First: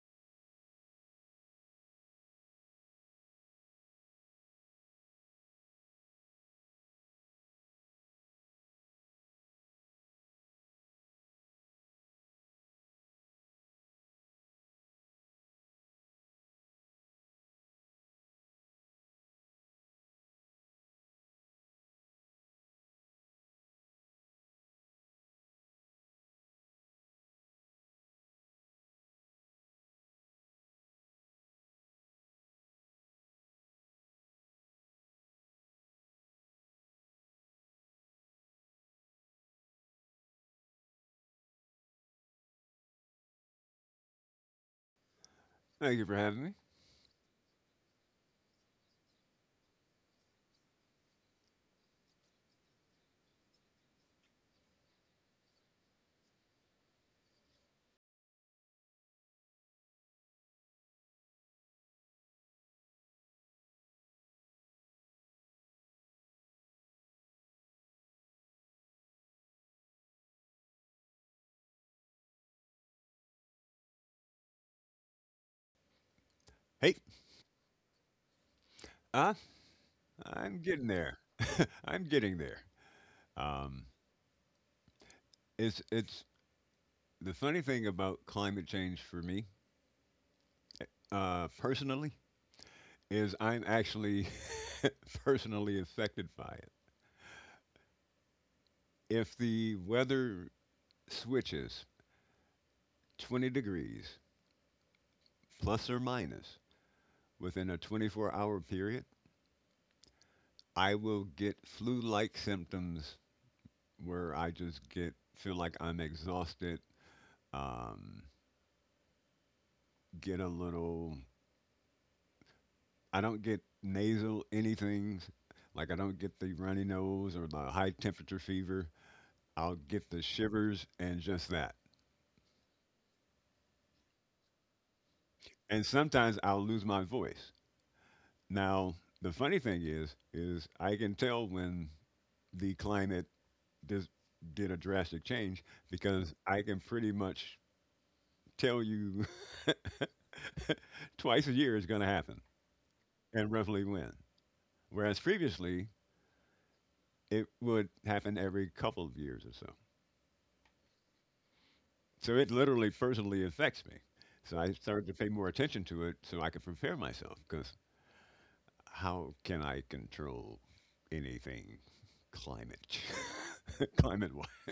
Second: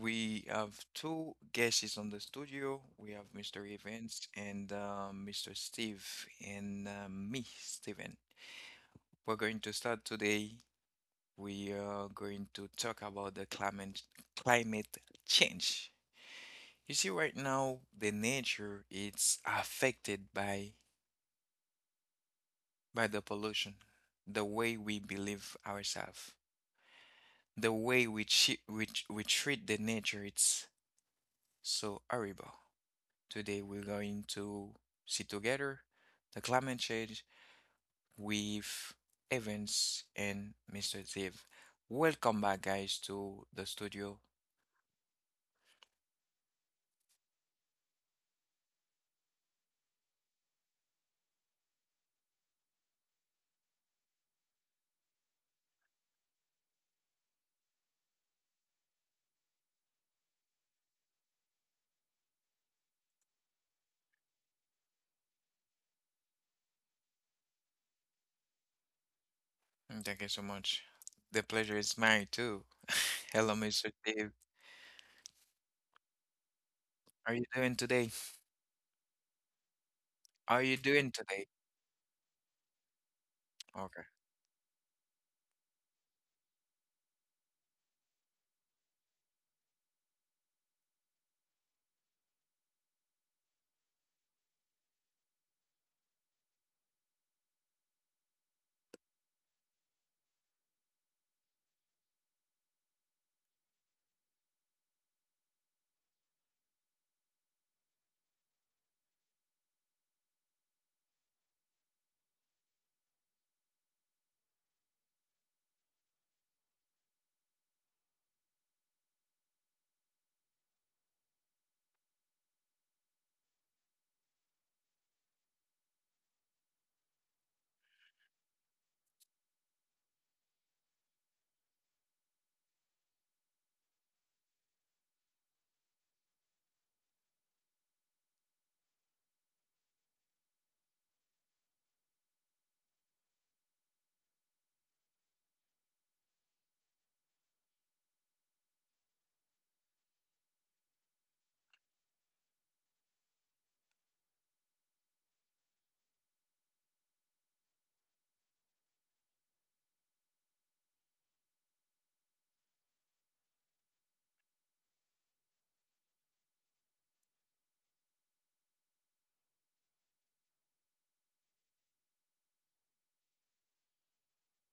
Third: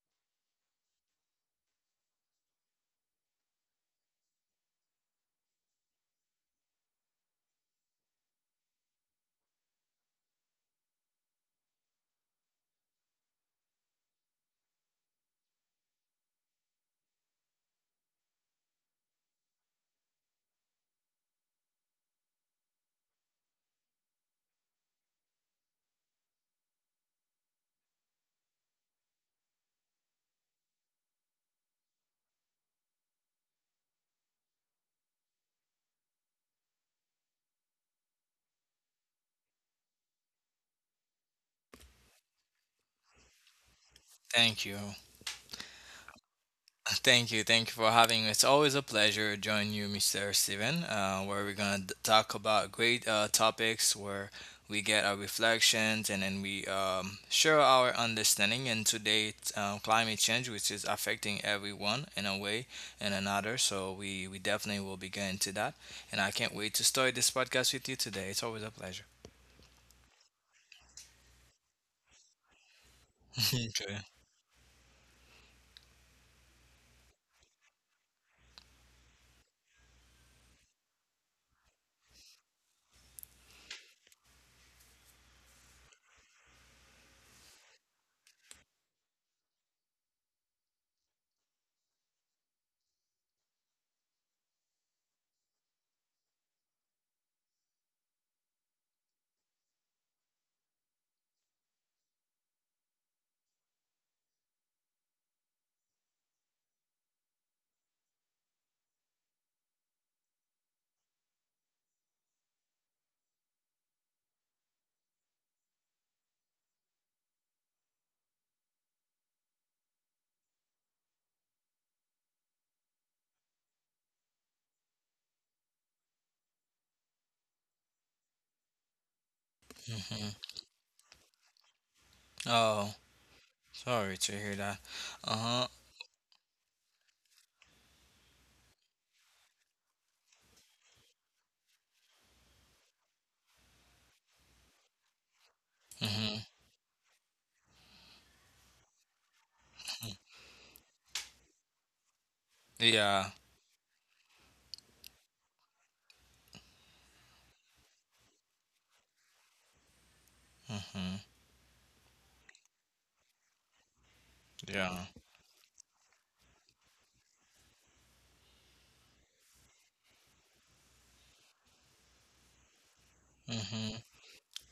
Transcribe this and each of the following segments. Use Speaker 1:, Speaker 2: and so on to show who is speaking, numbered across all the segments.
Speaker 1: We have two guests on the studio. We have Mr. Evans and Mr. Steve and me, Steven. We're going to start today. We are going to talk about the climate change. You see, right now, the nature is affected by the pollution, the way we believe ourselves, the way we treat the nature. It's so horrible. Today we're going to see together the climate change with Evans and Mr. Ziv. Welcome back, guys, to the studio.
Speaker 2: Thank you.
Speaker 3: Thank you for having me.
Speaker 2: Thank you. Thank you for having me. It's always a pleasure to join you, Mr. Steven, where we're going to talk about great topics where we get our reflections, and then we share our understanding. And today, climate change, which is affecting everyone in a way and another. So we definitely will be getting to that. And I can't wait to start this podcast with you today. It's always a pleasure.
Speaker 1: Mm, thank you so much. The pleasure is mine too. Hello, Mr.
Speaker 2: Okay.
Speaker 1: Ziv.
Speaker 3: Hey,
Speaker 1: How are you doing today?
Speaker 3: Uh,
Speaker 1: How
Speaker 3: I'm
Speaker 1: are you
Speaker 3: getting
Speaker 1: doing
Speaker 3: there.
Speaker 1: today?
Speaker 3: I'm getting there. Um,
Speaker 1: Okay.
Speaker 3: it's the funny thing about climate change for me, personally, is I'm actually personally affected by it. If the weather switches 20 degrees, plus or minus, within a 24-hour period, I will get flu like symptoms where I just get feel like I'm exhausted, um, get a little I don't get nasal anythings. Like I don't get the runny nose or the high temperature fever. I'll get the
Speaker 2: Hmm.
Speaker 3: shivers and just that.
Speaker 2: Oh, sorry to hear that. Uh-huh.
Speaker 3: And sometimes I'll lose my voice. Now, the funny thing is I can tell when the climate dis- did a drastic change because
Speaker 2: Hmm.
Speaker 3: I can pretty much tell you twice a year is going to happen
Speaker 2: Yeah.
Speaker 3: and roughly when. Whereas previously it would happen every couple of years or so.
Speaker 2: Mm-hmm.
Speaker 3: So it literally personally affects me. So I
Speaker 2: Yeah.
Speaker 3: started to pay more attention to it so I could prepare myself because how can I control anything climate
Speaker 2: Hmm.
Speaker 3: climate wise?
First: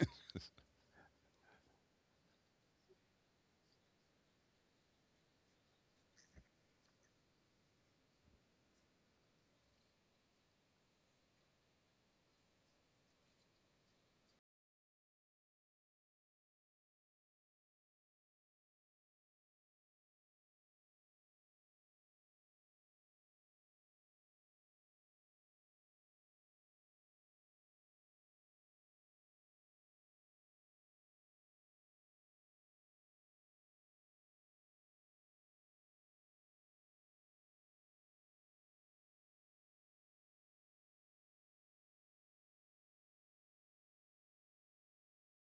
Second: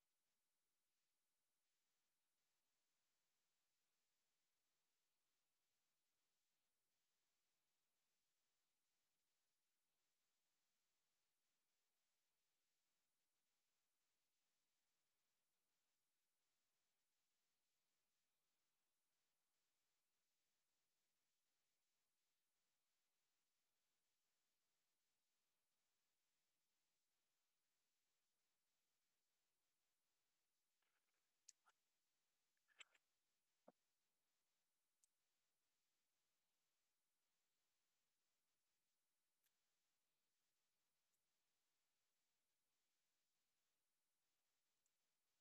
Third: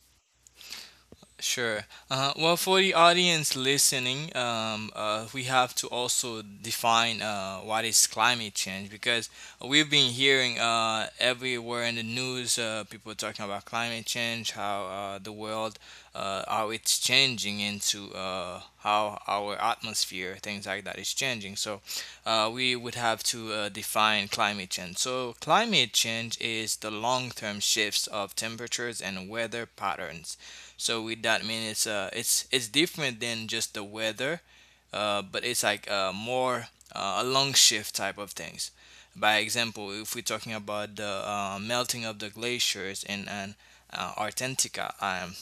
Speaker 2: Sure. Well, for the audience listening, we have to also define what is climate change, because we've been hearing everywhere in the news people talking about climate change, how the world, how it's changing into how our atmosphere, things like that, is changing. So we would have to define climate change. So climate change is the long-term shifts of temperatures and weather patterns. So with that, I mean, it's different than just the weather, but it's like more a long shift type of things. By example, if we're talking about the melting of the glaciers in, Antarctica,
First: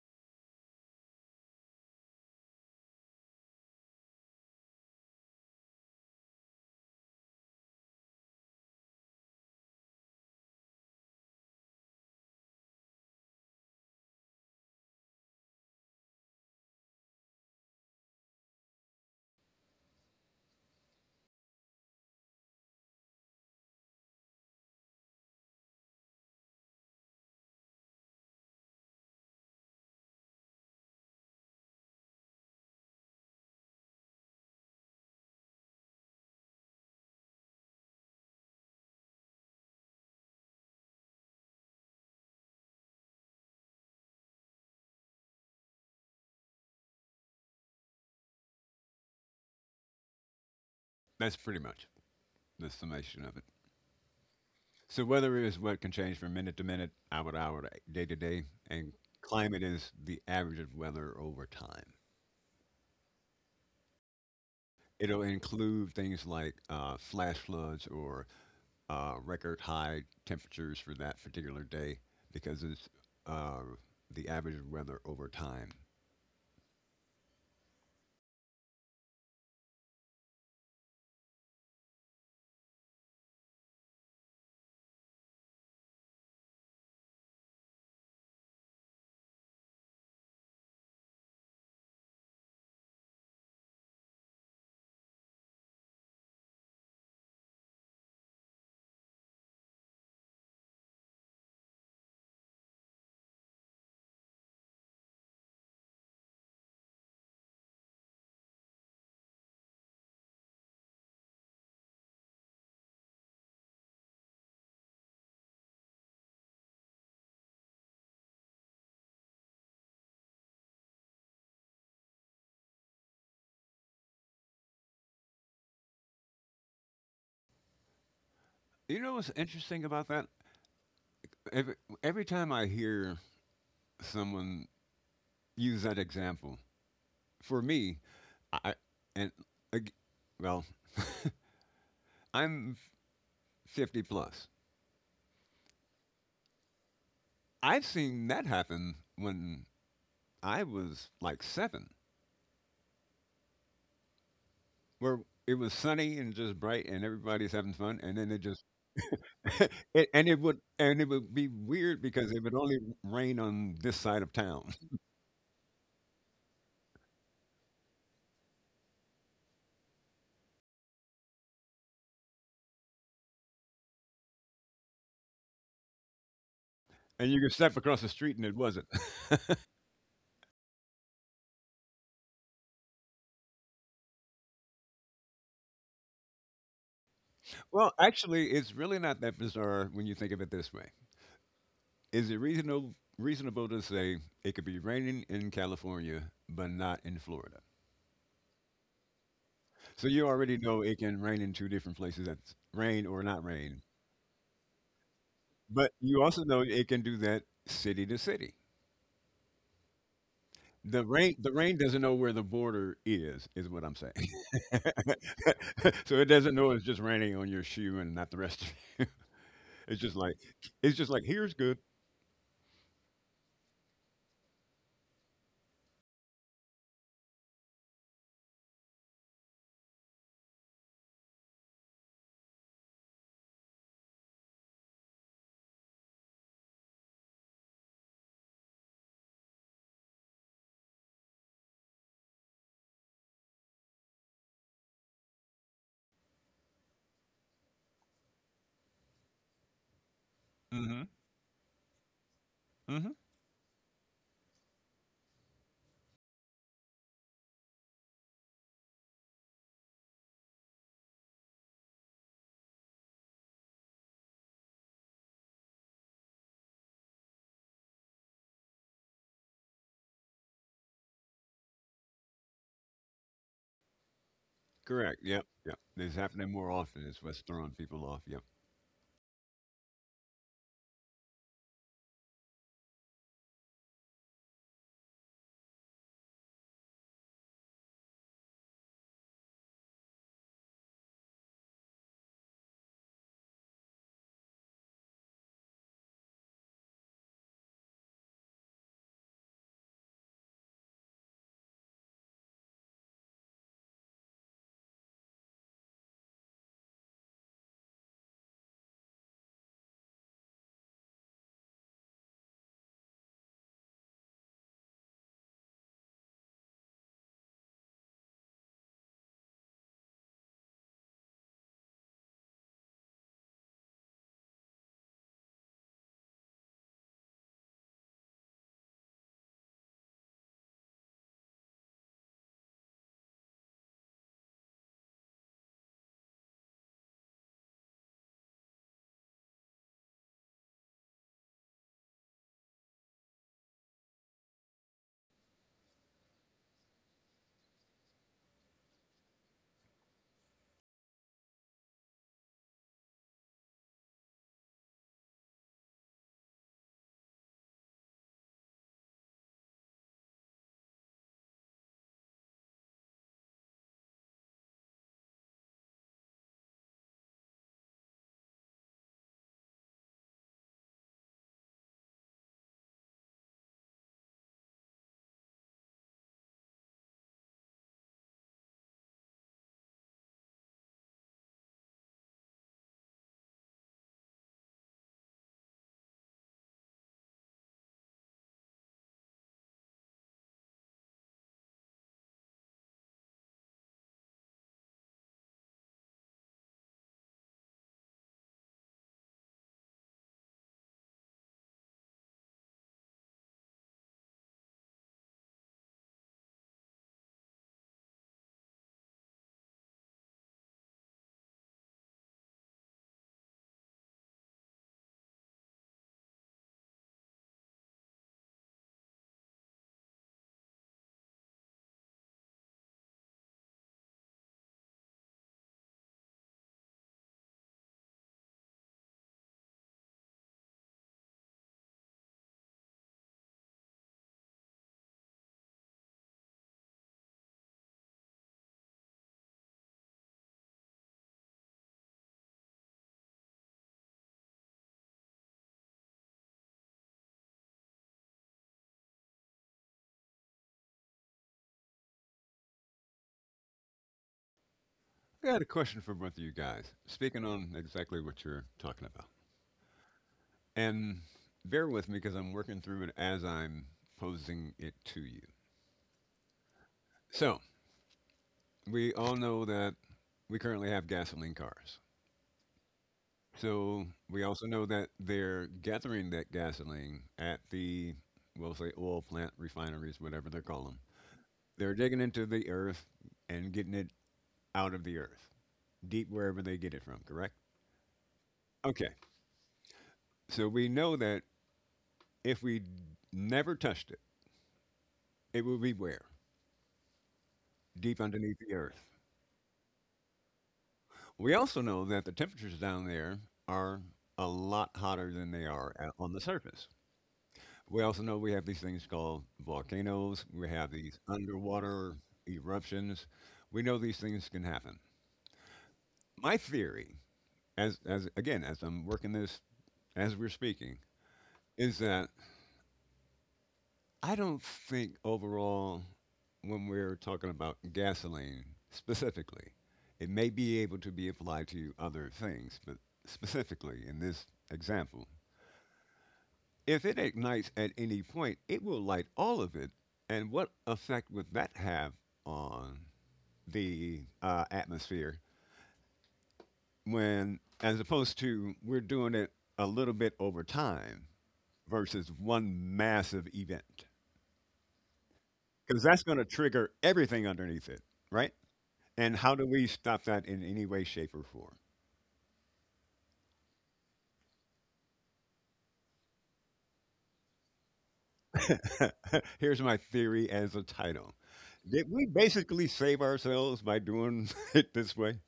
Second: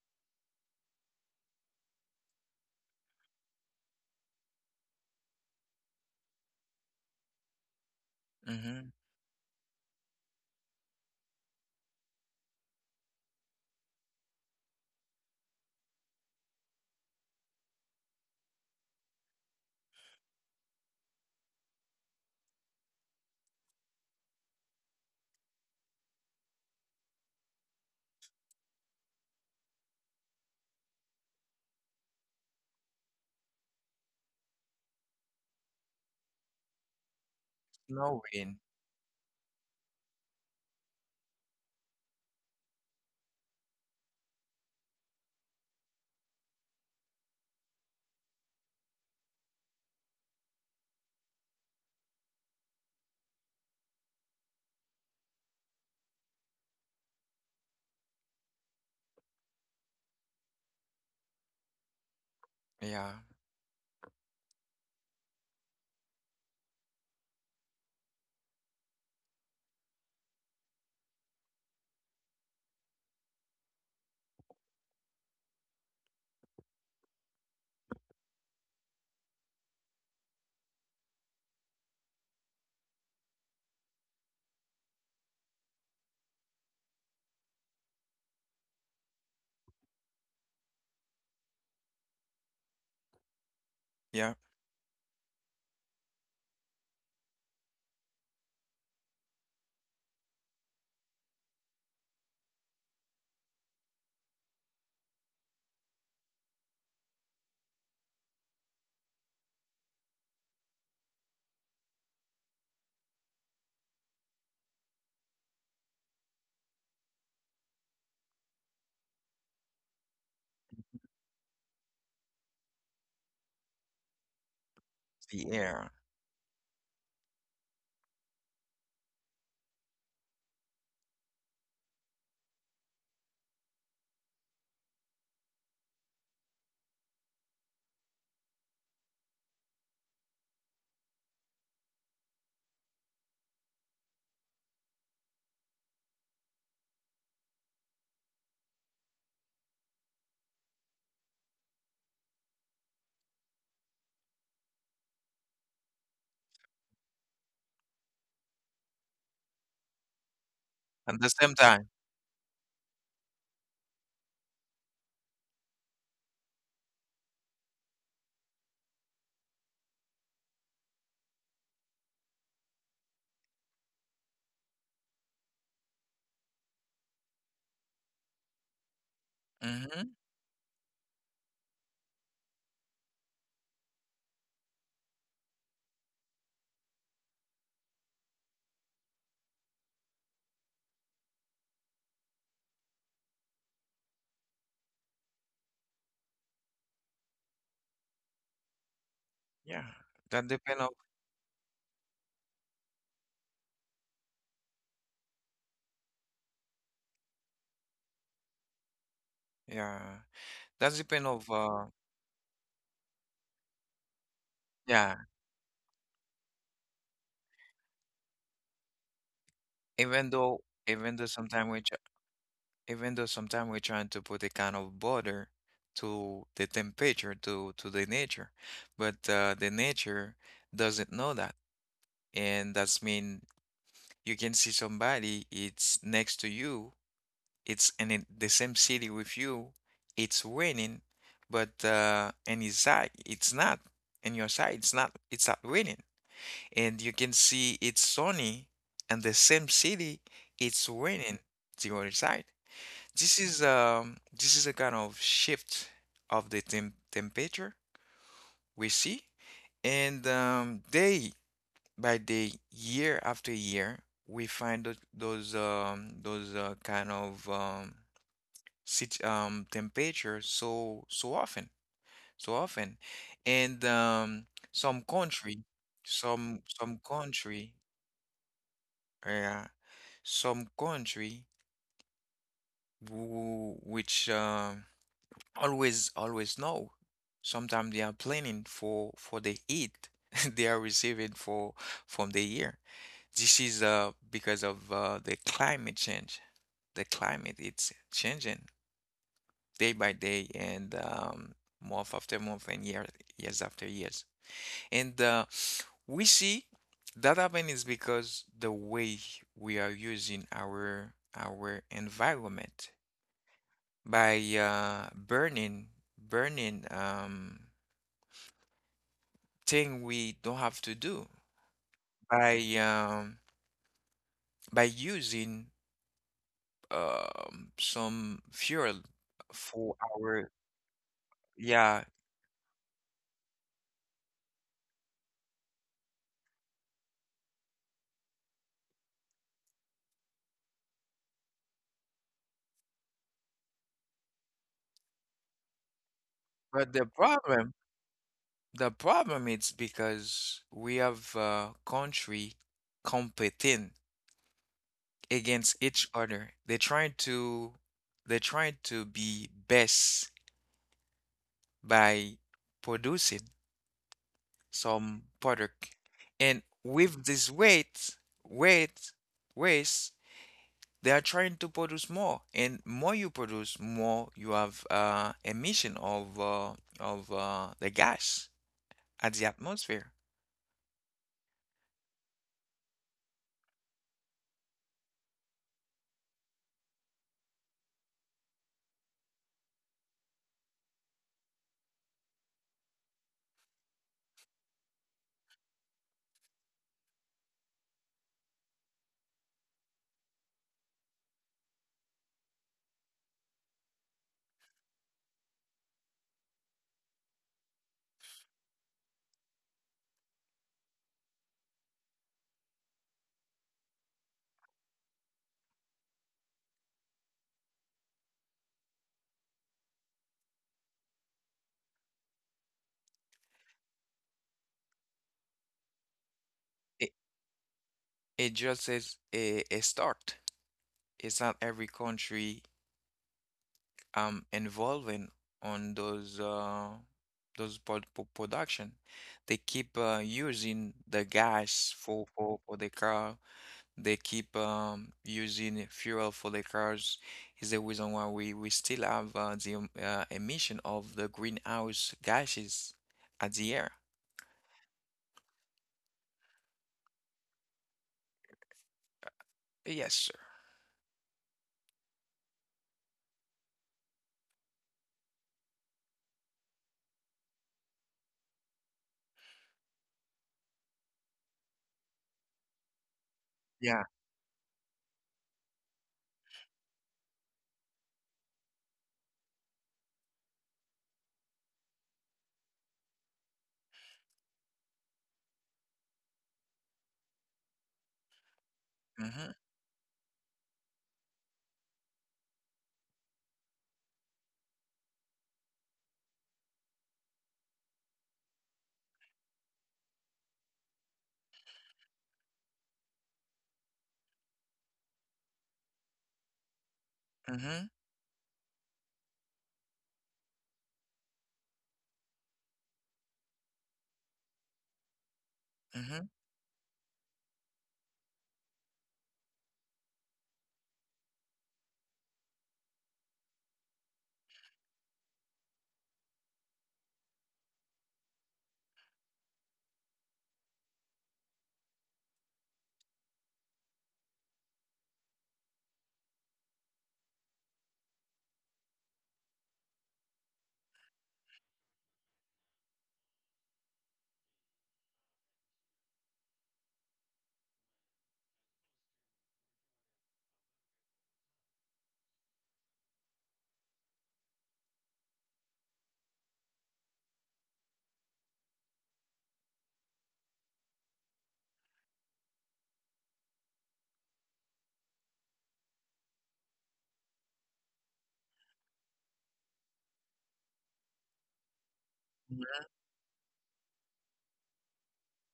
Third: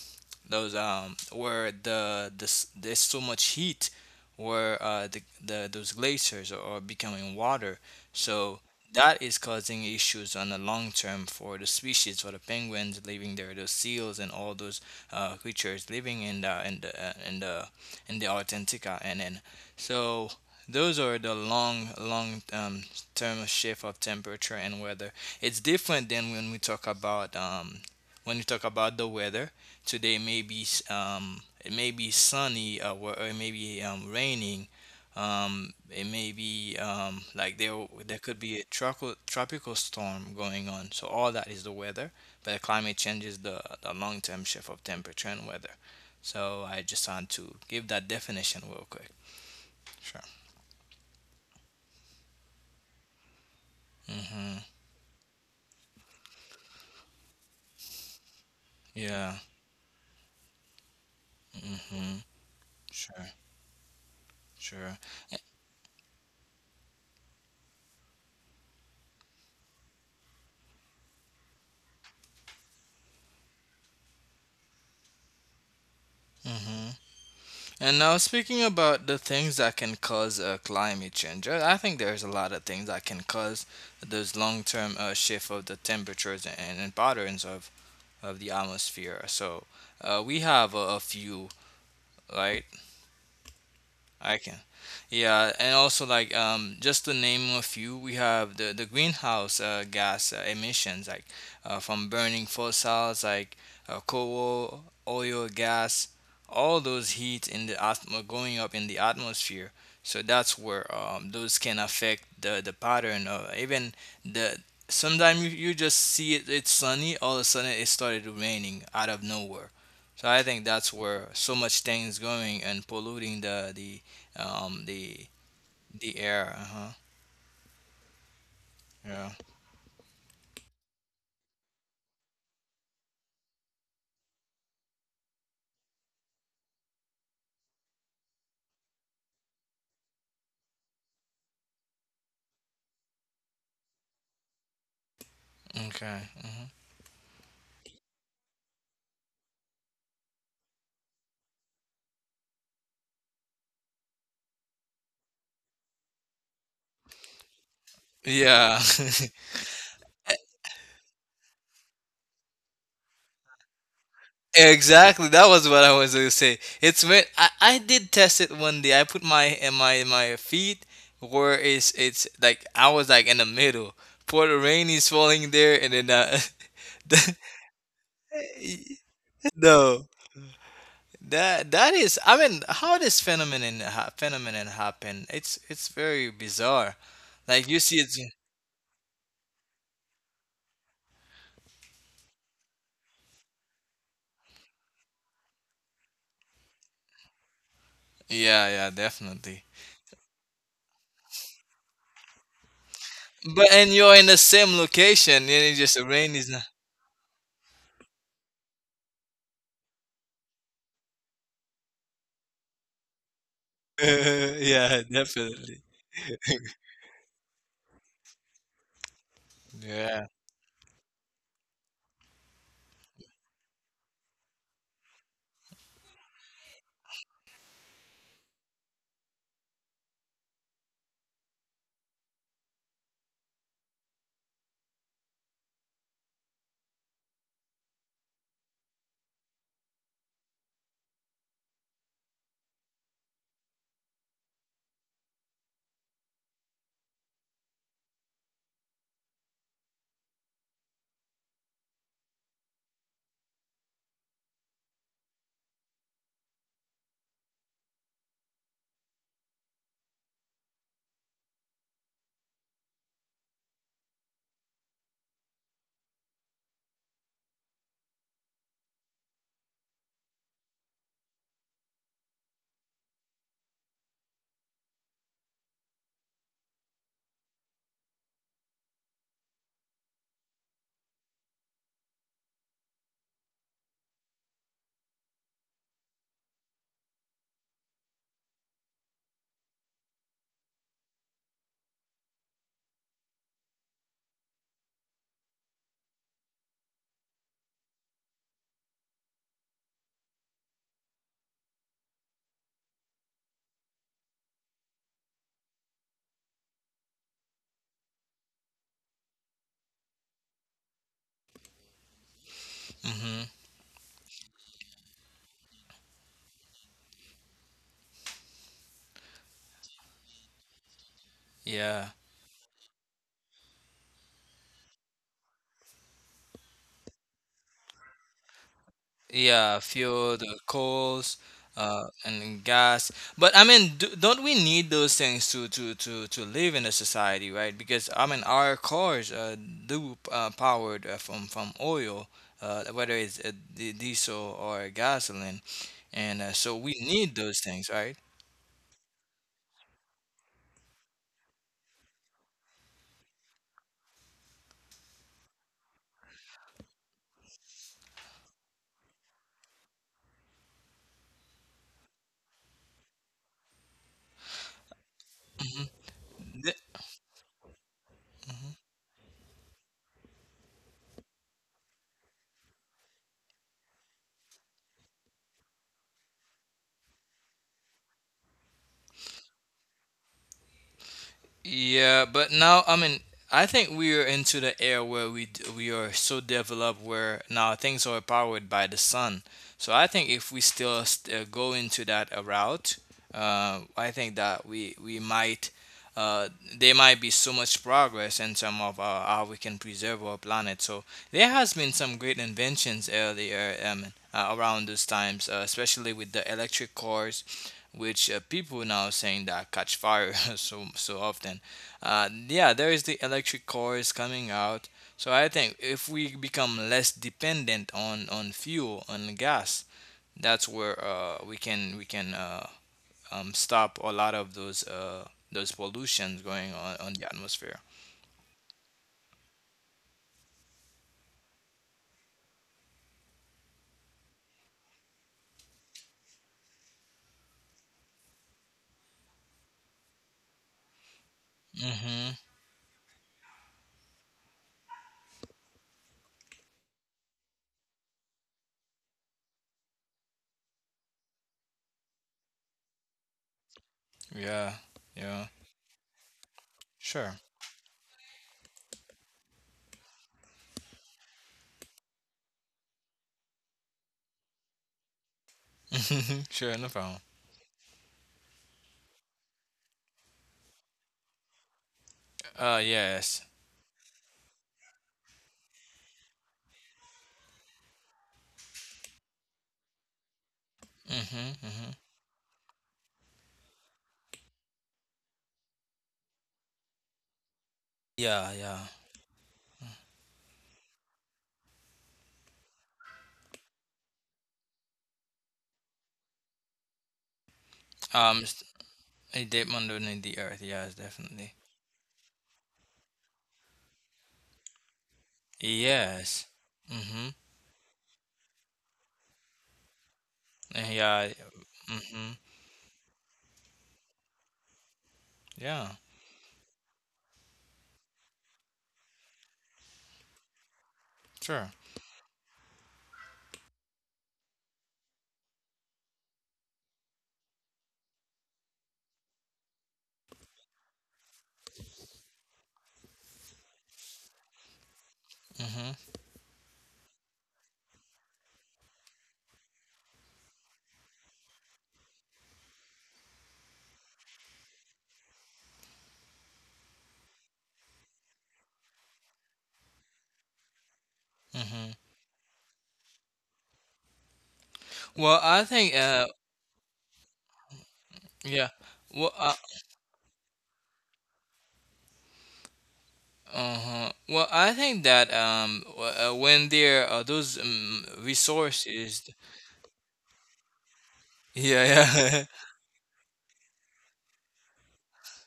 Speaker 2: those where there's so much heat where the those glaciers are becoming water, so
Speaker 1: Mm-hmm.
Speaker 2: that is causing issues on the long term for the species, for the penguins living there, the seals, and all those creatures living in the Antarctica and then, so those are the long term shift of temperature and weather. It's different than when we talk about when you talk about the weather. Today may be it may be sunny, or it may be raining. It may be like there could
Speaker 1: Snowing.
Speaker 2: be a tropical storm going on. So all that is the weather, but climate change is the long term shift of temperature and weather. So I just want to give that definition real quick. Sure.
Speaker 3: That's pretty much the summation of it.
Speaker 2: Mhm.
Speaker 3: So weather is what can change from minute to minute, hour to hour, to day, and
Speaker 2: Yeah.
Speaker 3: climate is the average of weather over time.
Speaker 2: Mhm.
Speaker 1: Yeah.
Speaker 2: Sure. Sure.
Speaker 3: It'll
Speaker 2: Eh,
Speaker 3: include things like flash floods or record high temperatures for that particular day because it's uh, the average weather over time.
Speaker 2: mm-hmm. And now, speaking about the things that can cause climate change, I think there's a lot of things that can cause those long-term shift of the temperatures and patterns of the atmosphere. So we have a few, right?
Speaker 1: Yeah.
Speaker 2: I can. Yeah, and also like, just to name a few, we have the greenhouse gas emissions, like from burning fossils, like coal, oil, gas, all those heat in the atmo going up in the atmosphere. So that's where those can affect the pattern of even the. Sometimes you, you just see it, it's sunny, all of a sudden it started raining out of nowhere. So I think that's where so much things going and polluting um the
Speaker 1: The air.
Speaker 2: the air. Uh-huh.
Speaker 3: You know what's
Speaker 2: Yeah.
Speaker 3: interesting about that? Every, every time I hear someone use that example, for me, I and ag- well, I'm 50 plus.
Speaker 2: Okay. Uh-huh.
Speaker 3: I've seen that happen when I was like seven, where it was sunny and just bright, and everybody's having fun, and then it just
Speaker 2: Yeah.
Speaker 3: It, and it would and it
Speaker 1: At the
Speaker 3: would be
Speaker 1: same time.
Speaker 3: weird because it would only rain on this side of town,
Speaker 2: Exactly, that was what I was gonna say. It's when I did test it one day, I put my in my my feet where it's like I was like in the middle, pour the rain is falling there, and then
Speaker 3: and you could step across the street and it wasn't.
Speaker 1: Mm-hmm.
Speaker 2: no, that is. I mean, how this phenomenon happened? It's very bizarre, like, you
Speaker 3: Well,
Speaker 2: see it's
Speaker 3: actually, it's really not that bizarre when you think of it this way. Is it reasonable to say it could be raining in California but not in Florida?
Speaker 2: yeah, yeah, definitely.
Speaker 1: Yeah.
Speaker 3: So you
Speaker 1: That
Speaker 3: already
Speaker 1: depend
Speaker 3: know
Speaker 1: of.
Speaker 3: it can rain in two different places. That's rain or not
Speaker 2: But
Speaker 3: rain.
Speaker 2: and you're in the same location, and it
Speaker 3: But
Speaker 2: just
Speaker 3: you
Speaker 2: rain
Speaker 3: also
Speaker 2: is
Speaker 3: know
Speaker 2: not.
Speaker 3: it can do that city to city.
Speaker 1: Yeah. That
Speaker 3: The
Speaker 1: depend
Speaker 3: rain
Speaker 1: of
Speaker 3: the rain doesn't know where the border is what I'm saying.
Speaker 2: Yeah,
Speaker 1: yeah.
Speaker 2: definitely.
Speaker 3: So it doesn't know it's just raining on your shoe and not the rest of you. It's just
Speaker 2: Yeah.
Speaker 1: Even
Speaker 3: like
Speaker 1: though
Speaker 3: it's just
Speaker 1: even
Speaker 3: like
Speaker 1: though
Speaker 3: here's
Speaker 1: sometimes
Speaker 3: good.
Speaker 1: we even though sometimes we're trying to put a kind of border to the temperature, to the nature, but the nature doesn't know that, and that's mean you can see somebody it's next to you, it's in the same city with you, it's raining, but in his side it's not, in your side it's not raining, and you can see it's sunny, and the same city
Speaker 3: Mm
Speaker 1: it's
Speaker 3: hmm.
Speaker 1: raining to your side.
Speaker 3: Mm hmm.
Speaker 1: This is a kind of shift of the temperature we see, and day by day, year after year, we find those kind of sit temperature so often, so often, and some
Speaker 3: Correct. Yep.
Speaker 1: country,
Speaker 3: Yep. It's happening
Speaker 1: some
Speaker 3: more
Speaker 1: some
Speaker 3: often. It's what's throwing
Speaker 1: country,
Speaker 3: people off. Yep.
Speaker 1: uh, some country who, which always, always no. Sometimes they are planning for the aid they are receiving for from the year. This is because of the climate change. The climate it's changing day by day and month after month and years after years. And we see that happen is because the way we are using our environment
Speaker 2: Hmm.
Speaker 1: by burning thing we don't have to do
Speaker 2: Yeah.
Speaker 1: by um, by using some fuel
Speaker 2: Yeah,
Speaker 1: for
Speaker 2: fuel,
Speaker 1: our.
Speaker 2: the coals,
Speaker 1: Yeah.
Speaker 2: and then gas. But I mean, do, don't we need those things to live in a society, right? Because I mean, our cars do powered from oil, whether it's diesel or gasoline, and so
Speaker 1: But
Speaker 2: we
Speaker 1: the
Speaker 2: need those
Speaker 1: problem,
Speaker 2: things, right?
Speaker 1: the problem is because we have country competing against each other. They're trying to be best by producing some product, and with this
Speaker 2: Hmm.
Speaker 1: weight, waste. They are trying to produce more, and more you produce, more you have emission of the gas at the atmosphere.
Speaker 2: Yeah, but now, I mean, I think we are into the era where we are so developed where now things are powered by the sun. So I think if we still go into that route, I think that we might uh, there might be so much progress in terms of how we can preserve our planet. So there has been some great inventions earlier, around those times, especially with the electric cars, which people now saying that catch fire so often. Yeah, there is the electric cars coming out. So I think if we become less dependent on fuel, on gas, that's where we can stop a lot of those pollutions going on
Speaker 1: It,
Speaker 2: on the atmosphere.
Speaker 1: it just is a start. It's not every country involving on those production. They keep using the gas for,
Speaker 2: Mm-hmm.
Speaker 1: for for the car. They keep using fuel for the cars is the reason why we still have the emission of the greenhouse gases at the air.
Speaker 2: Yeah.
Speaker 3: I
Speaker 2: Yeah.
Speaker 3: got a question for both of you guys.
Speaker 2: Sure.
Speaker 3: Speaking on exactly what you're talking about,
Speaker 1: Yes, sir.
Speaker 3: and bear with me because I'm working through it as I'm posing it to you.
Speaker 2: Sure, no problem.
Speaker 3: So we all know that we currently have gasoline cars.
Speaker 2: Uh, yes.
Speaker 1: Yeah.
Speaker 3: So we also know that they're gathering that gasoline at the, we'll say, oil plant refineries, whatever they call them.
Speaker 2: Mm-hmm. Mm-hmm.
Speaker 3: They're digging into the earth and getting it out of the earth, deep wherever they get it from, correct?
Speaker 2: Yeah. Yeah.
Speaker 3: Okay.
Speaker 1: Mm-hmm.
Speaker 3: So we know that if we never touched it, it would be where? Deep
Speaker 2: Um,
Speaker 3: underneath the earth.
Speaker 2: a deep underneath the earth. Yes, definitely.
Speaker 3: We also know that the temperatures down there are a lot hotter than they are at, on the
Speaker 2: Yes.
Speaker 3: surface.
Speaker 2: Mhm.
Speaker 1: Mm-hmm.
Speaker 3: We also know we have these things called volcanoes. We have these
Speaker 2: Yeah.
Speaker 3: underwater
Speaker 2: Mhm.
Speaker 3: eruptions. We know these things can happen.
Speaker 2: Yeah.
Speaker 1: Mm-hmm.
Speaker 3: My theory, as I'm working this as we're speaking,
Speaker 2: Sure.
Speaker 3: is that I don't think overall when we're talking about gasoline specifically, it may be able to be applied to other things, but specifically in this example,
Speaker 2: Mhm.
Speaker 3: if it ignites at any point, it will light all of it. And what effect would that have on the atmosphere when, as opposed to, we're doing it a little bit over time
Speaker 2: Mhm.
Speaker 3: versus one massive event?
Speaker 2: Well, I think.
Speaker 3: Because that's going to trigger everything underneath it, right?
Speaker 2: Yeah. Well.
Speaker 3: And how do we stop that in any way, shape, or
Speaker 2: Uh-huh. Well, I think that when there are those
Speaker 3: form?
Speaker 2: resources.
Speaker 3: Here's my theory as a title.
Speaker 2: Yeah.
Speaker 3: Did we
Speaker 2: Yeah.
Speaker 3: basically save ourselves by doing it this way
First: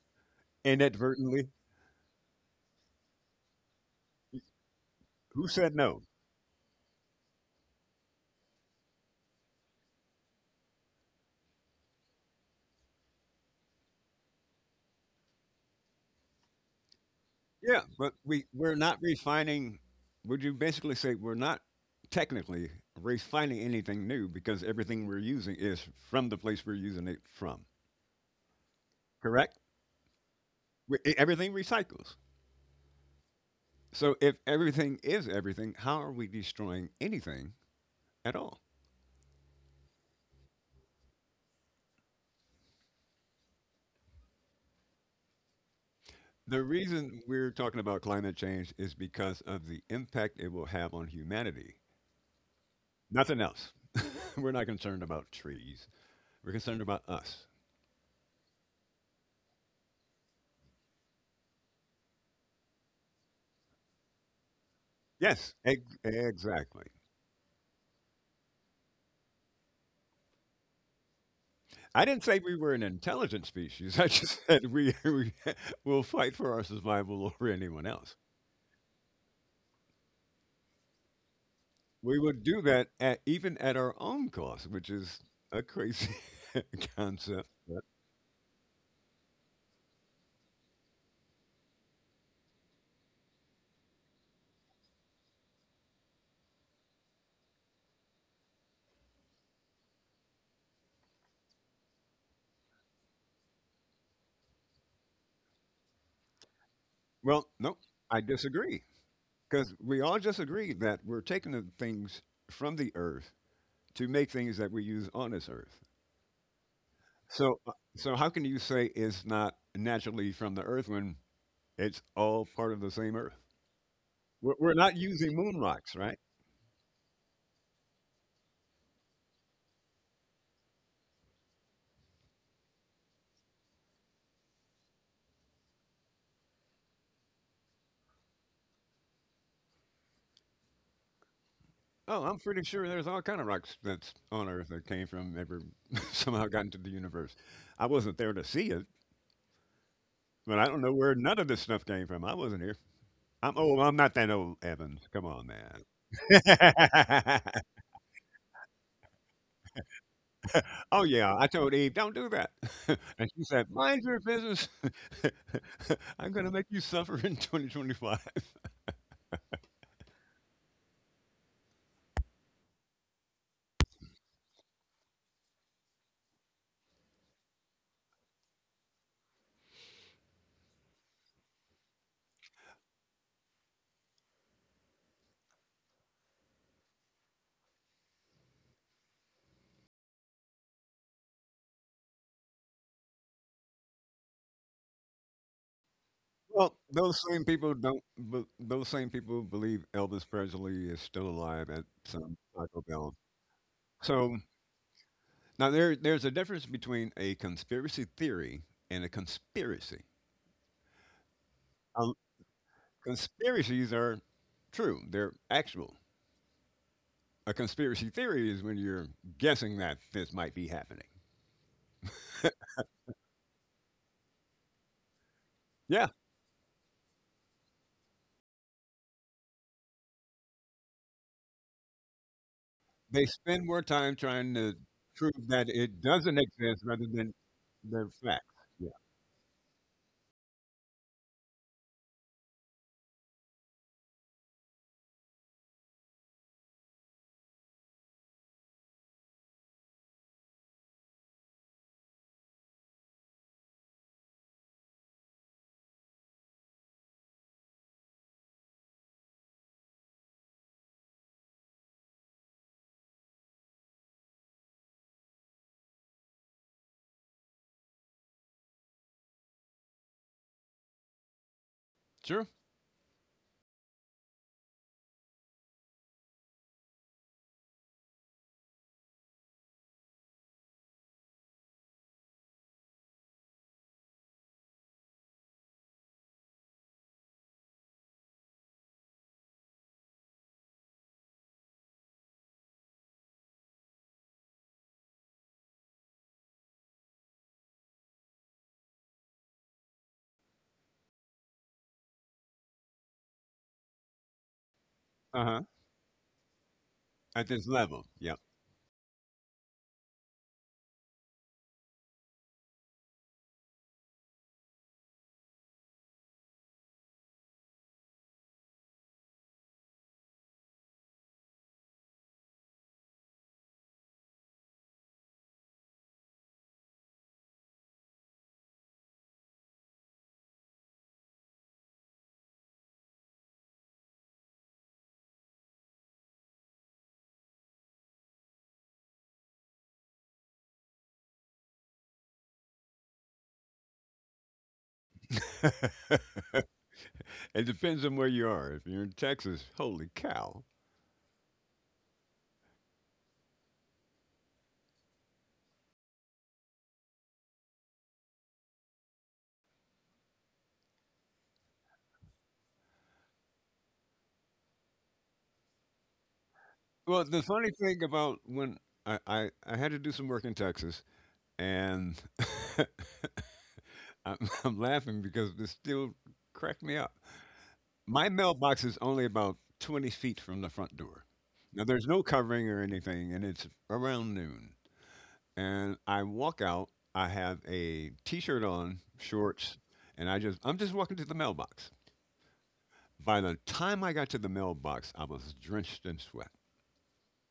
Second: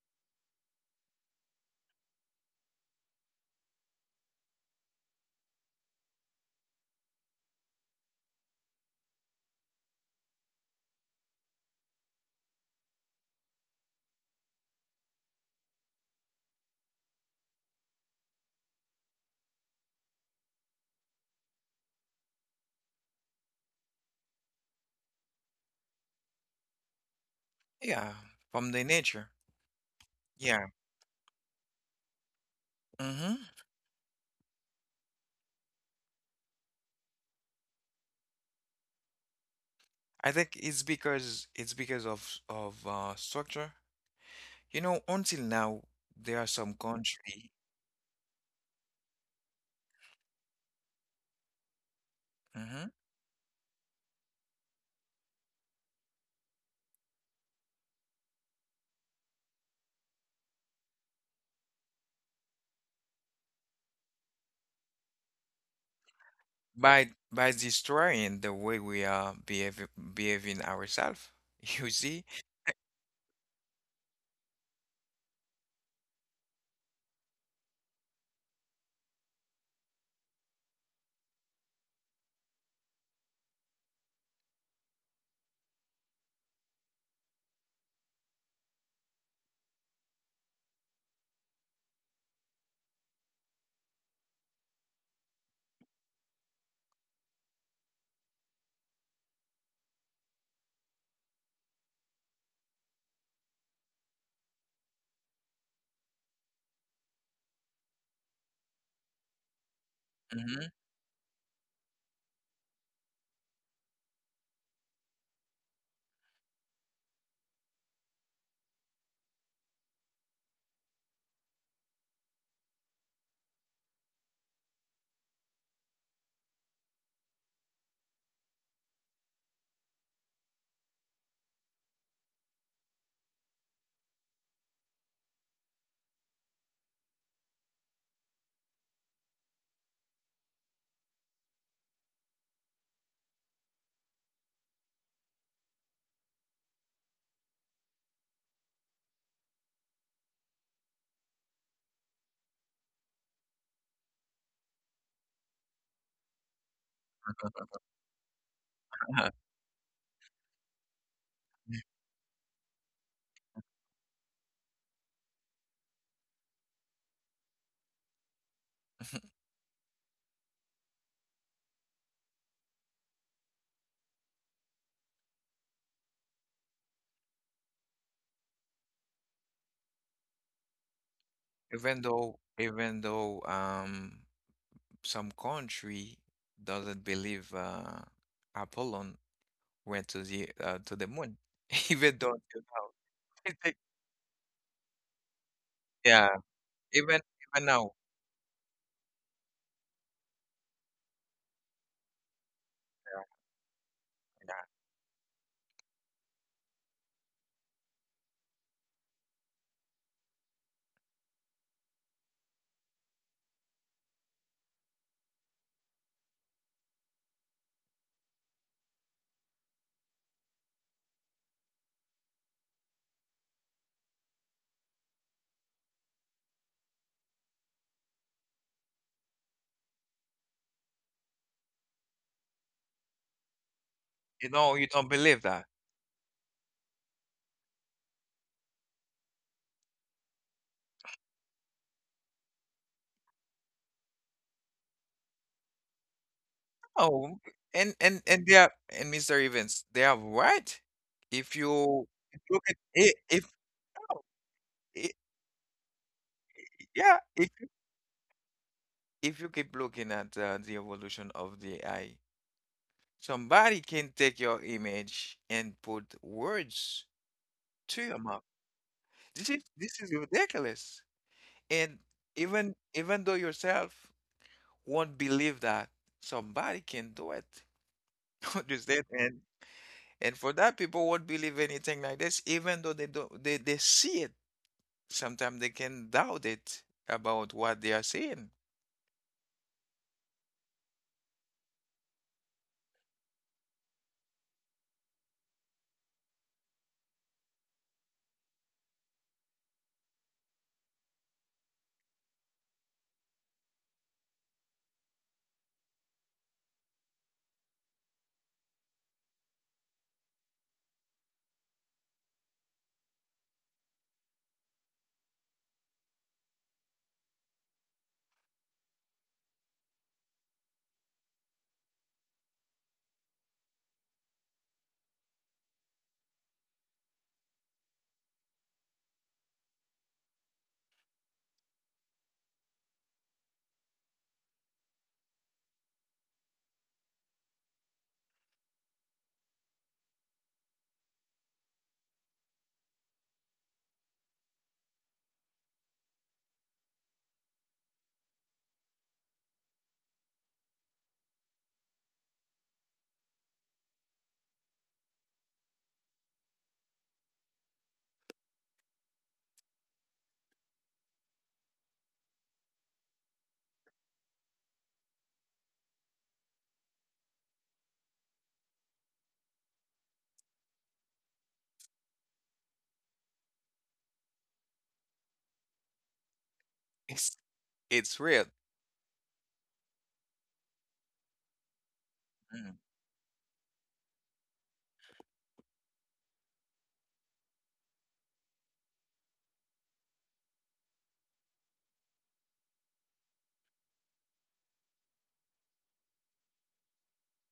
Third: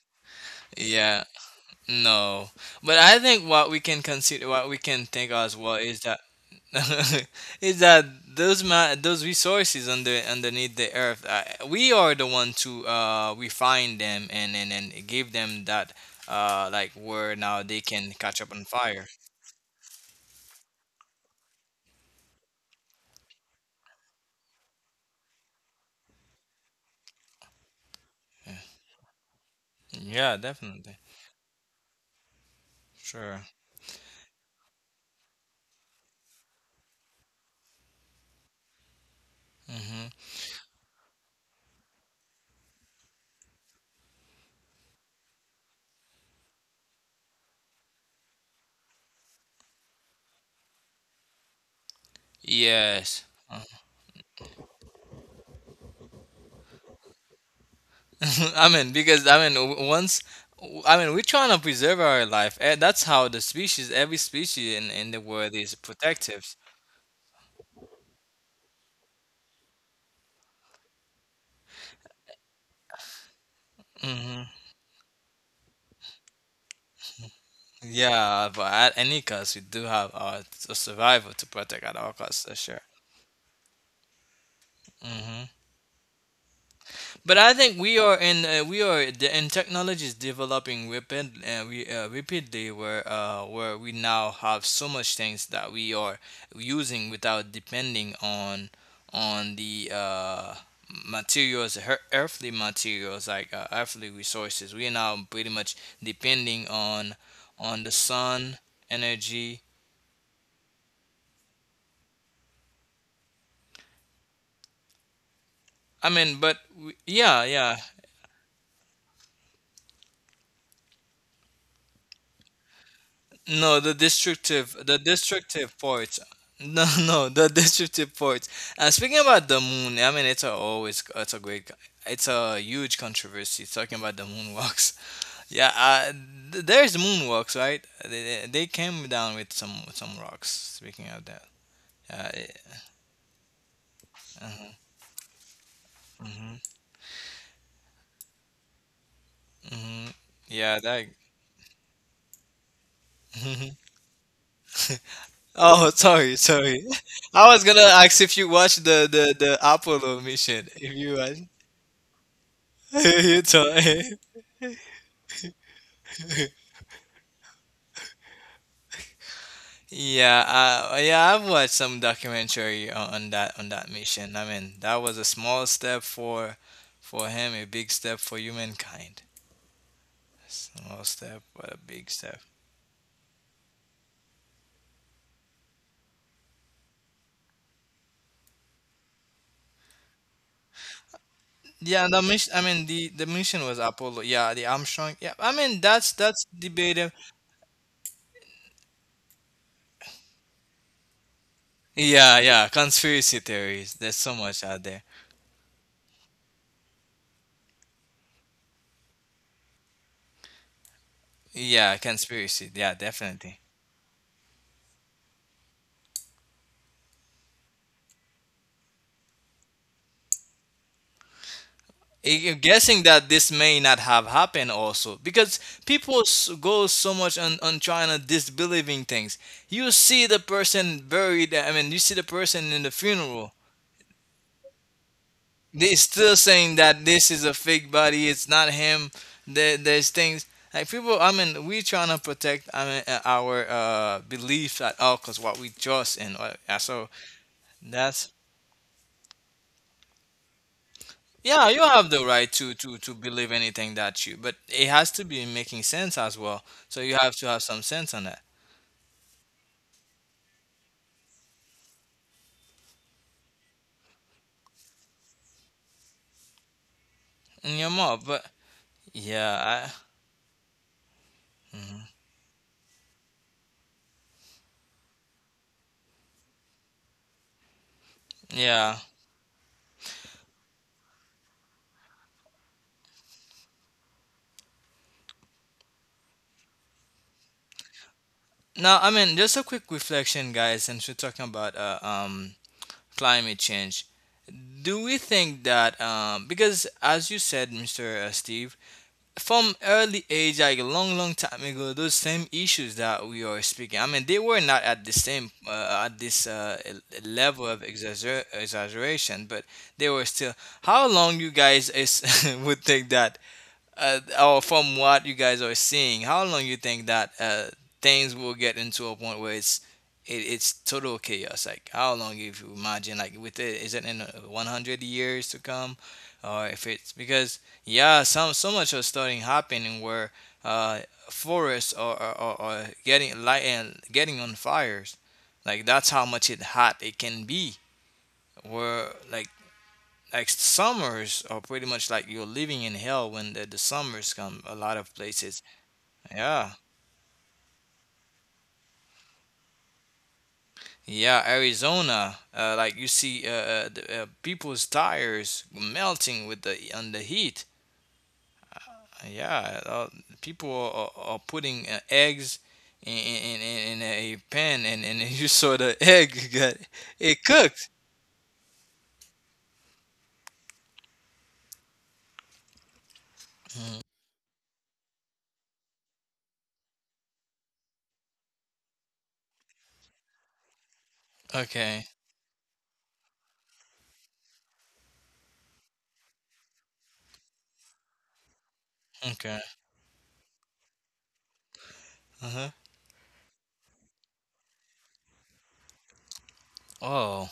Speaker 2: Yeah.
Speaker 3: inadvertently?
Speaker 2: No, but I think what we can consider, what we can think
Speaker 3: Who
Speaker 2: as
Speaker 3: said
Speaker 2: well, is
Speaker 3: no?
Speaker 2: that is that those resources under underneath the earth, we are the one to refine them, and give them that like where now
Speaker 3: Yeah,
Speaker 2: they can
Speaker 3: but
Speaker 2: catch
Speaker 3: we
Speaker 2: up on
Speaker 3: we're not
Speaker 2: fire.
Speaker 3: refining. Would you basically say we're not technically refining anything new because everything we're using is from the place we're using it from?
Speaker 1: Yeah, from the nature.
Speaker 3: Correct.
Speaker 2: Yeah,
Speaker 1: Yeah.
Speaker 2: definitely.
Speaker 3: Everything recycles.
Speaker 2: Sure.
Speaker 1: Mm-hmm.
Speaker 3: So if everything is everything, how are we destroying anything at all?
Speaker 2: Hmm.
Speaker 1: I think it's because of structure. You know, until now, there are
Speaker 3: The
Speaker 1: some
Speaker 3: reason we're
Speaker 1: country
Speaker 3: talking about climate change is because of the impact it will have on humanity.
Speaker 1: hmm
Speaker 2: Yes.
Speaker 3: Nothing else. We're not concerned about trees. We're concerned about us.
Speaker 2: I mean, because I mean, once I mean, we're trying to preserve our life. Eh, that's how the species, every species in the
Speaker 3: Yes,
Speaker 2: world, is protective.
Speaker 3: exactly.
Speaker 1: by destroying the way we are behaving ourselves. You
Speaker 3: I
Speaker 1: see.
Speaker 3: didn't say we were an intelligent species. I
Speaker 2: Hmm.
Speaker 3: just said we, we will fight for our survival over anyone else.
Speaker 2: Yeah, but at any cost, we do have our survival to protect at all
Speaker 3: We
Speaker 2: costs,
Speaker 3: would
Speaker 2: for
Speaker 3: do
Speaker 2: sure.
Speaker 3: that at, even at our own cost, which is
Speaker 2: Hmm.
Speaker 3: a crazy
Speaker 2: But
Speaker 3: concept.
Speaker 2: I think
Speaker 3: But,
Speaker 2: we are in we are the and technology is developing rapidly where we now have so much things that we are using without depending on the materials earthly materials, like earthly resources. We are now pretty much depending
Speaker 3: well, no,
Speaker 2: on the
Speaker 3: I
Speaker 2: sun
Speaker 3: disagree
Speaker 2: energy.
Speaker 3: because we all just
Speaker 1: Mhm.
Speaker 3: agree that we're taking the things from the earth to make things that we use on this earth.
Speaker 2: I mean, but yeah,
Speaker 3: So, uh,
Speaker 2: yeah.
Speaker 3: so how can you say it's not naturally from the earth when it's all part of the same earth?
Speaker 2: No,
Speaker 3: We're, we're
Speaker 2: the
Speaker 3: not using moon
Speaker 2: destructive
Speaker 3: rocks, right?
Speaker 2: parts. No. No, the destructive parts. And speaking about the moon, I mean, it's a always, it's a great, it's a huge controversy talking about the moonwalks. Yeah, there's moonwalks, right? They came down with some rocks. Speaking of that,
Speaker 3: Oh,
Speaker 2: uh,
Speaker 3: I'm pretty sure there's all kind of rocks that's on Earth
Speaker 2: uh,
Speaker 3: that came from ever somehow
Speaker 2: hmm.
Speaker 3: got into the universe. I wasn't there to see it,
Speaker 2: Hmm.
Speaker 3: but I
Speaker 2: Yeah,
Speaker 3: don't know
Speaker 2: that.
Speaker 3: where none of this stuff came from. I wasn't here. I'm old. I'm not that old, Evans. Come on,
Speaker 2: Oh, sorry, sorry.
Speaker 3: man.
Speaker 2: I was gonna ask if you watched the Apollo mission. If
Speaker 3: Oh
Speaker 2: you
Speaker 3: yeah,
Speaker 2: watch,
Speaker 3: I told Eve, don't do that, and
Speaker 2: you
Speaker 3: she said,
Speaker 2: told.
Speaker 3: mind your business. I'm gonna make you suffer in 2025.
Speaker 2: Yeah, yeah, I've watched some documentary on, on that mission. I mean, that was a small step for him, a big step for humankind. Small step, but a
Speaker 1: Even
Speaker 2: big
Speaker 1: though
Speaker 2: step.
Speaker 1: even though um some country doesn't believe Apollo went to the moon.
Speaker 2: Yeah,
Speaker 1: Even
Speaker 2: the
Speaker 1: though
Speaker 2: mission. I
Speaker 1: you
Speaker 2: mean, the mission
Speaker 1: know.
Speaker 2: was Apollo, yeah, the Armstrong. Yeah, I mean, that's
Speaker 1: Yeah,
Speaker 2: that's
Speaker 3: Well,
Speaker 2: debatable.
Speaker 3: those
Speaker 1: even
Speaker 3: same
Speaker 1: even
Speaker 3: people
Speaker 1: now,
Speaker 3: don't. Those same people believe Elvis Presley is still alive at
Speaker 2: Yeah,
Speaker 3: some
Speaker 2: yeah,
Speaker 3: Taco Bell.
Speaker 2: conspiracy theories. There's so
Speaker 3: So
Speaker 2: much
Speaker 1: yeah,
Speaker 2: out there.
Speaker 3: now there there's a difference between a conspiracy theory and a conspiracy.
Speaker 2: Yeah,
Speaker 3: Um,
Speaker 2: conspiracy. Yeah, definitely.
Speaker 3: conspiracies are true; they're actual. A conspiracy theory is when you're guessing that this might be happening.
Speaker 2: I- I'm guessing that this may not have happened also because
Speaker 3: Yeah,
Speaker 2: people go so much on trying to disbelieving things. You see the person buried, I mean, you see the person in the
Speaker 3: they
Speaker 2: funeral.
Speaker 3: spend more time trying to
Speaker 1: you don't
Speaker 3: prove
Speaker 1: believe that.
Speaker 3: that
Speaker 2: They're
Speaker 3: it
Speaker 2: still
Speaker 3: doesn't
Speaker 2: saying
Speaker 3: exist
Speaker 2: that
Speaker 3: rather
Speaker 2: this
Speaker 3: than
Speaker 2: is a fake
Speaker 3: the
Speaker 2: body,
Speaker 3: facts.
Speaker 2: it's not
Speaker 3: Yeah,
Speaker 2: him. There, there's things like, people, I mean, we're trying to protect, I mean, our beliefs at all because what we trust in. Yeah, so
Speaker 1: Oh, and and
Speaker 2: that's.
Speaker 1: and they are and Mr. Evans, they are right. If
Speaker 2: Yeah, you
Speaker 1: you
Speaker 2: have the right
Speaker 1: look
Speaker 2: to
Speaker 1: at
Speaker 2: to to
Speaker 1: it, if
Speaker 2: believe anything
Speaker 1: oh,
Speaker 2: that you, but it has
Speaker 1: I-
Speaker 2: to be making sense as well. So you
Speaker 1: yeah,
Speaker 2: have to
Speaker 1: if
Speaker 2: have some sense on that
Speaker 1: if you keep looking at the evolution of the AI, somebody can take your image and put words
Speaker 2: in your
Speaker 1: to your
Speaker 2: mouth.
Speaker 1: mouth.
Speaker 2: But
Speaker 1: This is
Speaker 2: yeah, I,
Speaker 1: this is ridiculous. And
Speaker 3: sure.
Speaker 1: even though yourself won't believe that somebody can do it,
Speaker 2: yeah.
Speaker 1: understand? And for that, people would believe anything like this, even though they don't, they see it. Sometimes they can doubt it about what they are seeing.
Speaker 2: Now, I mean, just a quick reflection, guys, since we're talking about climate change. Do we think that because, as you said, Mr. Steve, from early age, like a long, long time ago, those same issues that we are speaking. I mean, they were not at the
Speaker 3: Uh
Speaker 2: same
Speaker 3: huh.
Speaker 2: at this
Speaker 3: At this
Speaker 2: level of
Speaker 3: level, yeah.
Speaker 2: exaggeration, but they were still. How long you guys is would take that or, from what you guys are seeing, how long you think that things will get into a point where it's it's total chaos? Like, how long if you imagine, like, with it is it in 100 years to come, or if it's because, yeah, some, so much are starting happening where uh, forests are getting light and getting on fires, like that's how much it hot it can be. Where, like summers are pretty much like you're living in hell when the summers come a lot of places.
Speaker 3: It
Speaker 2: Yeah.
Speaker 3: depends on where you are. If you're in Texas, holy cow.
Speaker 2: Yeah, Arizona, like you see people's tires melting with the on the heat. Yeah, people are putting eggs in, in a pan, and you saw the egg got
Speaker 3: Well, the
Speaker 2: it
Speaker 3: funny
Speaker 2: cooked.
Speaker 3: thing about when I had to do some work in Texas, and
Speaker 2: Mm.
Speaker 3: I'm, I'm laughing because this still cracked me up.
Speaker 1: It's it's
Speaker 3: My
Speaker 1: real.
Speaker 3: mailbox is only about 20 feet from the front door. Now,
Speaker 2: Okay.
Speaker 3: there's no covering
Speaker 1: Mm.
Speaker 3: or anything, and it's around noon. And I walk out, I have a t shirt on,
Speaker 2: Okay.
Speaker 3: shorts, and I'm just walking to the mailbox.
Speaker 2: Uh-huh.
Speaker 3: By the time I got to the mailbox, I was drenched in sweat
Speaker 2: Oh.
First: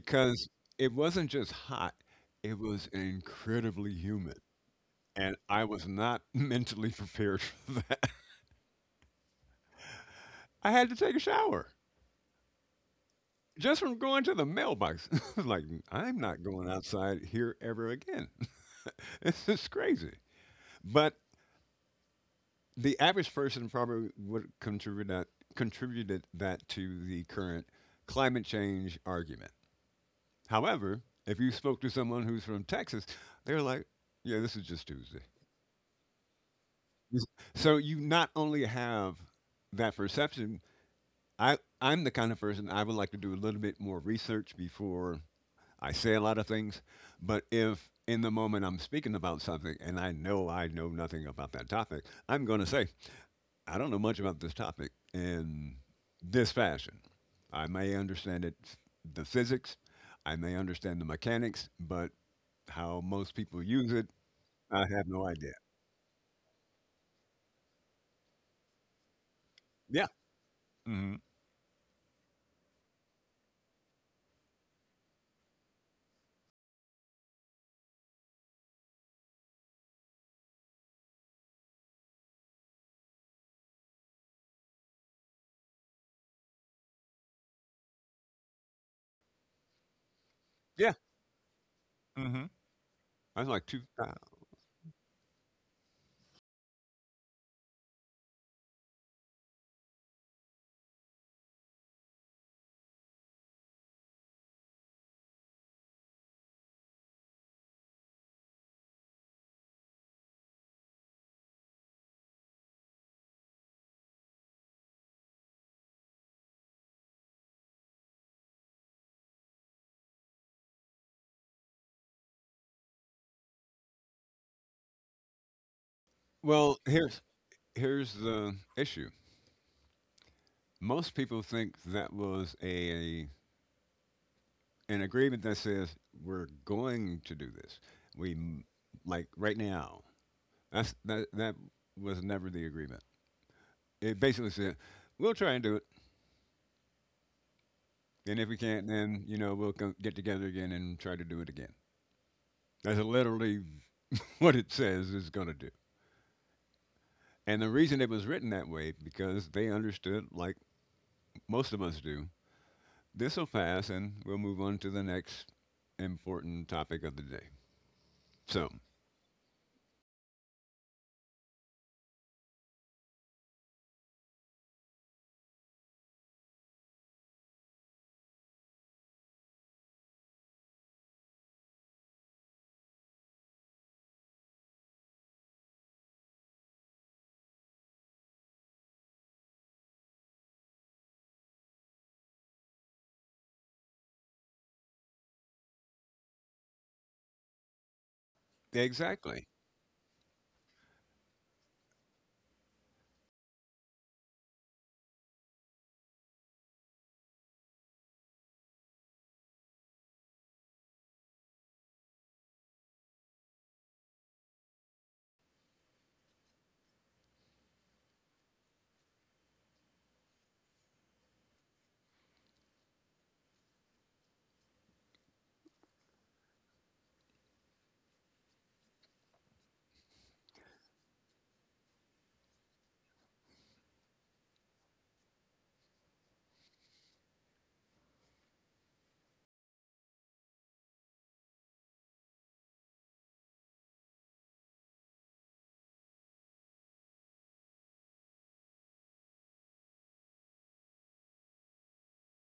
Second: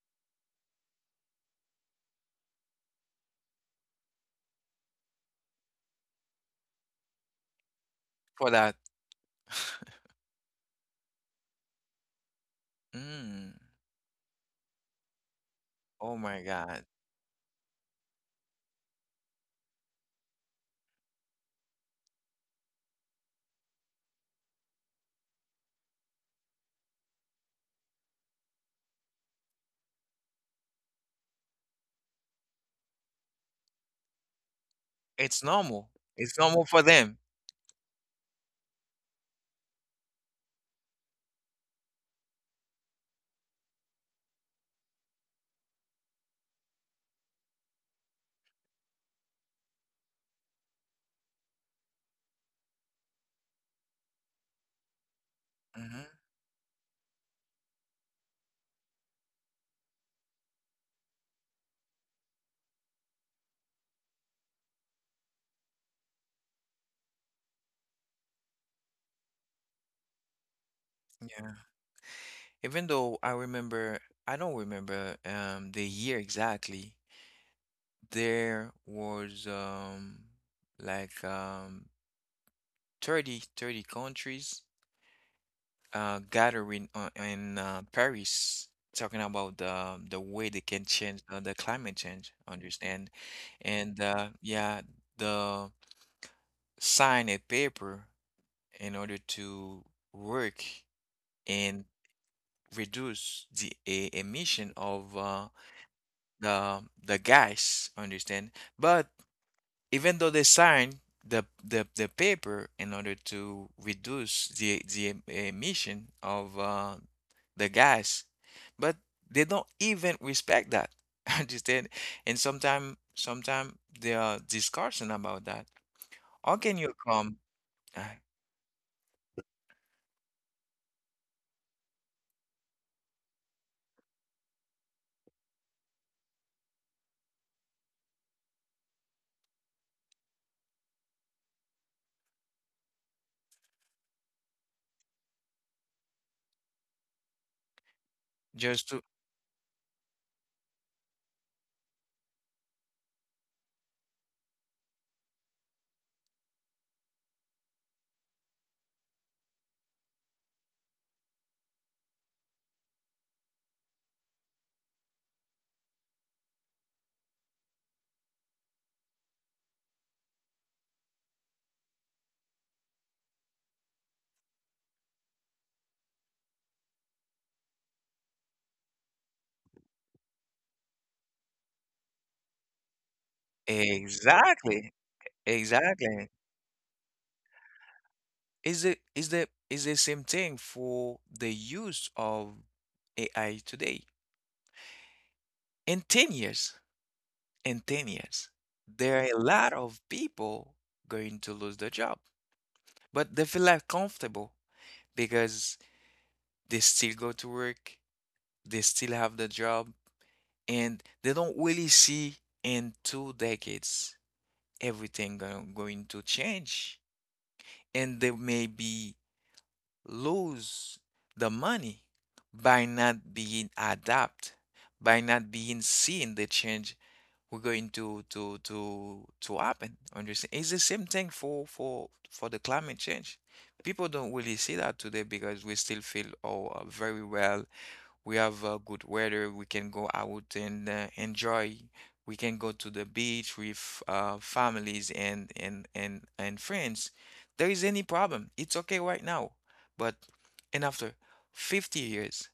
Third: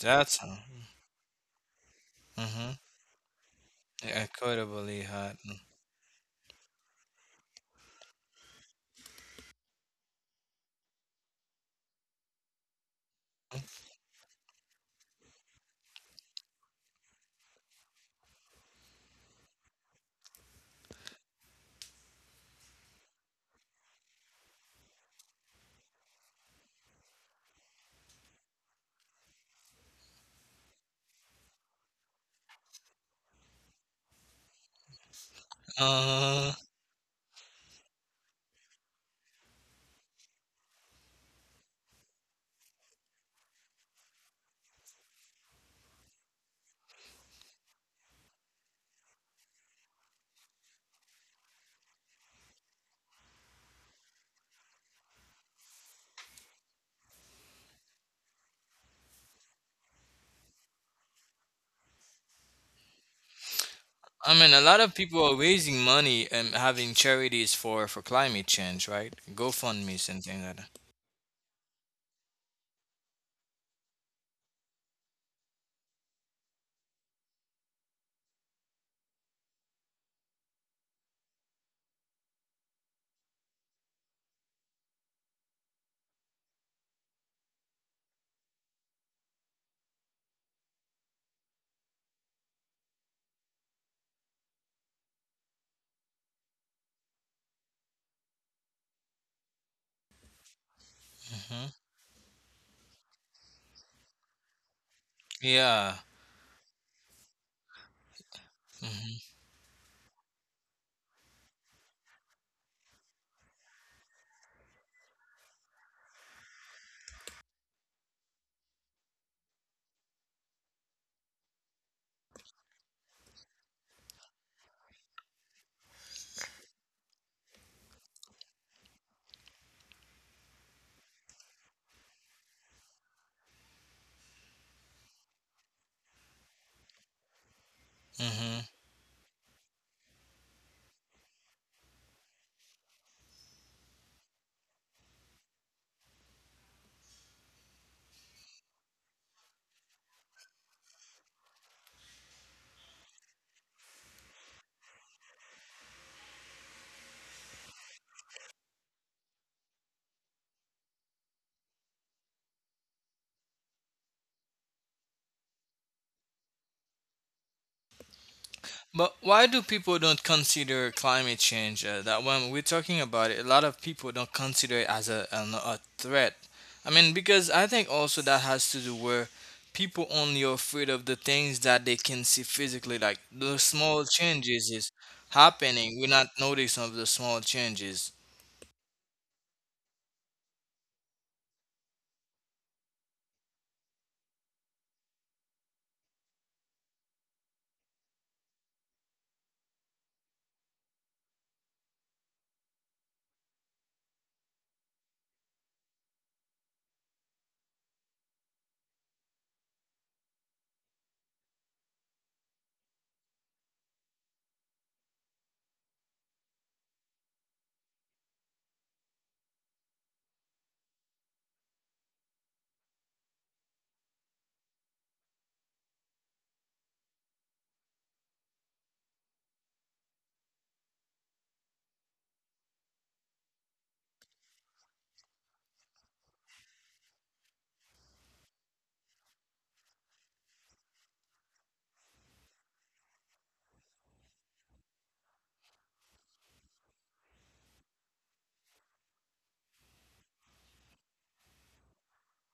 Speaker 2: That's.
Speaker 3: it wasn't just hot, it
Speaker 2: Mm-hmm.
Speaker 3: was incredibly
Speaker 2: Yeah,
Speaker 3: humid.
Speaker 2: incredibly
Speaker 3: And
Speaker 2: hot.
Speaker 3: I was not mentally prepared for
Speaker 1: For that.
Speaker 3: I had to take a shower
Speaker 1: Mm.
Speaker 3: just from going to the mailbox. I was like,
Speaker 1: Oh
Speaker 3: I'm not
Speaker 1: my
Speaker 3: going
Speaker 1: God.
Speaker 3: outside here ever again. This is crazy. But the average person probably would contributed that to the current climate change argument. However, if you spoke to someone who's from Texas, they're like, yeah, this is just Tuesday.
Speaker 1: It's normal. It's
Speaker 2: uh
Speaker 1: normal for them.
Speaker 3: This- So you not only have that perception, I'm the kind of person I would like to do a little bit more research before I say a lot of things, but if in the moment I'm speaking about something and I know nothing about that topic, I'm going to say, I don't know much about this topic in
Speaker 1: Hmm.
Speaker 3: this fashion. I may understand it, the physics, I may understand the mechanics, but how most people use it,
Speaker 2: I mean, a lot
Speaker 3: I
Speaker 2: of
Speaker 3: have
Speaker 2: people
Speaker 3: no
Speaker 2: are
Speaker 3: idea.
Speaker 2: raising money and having charities for climate change, right?
Speaker 3: Yeah.
Speaker 2: GoFundMe's and things like that.
Speaker 3: Hmm.
Speaker 1: Yeah. Even though I remember, I don't remember the year exactly. There was like thirty countries gathering in Paris, talking about the way they can
Speaker 3: Yeah.
Speaker 1: change the climate change,
Speaker 3: Hmm.
Speaker 1: understand?
Speaker 3: I was like, two.
Speaker 1: And yeah, the sign a paper in order to work
Speaker 2: Hmm.
Speaker 1: and reduce the emission of
Speaker 2: Yeah.
Speaker 1: the the gas, understand? But
Speaker 2: Mm-hmm.
Speaker 1: even though they sign the paper in order to reduce the emission of the gas, but they don't even respect that. Understand? And sometimes there are discussion about that. How can
Speaker 3: Well,
Speaker 1: you come uh,
Speaker 3: here's the issue. Most people think that was a an agreement that says we're going to do this. We
Speaker 2: Mm-hmm.
Speaker 3: m- like right now. That was never the agreement. It basically said we'll try and do it, and if we can't,
Speaker 1: just to.
Speaker 3: then you know we'll go get together again and try to do it again. That's literally what it says it's going to do. And the reason it was written that way because they understood, like most of us do, this will pass, and we'll move on to the next important topic of the day. So
Speaker 2: But why do people don't consider climate change? That when we're talking about it, a lot of people don't consider it as a threat. I mean, because I think also that has to do where people only are afraid of the things that they can see physically, like the small changes
Speaker 1: Exactly,
Speaker 2: is happening. We're
Speaker 1: exactly.
Speaker 2: not noticing of the small changes.
Speaker 1: Is the same thing for the use of AI today? In 10 years, in 10 years, there are a
Speaker 3: exactly,
Speaker 1: lot of people going to lose their job, but they feel like comfortable because they still go to work, they still have the job, and they don't really see in 2 decades everything going to change. And they may be lose the money by not being adapt, by not being seeing the change we're going to happen. Understand? It's the same thing for the climate change. People don't really see that today because we still feel oh, very well we have good weather. We can go out and enjoy. We can go to the beach with families and friends. There is any problem. It's okay right now. But and after 50 years,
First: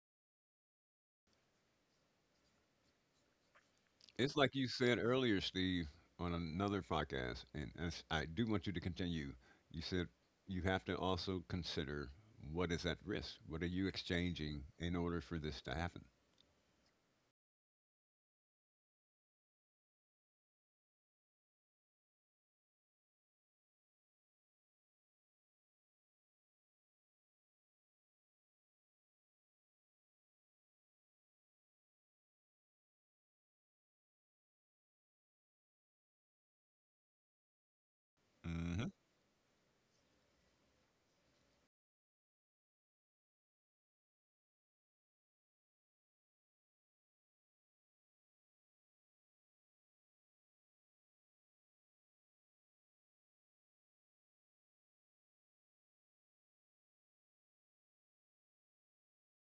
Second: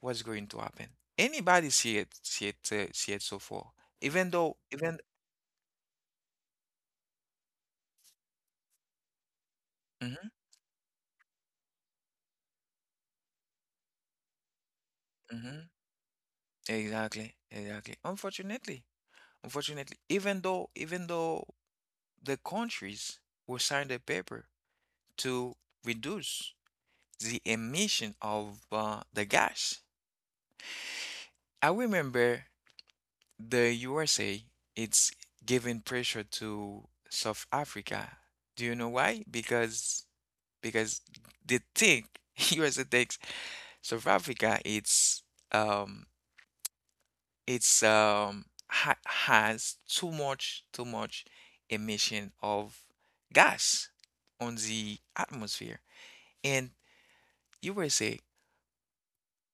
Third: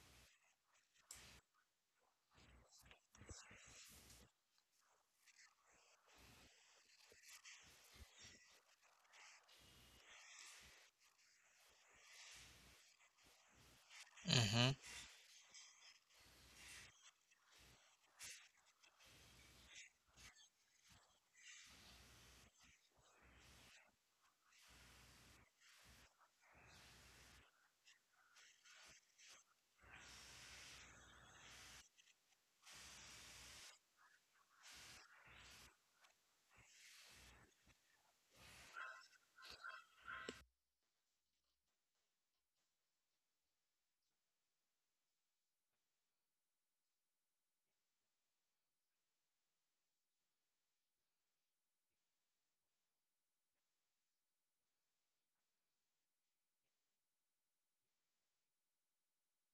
Speaker 1: what's going to happen? Anybody see it so far. Even
Speaker 3: it's like
Speaker 1: though
Speaker 3: you
Speaker 1: even.
Speaker 3: said earlier, Steve, on another podcast, and as I do want you to continue. You said
Speaker 1: Mhm,
Speaker 3: you have to also consider what is at risk. What are you exchanging
Speaker 2: Mhm.
Speaker 3: in order for this
Speaker 1: mhm.
Speaker 3: to happen?
Speaker 1: Exactly, exactly. Unfortunately, even though the countries will sign the paper to reduce the emission of the gas. I remember the USA, it's giving pressure to South Africa. Do you know
Speaker 3: Hmm.
Speaker 1: why? Because they think USA thinks South Africa um it's ha has too much emission of gas on the atmosphere and USA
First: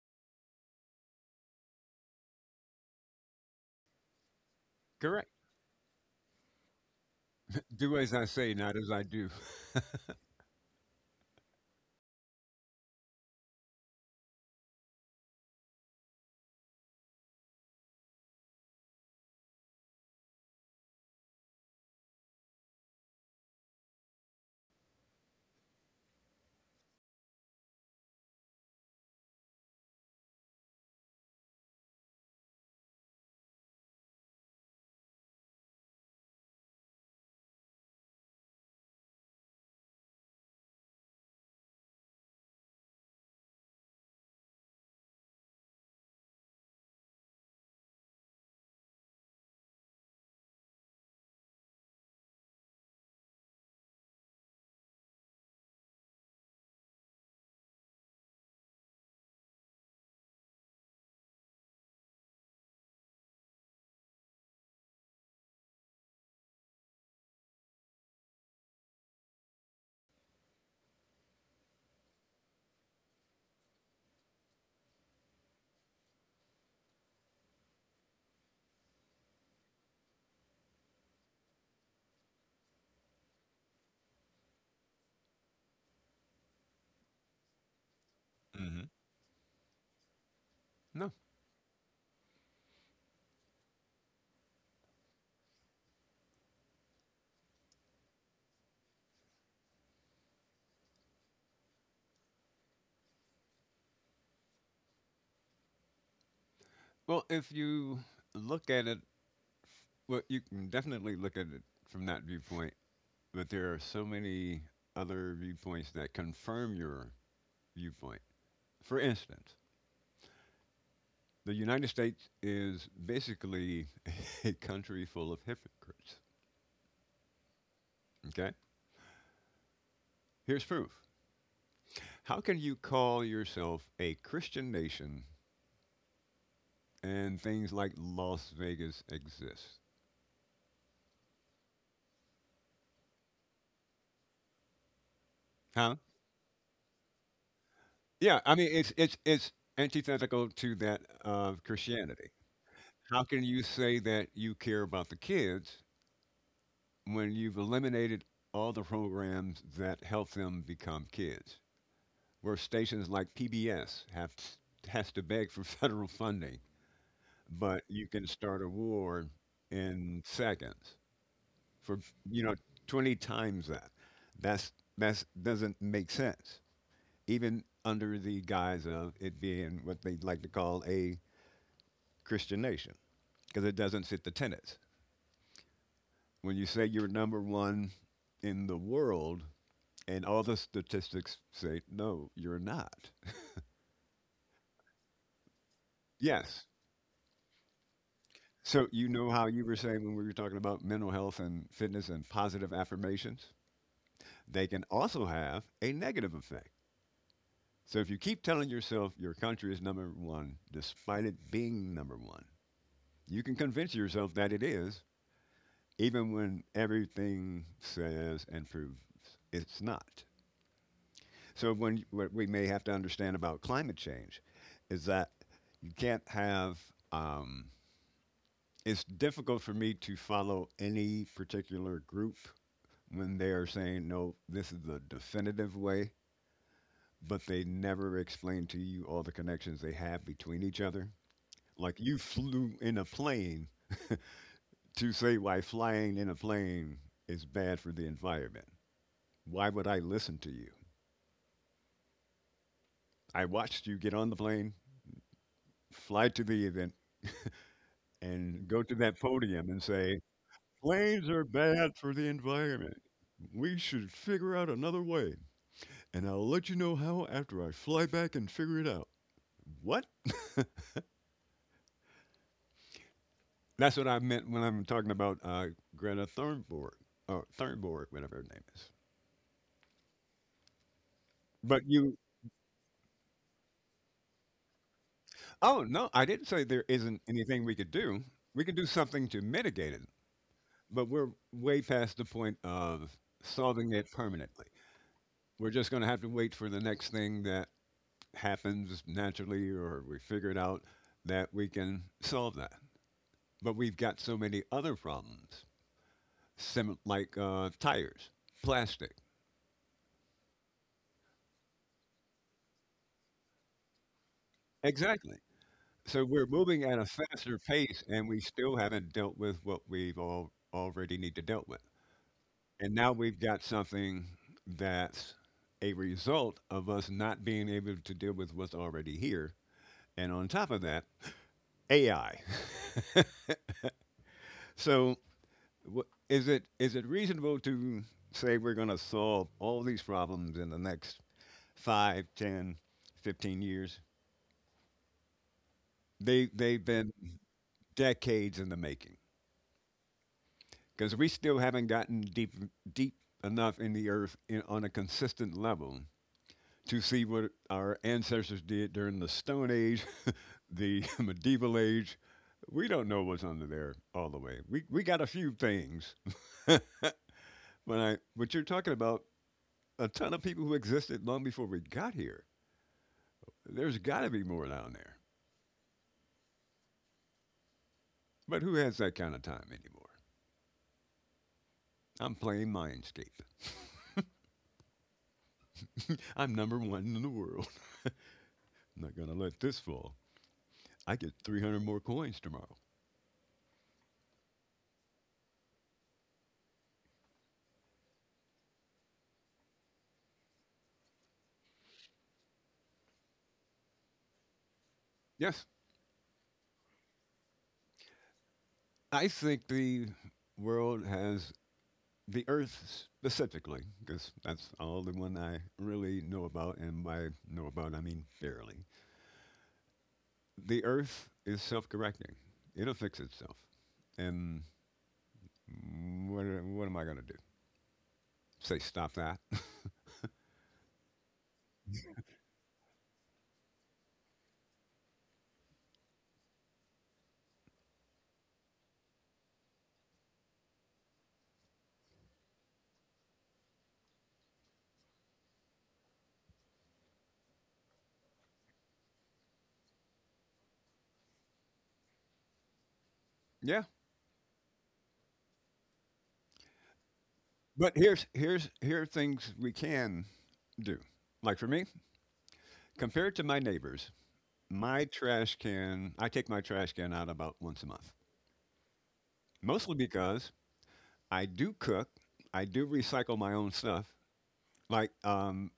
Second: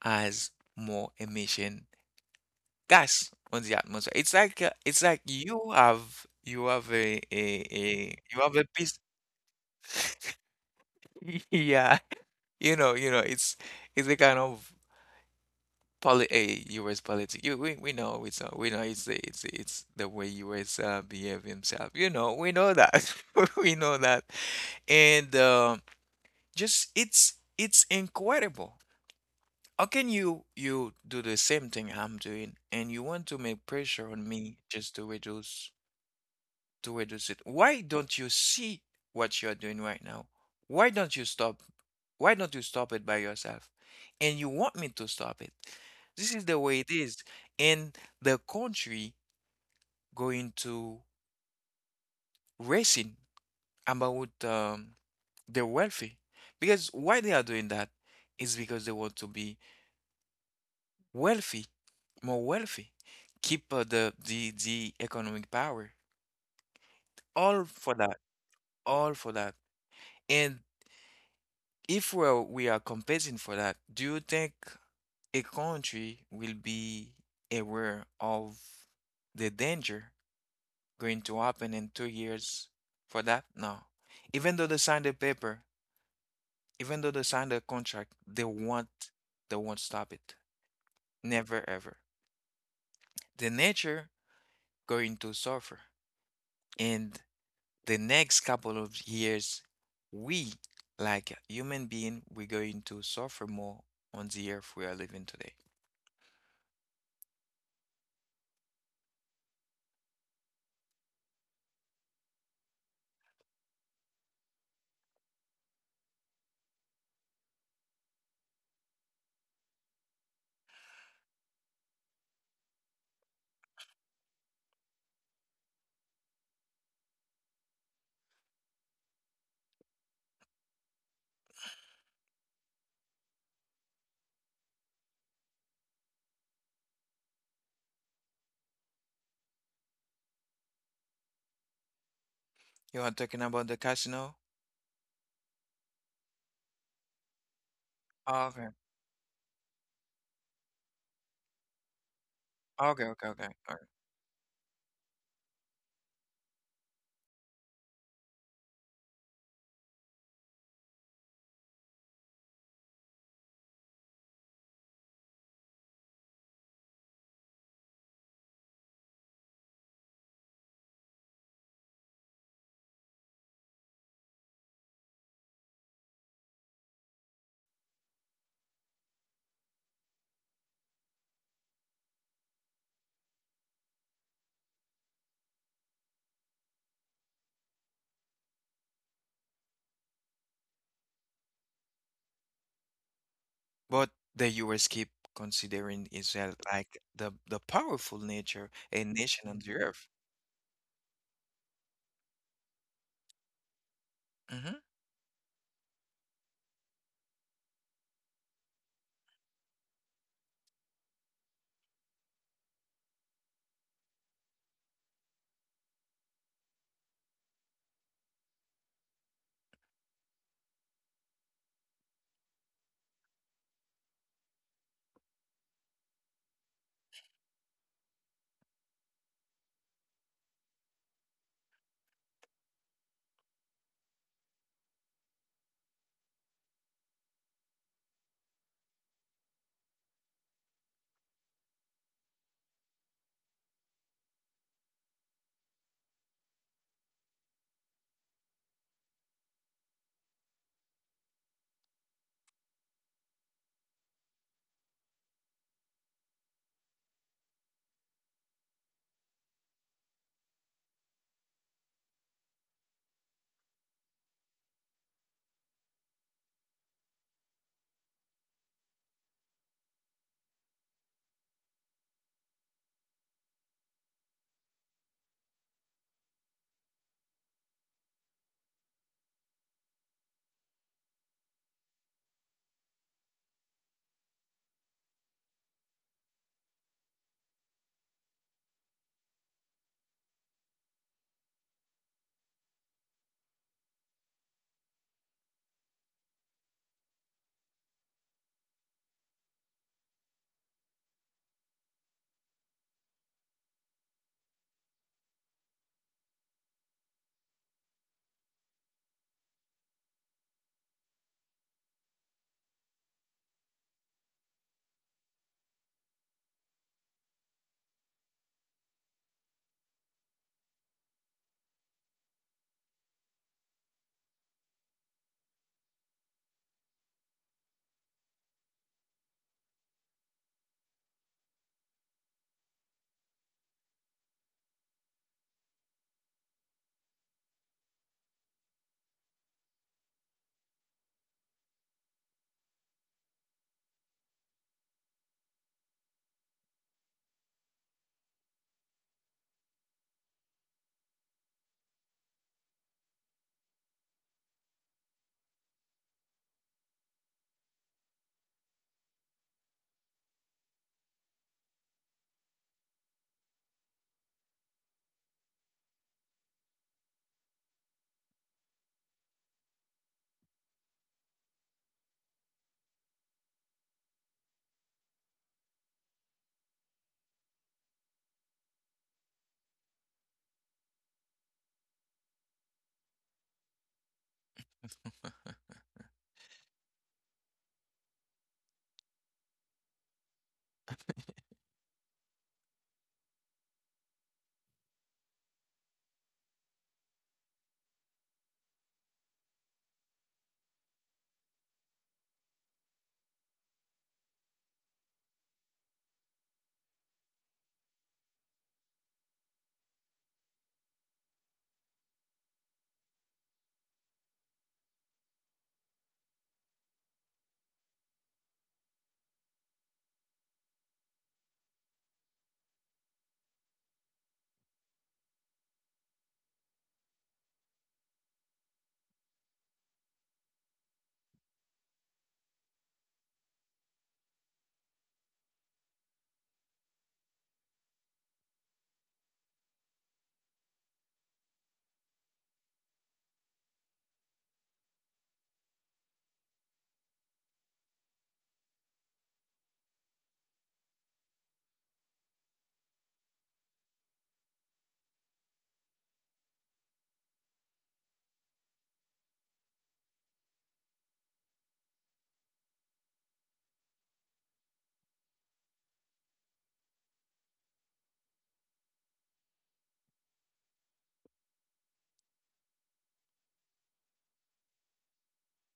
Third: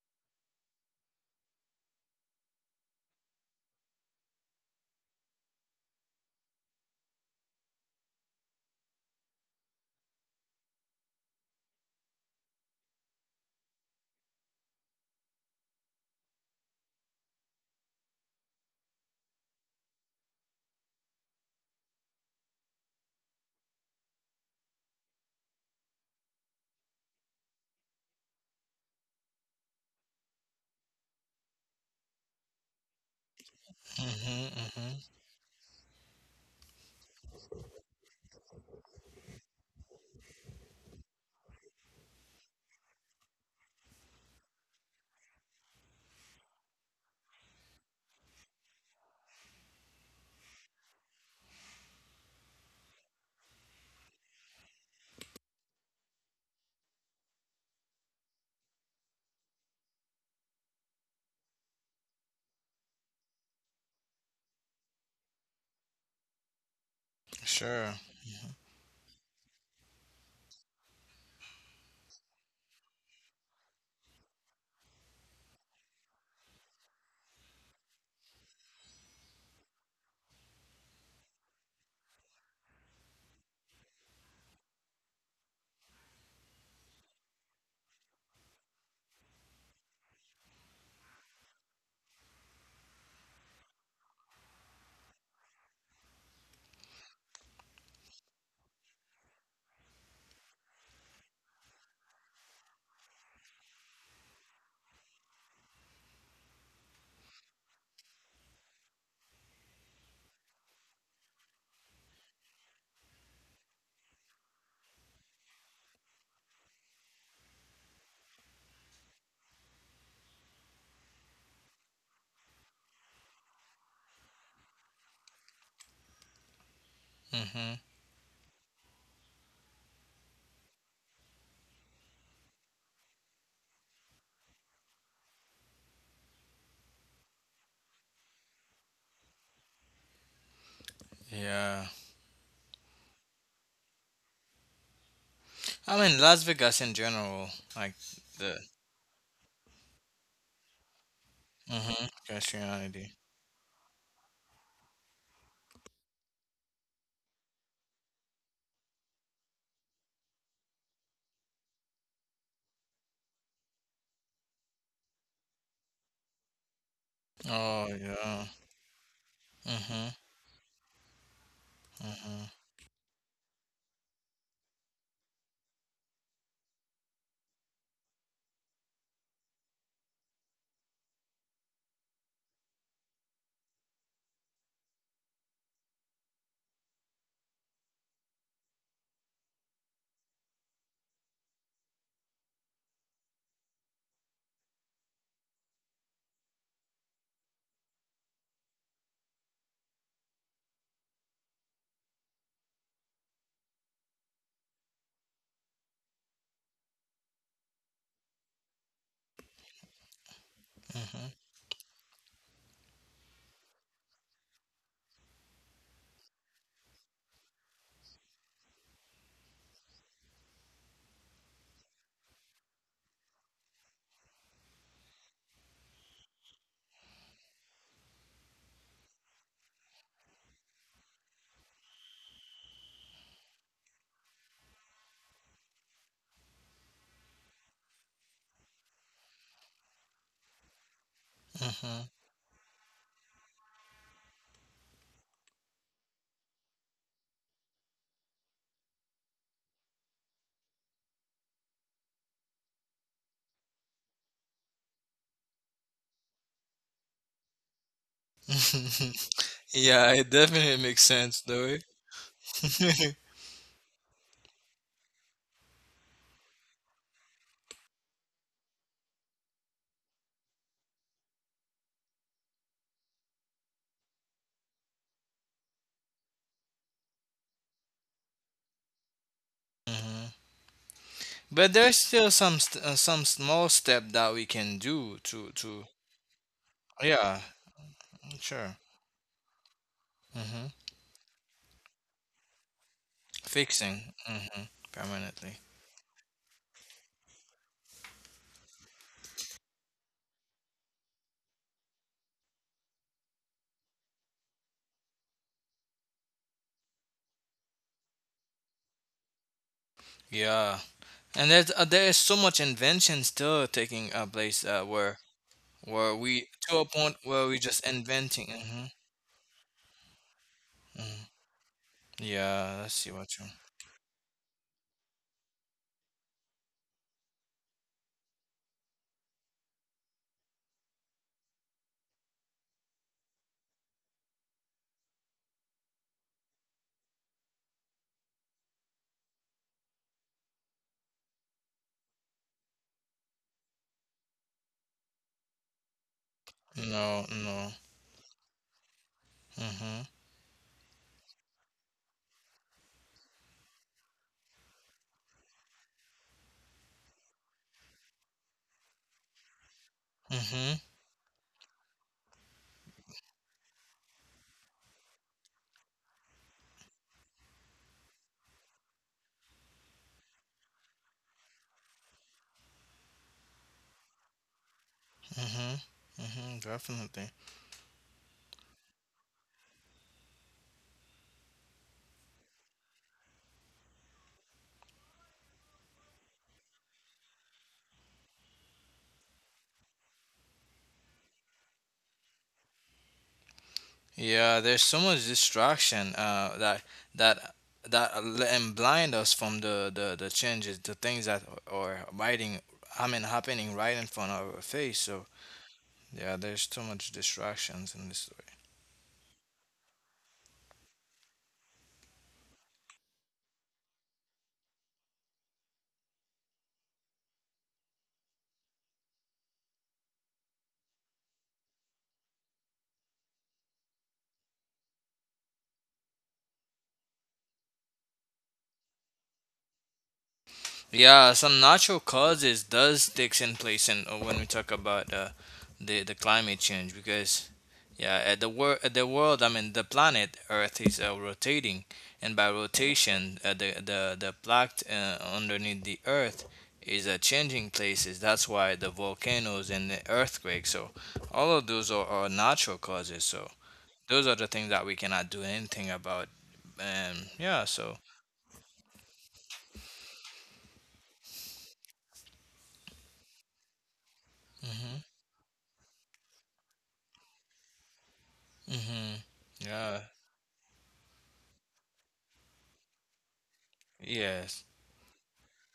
Speaker 1: has more emission gas on the atmosphere. It's like
Speaker 3: Correct.
Speaker 1: you have
Speaker 3: Do as
Speaker 1: a
Speaker 3: I
Speaker 1: you
Speaker 3: say,
Speaker 1: have a
Speaker 3: not as
Speaker 1: piece.
Speaker 3: I do.
Speaker 1: Yeah, you know, it's a kind of poli a US politic. We know it's not, we know it's the way US behave himself. You know, we know that. We know that. And just it's incredible. How can you do the same thing I'm doing and you want to make pressure on
Speaker 2: Mm-hmm,
Speaker 1: me just
Speaker 2: mm-hmm.
Speaker 1: to reduce it. Why don't you see what you're doing right now? Why don't you stop? Why don't you stop it by yourself? And you want me to stop it. This is the way it is. And the country going to racing about the wealthy. Because why they are doing that is because they want to be wealthy, more wealthy, keep the economic power. All
Speaker 2: Sure.
Speaker 1: for that. All for that. And if we are competing for that, do you think a country will be aware of the danger going to happen in 2 years for that? No. Even though they sign the paper, even though they sign the contract,
Speaker 3: Hmm.
Speaker 1: they won't stop it.
Speaker 3: No.
Speaker 1: Never ever. The nature going to suffer. And the next couple of years, we like human being, we're going to suffer more on the earth we are living today.
Speaker 3: Well, if you look at it, well, you can definitely look at it from that viewpoint, but there are so many other viewpoints that confirm your viewpoint. For instance, the United States is basically a country full of hypocrites.
Speaker 2: Mm-hmm.
Speaker 3: Okay? Here's proof. How can you call yourself a Christian nation and things like Las Vegas exist?
Speaker 2: Yeah.
Speaker 1: You are talking about the casino?
Speaker 3: Huh?
Speaker 2: I mean, Las Vegas in general, like
Speaker 3: Yeah,
Speaker 1: Oh,
Speaker 3: I
Speaker 2: the,
Speaker 3: mean
Speaker 1: okay.
Speaker 3: it's it's antithetical to that of
Speaker 2: mm-hmm,
Speaker 3: Christianity.
Speaker 1: Okay,
Speaker 2: Christianity.
Speaker 3: How
Speaker 1: okay,
Speaker 3: can
Speaker 1: okay.
Speaker 3: you
Speaker 1: All right.
Speaker 3: say that you care about the kids when you've eliminated all the programs that help them become kids, where stations like PBS have has to beg for federal funding, but
Speaker 2: Oh,
Speaker 3: you can
Speaker 2: yeah.
Speaker 3: start a war
Speaker 2: Mm-hmm,
Speaker 3: in seconds for you
Speaker 2: mm-hmm,
Speaker 3: know 20 times that? that's that's doesn't make sense even under the guise of it being what they like to call a christian nation, because it doesn't fit the tenets when you say you're number one in the world and all the statistics say no, you're not.
Speaker 1: But the US keep considering Israel
Speaker 3: Yes,
Speaker 1: like the powerful nature
Speaker 3: so
Speaker 1: a
Speaker 3: you know how
Speaker 1: nation on
Speaker 3: you were
Speaker 1: the
Speaker 3: saying
Speaker 1: earth.
Speaker 3: when we were talking about mental health and fitness and positive affirmations, they
Speaker 1: Hmm.
Speaker 3: can also have a negative effect. So if you keep telling yourself your country is number one, despite it being number one, you can convince yourself that it is, even when everything says and proves it's not. So when what we may have to understand about climate change is that you can't have um, it's difficult for me to follow any particular group when they are saying, no, this is the definitive way, but they never explain to you all the connections they have between each other. Like,
Speaker 2: mm-hmm,
Speaker 3: you flew in a plane to say why flying in a plane is bad for the environment. Why would I listen to you? I watched you get on the plane, fly to the event, and go to
Speaker 2: mm-hmm.
Speaker 3: that podium and
Speaker 2: Yeah,
Speaker 3: say,
Speaker 2: it definitely makes
Speaker 3: planes
Speaker 2: sense,
Speaker 3: are
Speaker 2: though.
Speaker 3: bad for the environment.
Speaker 2: It?
Speaker 3: We should figure out another way. And I'll let you know how after I fly back and figure it out. What? That's what I meant when I'm talking about Greta Thunberg, or Thunberg, whatever her name is.
Speaker 2: Hmm. But
Speaker 3: But
Speaker 2: there's
Speaker 3: you,
Speaker 2: still some small step that we can do to
Speaker 3: oh
Speaker 2: to
Speaker 3: no, I didn't say there isn't
Speaker 2: Yeah,
Speaker 3: anything we could do. We could
Speaker 2: sure.
Speaker 3: do something to mitigate it,
Speaker 2: Hmm.
Speaker 3: but we're way past the point of solving it
Speaker 2: Fixing
Speaker 3: permanently.
Speaker 2: permanently.
Speaker 3: We're just going to have to wait for the next thing that happens naturally, or we figure it out that we can solve that. But we've got so many other problems, like tires, plastic.
Speaker 2: Yeah. And there is so much invention still taking place where
Speaker 3: Exactly.
Speaker 2: where
Speaker 3: So we're
Speaker 2: we to
Speaker 3: moving
Speaker 2: a
Speaker 3: at a
Speaker 2: point where
Speaker 3: faster
Speaker 2: we just
Speaker 3: pace, and we
Speaker 2: inventing.
Speaker 3: still
Speaker 2: Hmm.
Speaker 3: haven't dealt with what we've all already
Speaker 2: Hmm.
Speaker 3: need to dealt with.
Speaker 2: Yeah,
Speaker 3: And
Speaker 2: let's
Speaker 3: now
Speaker 2: see
Speaker 3: we've
Speaker 2: what you.
Speaker 3: got something that's a result of us not being able to deal with what's already here. And on top of that, AI. So wh- is it reasonable to say we're going to solve all these problems in the next 5, 10, 15 years? They've been
Speaker 2: No, no.
Speaker 3: decades in the making,
Speaker 2: Mhm.
Speaker 3: because we still haven't gotten deep deep enough in the earth in, on a consistent level to see what our ancestors did during the Stone Age,
Speaker 2: Mhm.
Speaker 3: the medieval age. We don't know what's under there all the way. We got a few things, but I but you're talking about a ton of people who existed long before we got here. There's got to be more down there.
Speaker 2: Mhm. Mhm. Definitely.
Speaker 3: But who has that kind of time anymore? I'm playing Mindscape. I'm number one in the world. I'm not gonna let this fall. I get 300 more coins tomorrow.
Speaker 2: Yeah, there's so much distraction that that that and blind us from the changes, the things that are I mean, happening right in front of our face. So
Speaker 3: Yes,
Speaker 2: yeah, there's too much distractions in this.
Speaker 3: I think the world has the Earth specifically, because that's all the one I really know about, and by know about I mean barely. The Earth is self-correcting; it'll fix itself. And what am I gonna do? Say stop that?
Speaker 2: Yeah, some natural causes does takes in place in when we talk about the climate change because yeah, the world, I mean, the planet Earth is rotating, and by rotation the plaque underneath the Earth is changing places. That's why the volcanoes and the earthquakes. So all of those are natural causes. So
Speaker 3: Yeah,
Speaker 2: those are the things that we cannot do anything about. And yeah,
Speaker 3: but
Speaker 2: so.
Speaker 3: here are things we can do. Like for me, compared to my neighbors,
Speaker 2: Hmm.
Speaker 3: my trash can I take my trash can out about once a month,
Speaker 2: Hmm.
Speaker 3: mostly
Speaker 2: Yeah.
Speaker 3: because I do cook. I do recycle my own stuff,
Speaker 2: Yes.
Speaker 3: like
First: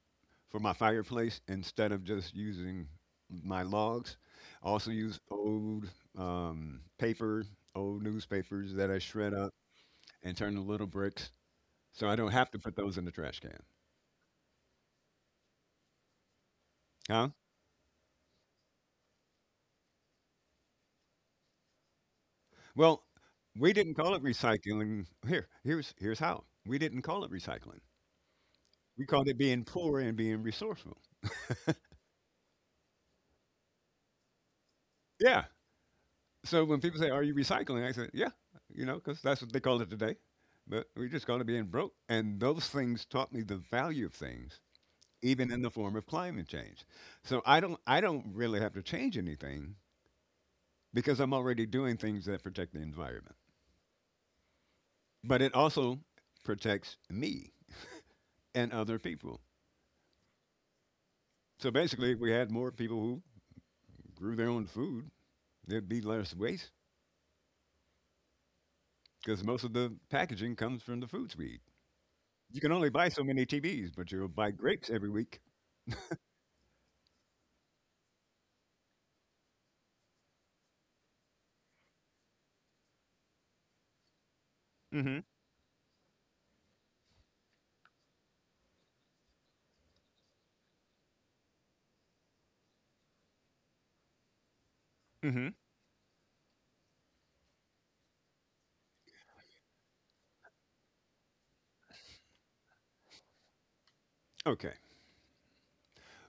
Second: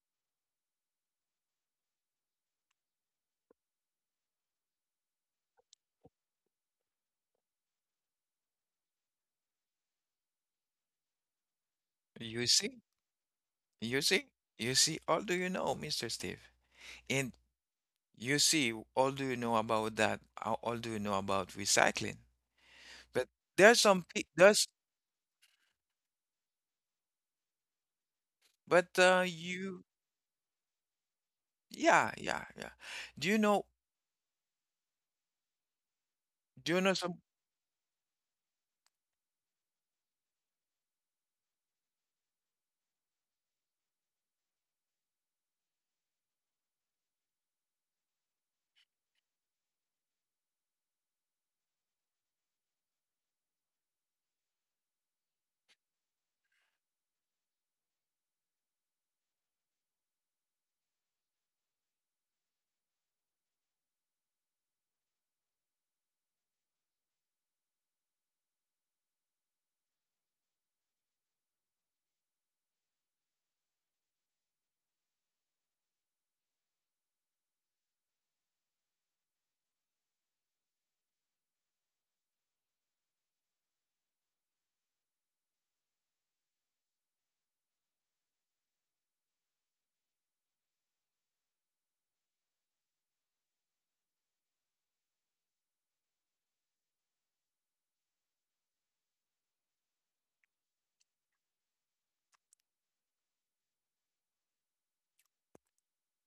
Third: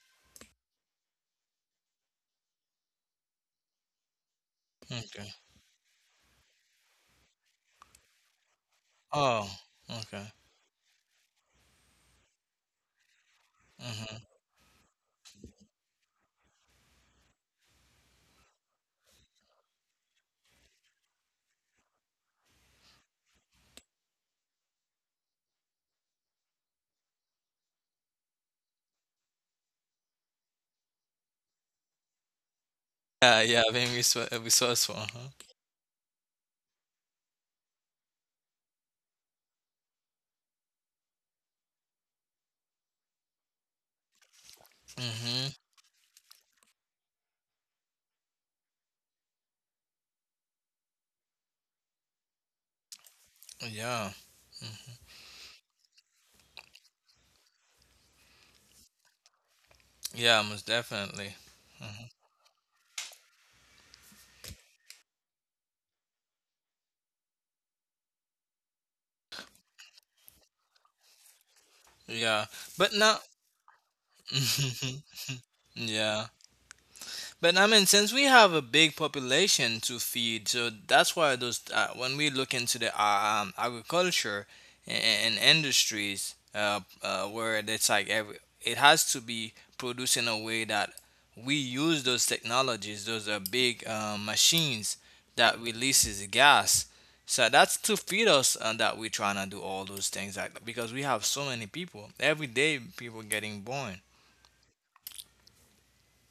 Speaker 3: for my fireplace. Instead of just using my logs, I also use
Speaker 2: Okay.
Speaker 3: old paper, old newspapers that I shred
Speaker 2: Oh,
Speaker 3: up
Speaker 2: okay.
Speaker 3: and turn to little bricks, so I don't
Speaker 1: You
Speaker 3: have to put
Speaker 1: see?
Speaker 3: those in the trash can.
Speaker 1: You
Speaker 2: Mm-hmm.
Speaker 1: see? You see? All do you know, Mr. Steve?
Speaker 3: Huh?
Speaker 1: And you see, all do you know about that? All do you know about recycling?
Speaker 3: Well,
Speaker 1: But
Speaker 3: we
Speaker 1: there's
Speaker 3: didn't
Speaker 1: some
Speaker 3: call
Speaker 1: pe
Speaker 3: it
Speaker 1: there's
Speaker 3: recycling. Here, here's here's how. We didn't call it recycling.
Speaker 1: but
Speaker 3: We called it being
Speaker 1: you
Speaker 3: poor and being resourceful.
Speaker 1: yeah, yeah, yeah. Do you
Speaker 2: Yeah, yeah,
Speaker 1: know
Speaker 2: being resourceful. Uh-huh.
Speaker 3: Yeah, so
Speaker 1: do you
Speaker 3: when
Speaker 1: know
Speaker 3: people say,
Speaker 1: some
Speaker 3: "Are you recycling?" I say, "Yeah," you know, because that's what they call it today. But we just call it being broke. And those things taught me the value of things,
Speaker 2: Mm-hmm.
Speaker 3: even in the form of climate change. So I don't really have to change anything because I'm already doing things that protect the environment.
Speaker 2: Yeah.
Speaker 3: But it also protects me and other people.
Speaker 2: Yeah, most definitely.
Speaker 3: So
Speaker 2: Hmm.
Speaker 3: basically, if we had more people who grew their own food, there'd be less waste because most of the packaging comes from the foods we eat.
Speaker 2: Yeah.
Speaker 3: You can only
Speaker 2: But
Speaker 3: buy
Speaker 2: now,
Speaker 3: so many TVs, but you'll buy grapes every week.
Speaker 2: yeah. But I mean, since we have a big population to feed, so that's why those when we look into the agriculture
Speaker 3: Mm-hmm.
Speaker 2: and industries, where it's like every it has to be produced in a way that we use those technologies, those are big machines
Speaker 3: Mm-hmm.
Speaker 2: that releases gas. So that's to feed us, and that we're trying to do all those things like because we have so many people every day, people getting born.
Speaker 3: Okay.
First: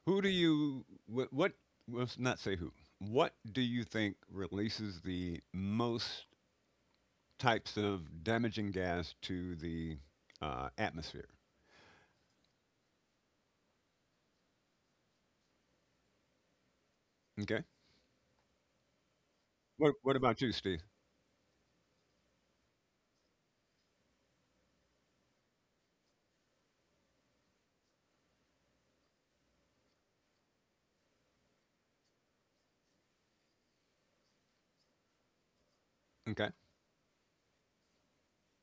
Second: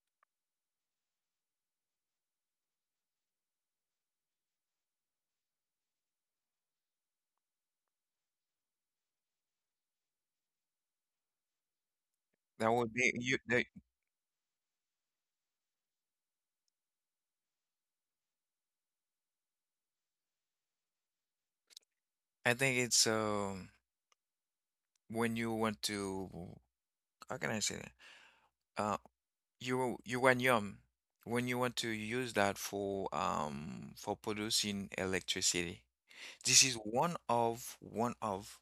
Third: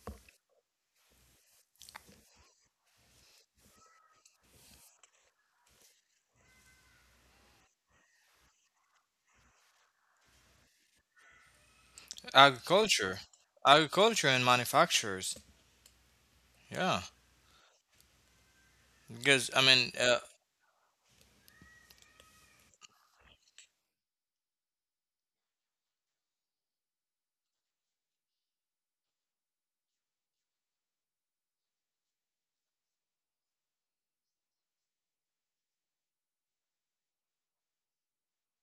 Speaker 3: Who do you what, what? Let's not say who. What do you think releases the most types of damaging gas to the atmosphere?
Speaker 1: that would be
Speaker 2: Agriculture,
Speaker 1: you the.
Speaker 2: agriculture, and manufacturers. Yeah,
Speaker 3: Okay.
Speaker 2: because I mean,
Speaker 3: What about you, Steve?
Speaker 1: I think it's when you want to. How can I say that? Uh, you you when you, when you want to use that for producing electricity.
Speaker 3: Okay.
Speaker 1: This is one of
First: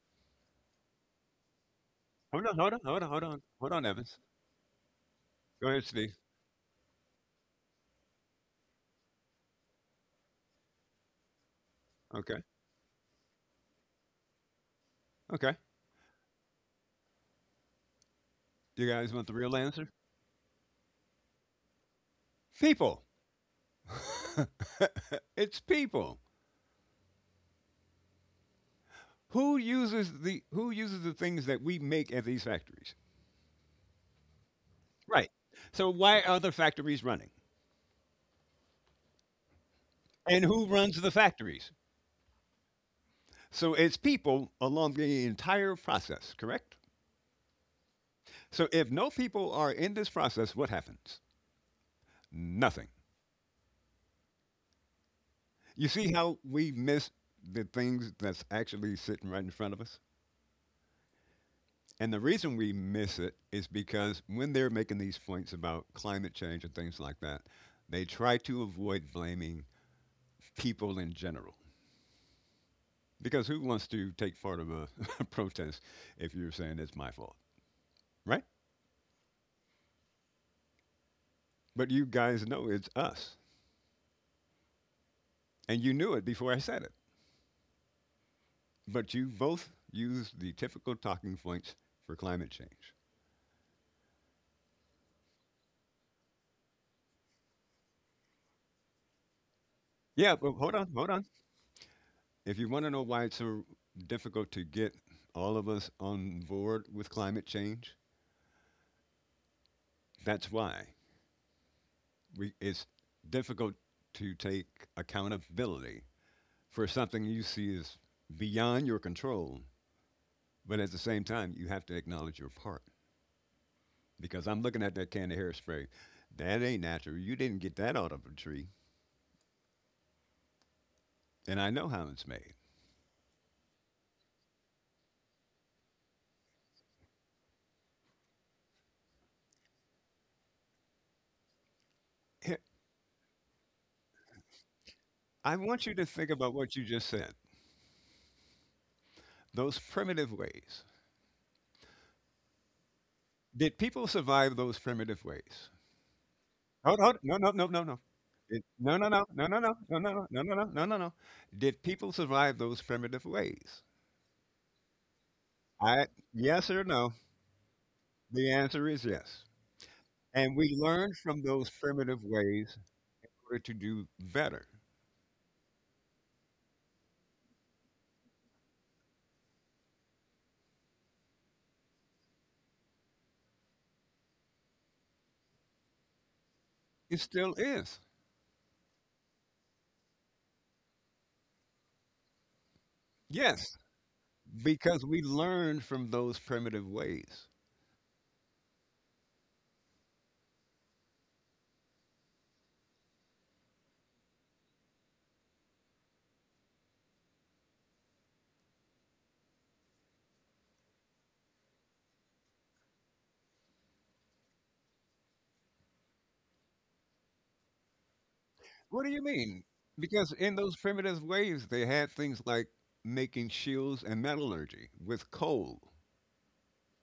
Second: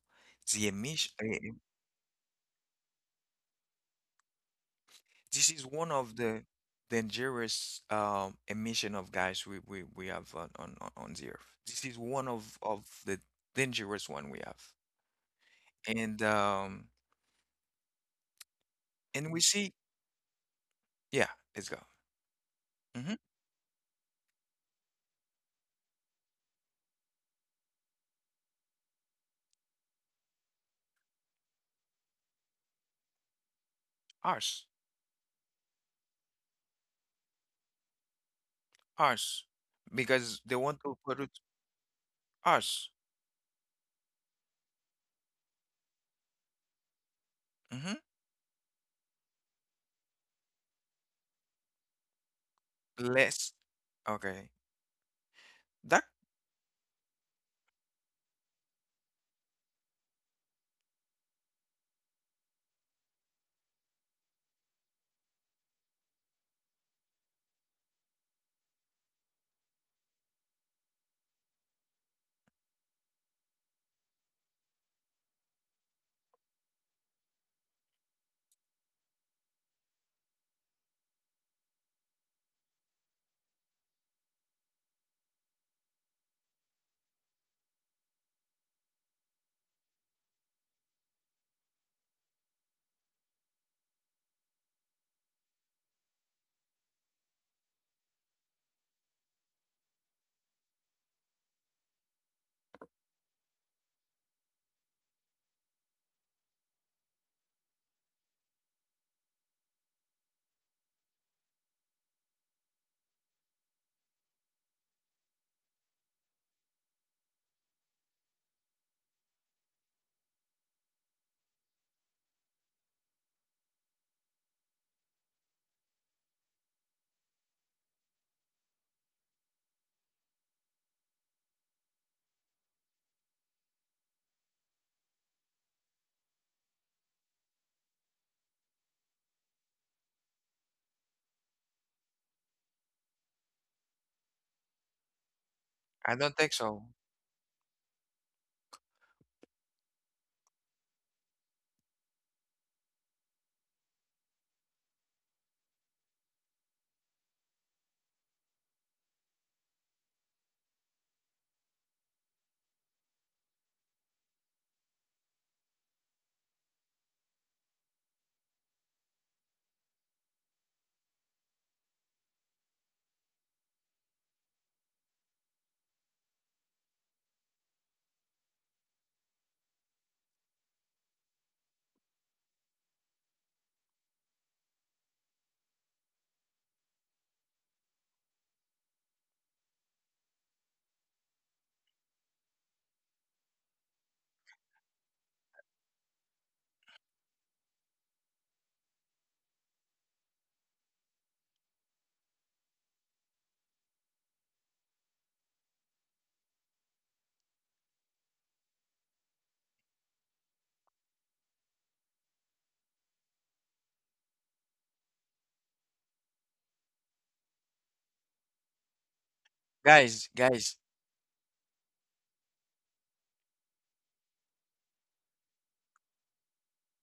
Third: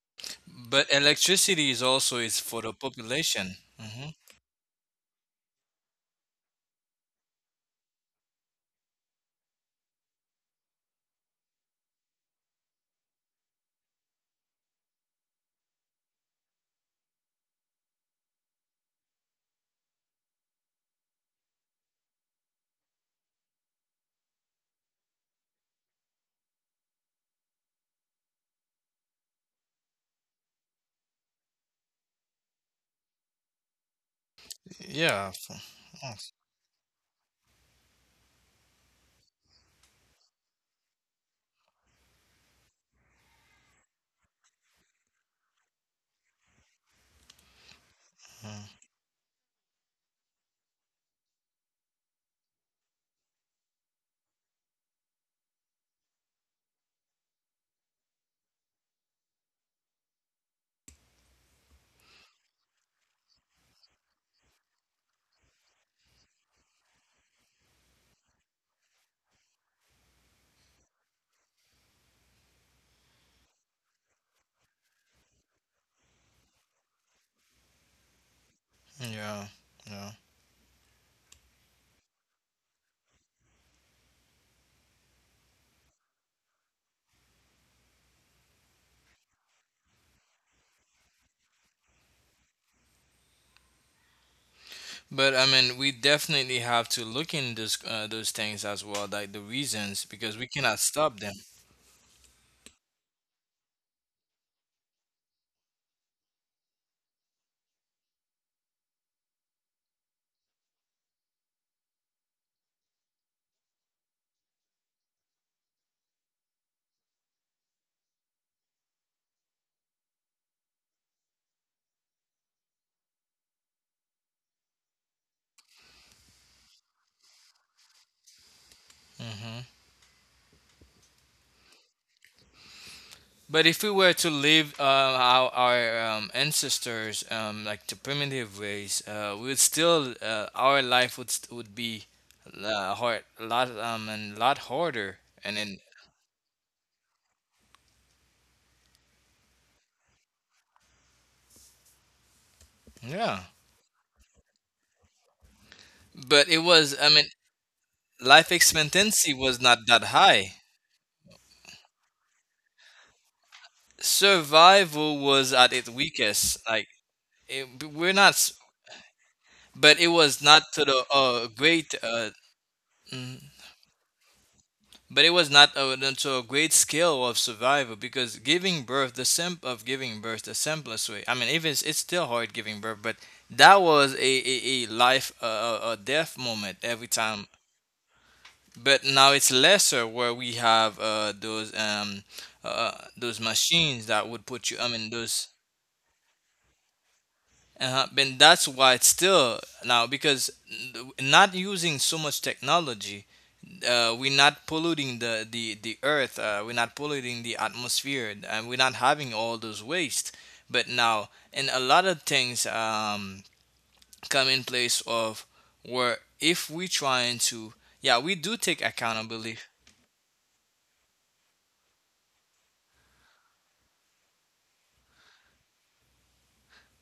Speaker 1: the
Speaker 2: but
Speaker 1: emission.
Speaker 2: electricity is also is
Speaker 3: Hold on.
Speaker 2: for the
Speaker 3: Hold on. Hold on. Hold on.
Speaker 2: population.
Speaker 3: Hold on,
Speaker 2: Hmm.
Speaker 3: Evans.
Speaker 1: This is
Speaker 3: Go ahead,
Speaker 1: one
Speaker 3: Steve.
Speaker 1: of the dangerous emission of gas we have on the earth. This is one
Speaker 3: Okay.
Speaker 1: of the dangerous one we have,
Speaker 3: Okay.
Speaker 1: and
Speaker 3: You guys want the
Speaker 1: we
Speaker 3: real
Speaker 1: see.
Speaker 3: answer?
Speaker 1: Yeah, let's go.
Speaker 3: People.
Speaker 1: Mm-hmm.
Speaker 3: It's people. Who uses the things that we make at these factories?
Speaker 1: Ours.
Speaker 2: Yeah,
Speaker 3: Right.
Speaker 2: of
Speaker 3: So why
Speaker 2: course.
Speaker 3: are the factories running?
Speaker 1: Us, because
Speaker 3: And
Speaker 1: they
Speaker 3: who
Speaker 1: want to
Speaker 3: runs the
Speaker 1: put it
Speaker 3: factories?
Speaker 1: us.
Speaker 3: So it's people along the entire process, correct?
Speaker 1: Mm-hmm.
Speaker 2: Mm,
Speaker 3: So if no people are in this process, what happens? Nothing.
Speaker 1: Less. Okay.
Speaker 3: You
Speaker 1: That
Speaker 3: see how we miss the things that's actually sitting right in front of us? And the reason we miss it is because when they're making these points about climate change and things like that, they try to avoid blaming people in general. Because who wants to take part of a, protest if you're saying it's my fault, right?
Speaker 2: yeah, yeah.
Speaker 3: But you guys know it's us. And you knew it before I said it, but you both used the typical talking points for climate change.
Speaker 2: But I mean, we definitely have to look in those things as well, like the reasons,
Speaker 3: Yeah,
Speaker 2: because we
Speaker 3: but hold
Speaker 2: cannot
Speaker 3: on, hold
Speaker 2: stop
Speaker 3: on.
Speaker 2: them.
Speaker 3: If you want to know why it's so difficult to get all of us on board with climate change, that's why. It's difficult to take accountability for something you see as beyond your control, but at the same time, you have to acknowledge your part. Because I'm looking at that can of hairspray. That ain't natural. You didn't get that out of a tree,
Speaker 2: Hmm.
Speaker 3: and I know how it's made.
Speaker 2: But if we were to live our ancestors, like the primitive ways, we would still our life would st- would be
Speaker 3: Here,
Speaker 2: hard, a lot and a lot harder.
Speaker 3: I
Speaker 2: And then,
Speaker 3: want you to
Speaker 1: I
Speaker 3: think
Speaker 1: don't
Speaker 3: about
Speaker 1: think
Speaker 3: what you
Speaker 1: so.
Speaker 3: just said. Those primitive ways.
Speaker 2: yeah,
Speaker 3: Did people survive those primitive ways?
Speaker 2: but it was. I mean,
Speaker 3: No, no, no, no, no.
Speaker 2: life
Speaker 3: No, no, no,
Speaker 2: expectancy
Speaker 3: no, no,
Speaker 2: was
Speaker 3: no,
Speaker 2: not
Speaker 3: no, no,
Speaker 2: that
Speaker 3: no, no, no,
Speaker 2: high.
Speaker 3: no, no, no. No. Did people survive those primitive ways?
Speaker 2: Survival was at its
Speaker 3: I,
Speaker 2: weakest.
Speaker 3: yes or
Speaker 2: Like
Speaker 3: no?
Speaker 2: it, we're not,
Speaker 3: The answer is yes.
Speaker 2: but it was
Speaker 3: And
Speaker 2: not
Speaker 3: we
Speaker 2: to the
Speaker 3: learn from those
Speaker 2: great.
Speaker 3: primitive ways in order to do better.
Speaker 2: But it was not until a great scale of survival because giving birth, the simplest way. I mean, even it's still hard giving birth, but that was a life, a death moment every
Speaker 3: It
Speaker 2: time.
Speaker 3: still is.
Speaker 2: But now it's lesser where we have those
Speaker 3: Yes,
Speaker 2: machines that would put you. I
Speaker 3: because
Speaker 2: mean,
Speaker 3: we
Speaker 2: those.
Speaker 3: learned from those primitive ways.
Speaker 2: And that's why it's still now because not using so much technology, we're not polluting the earth. We're not polluting the atmosphere, and we're not having all those waste. But now, and a lot of things come in place of where if we trying to, yeah, we do take
Speaker 3: What do you
Speaker 2: accountability.
Speaker 3: mean?
Speaker 1: Guys,
Speaker 3: Because in those
Speaker 1: guys,
Speaker 3: primitive ways, they had things like making shields and metallurgy with coal.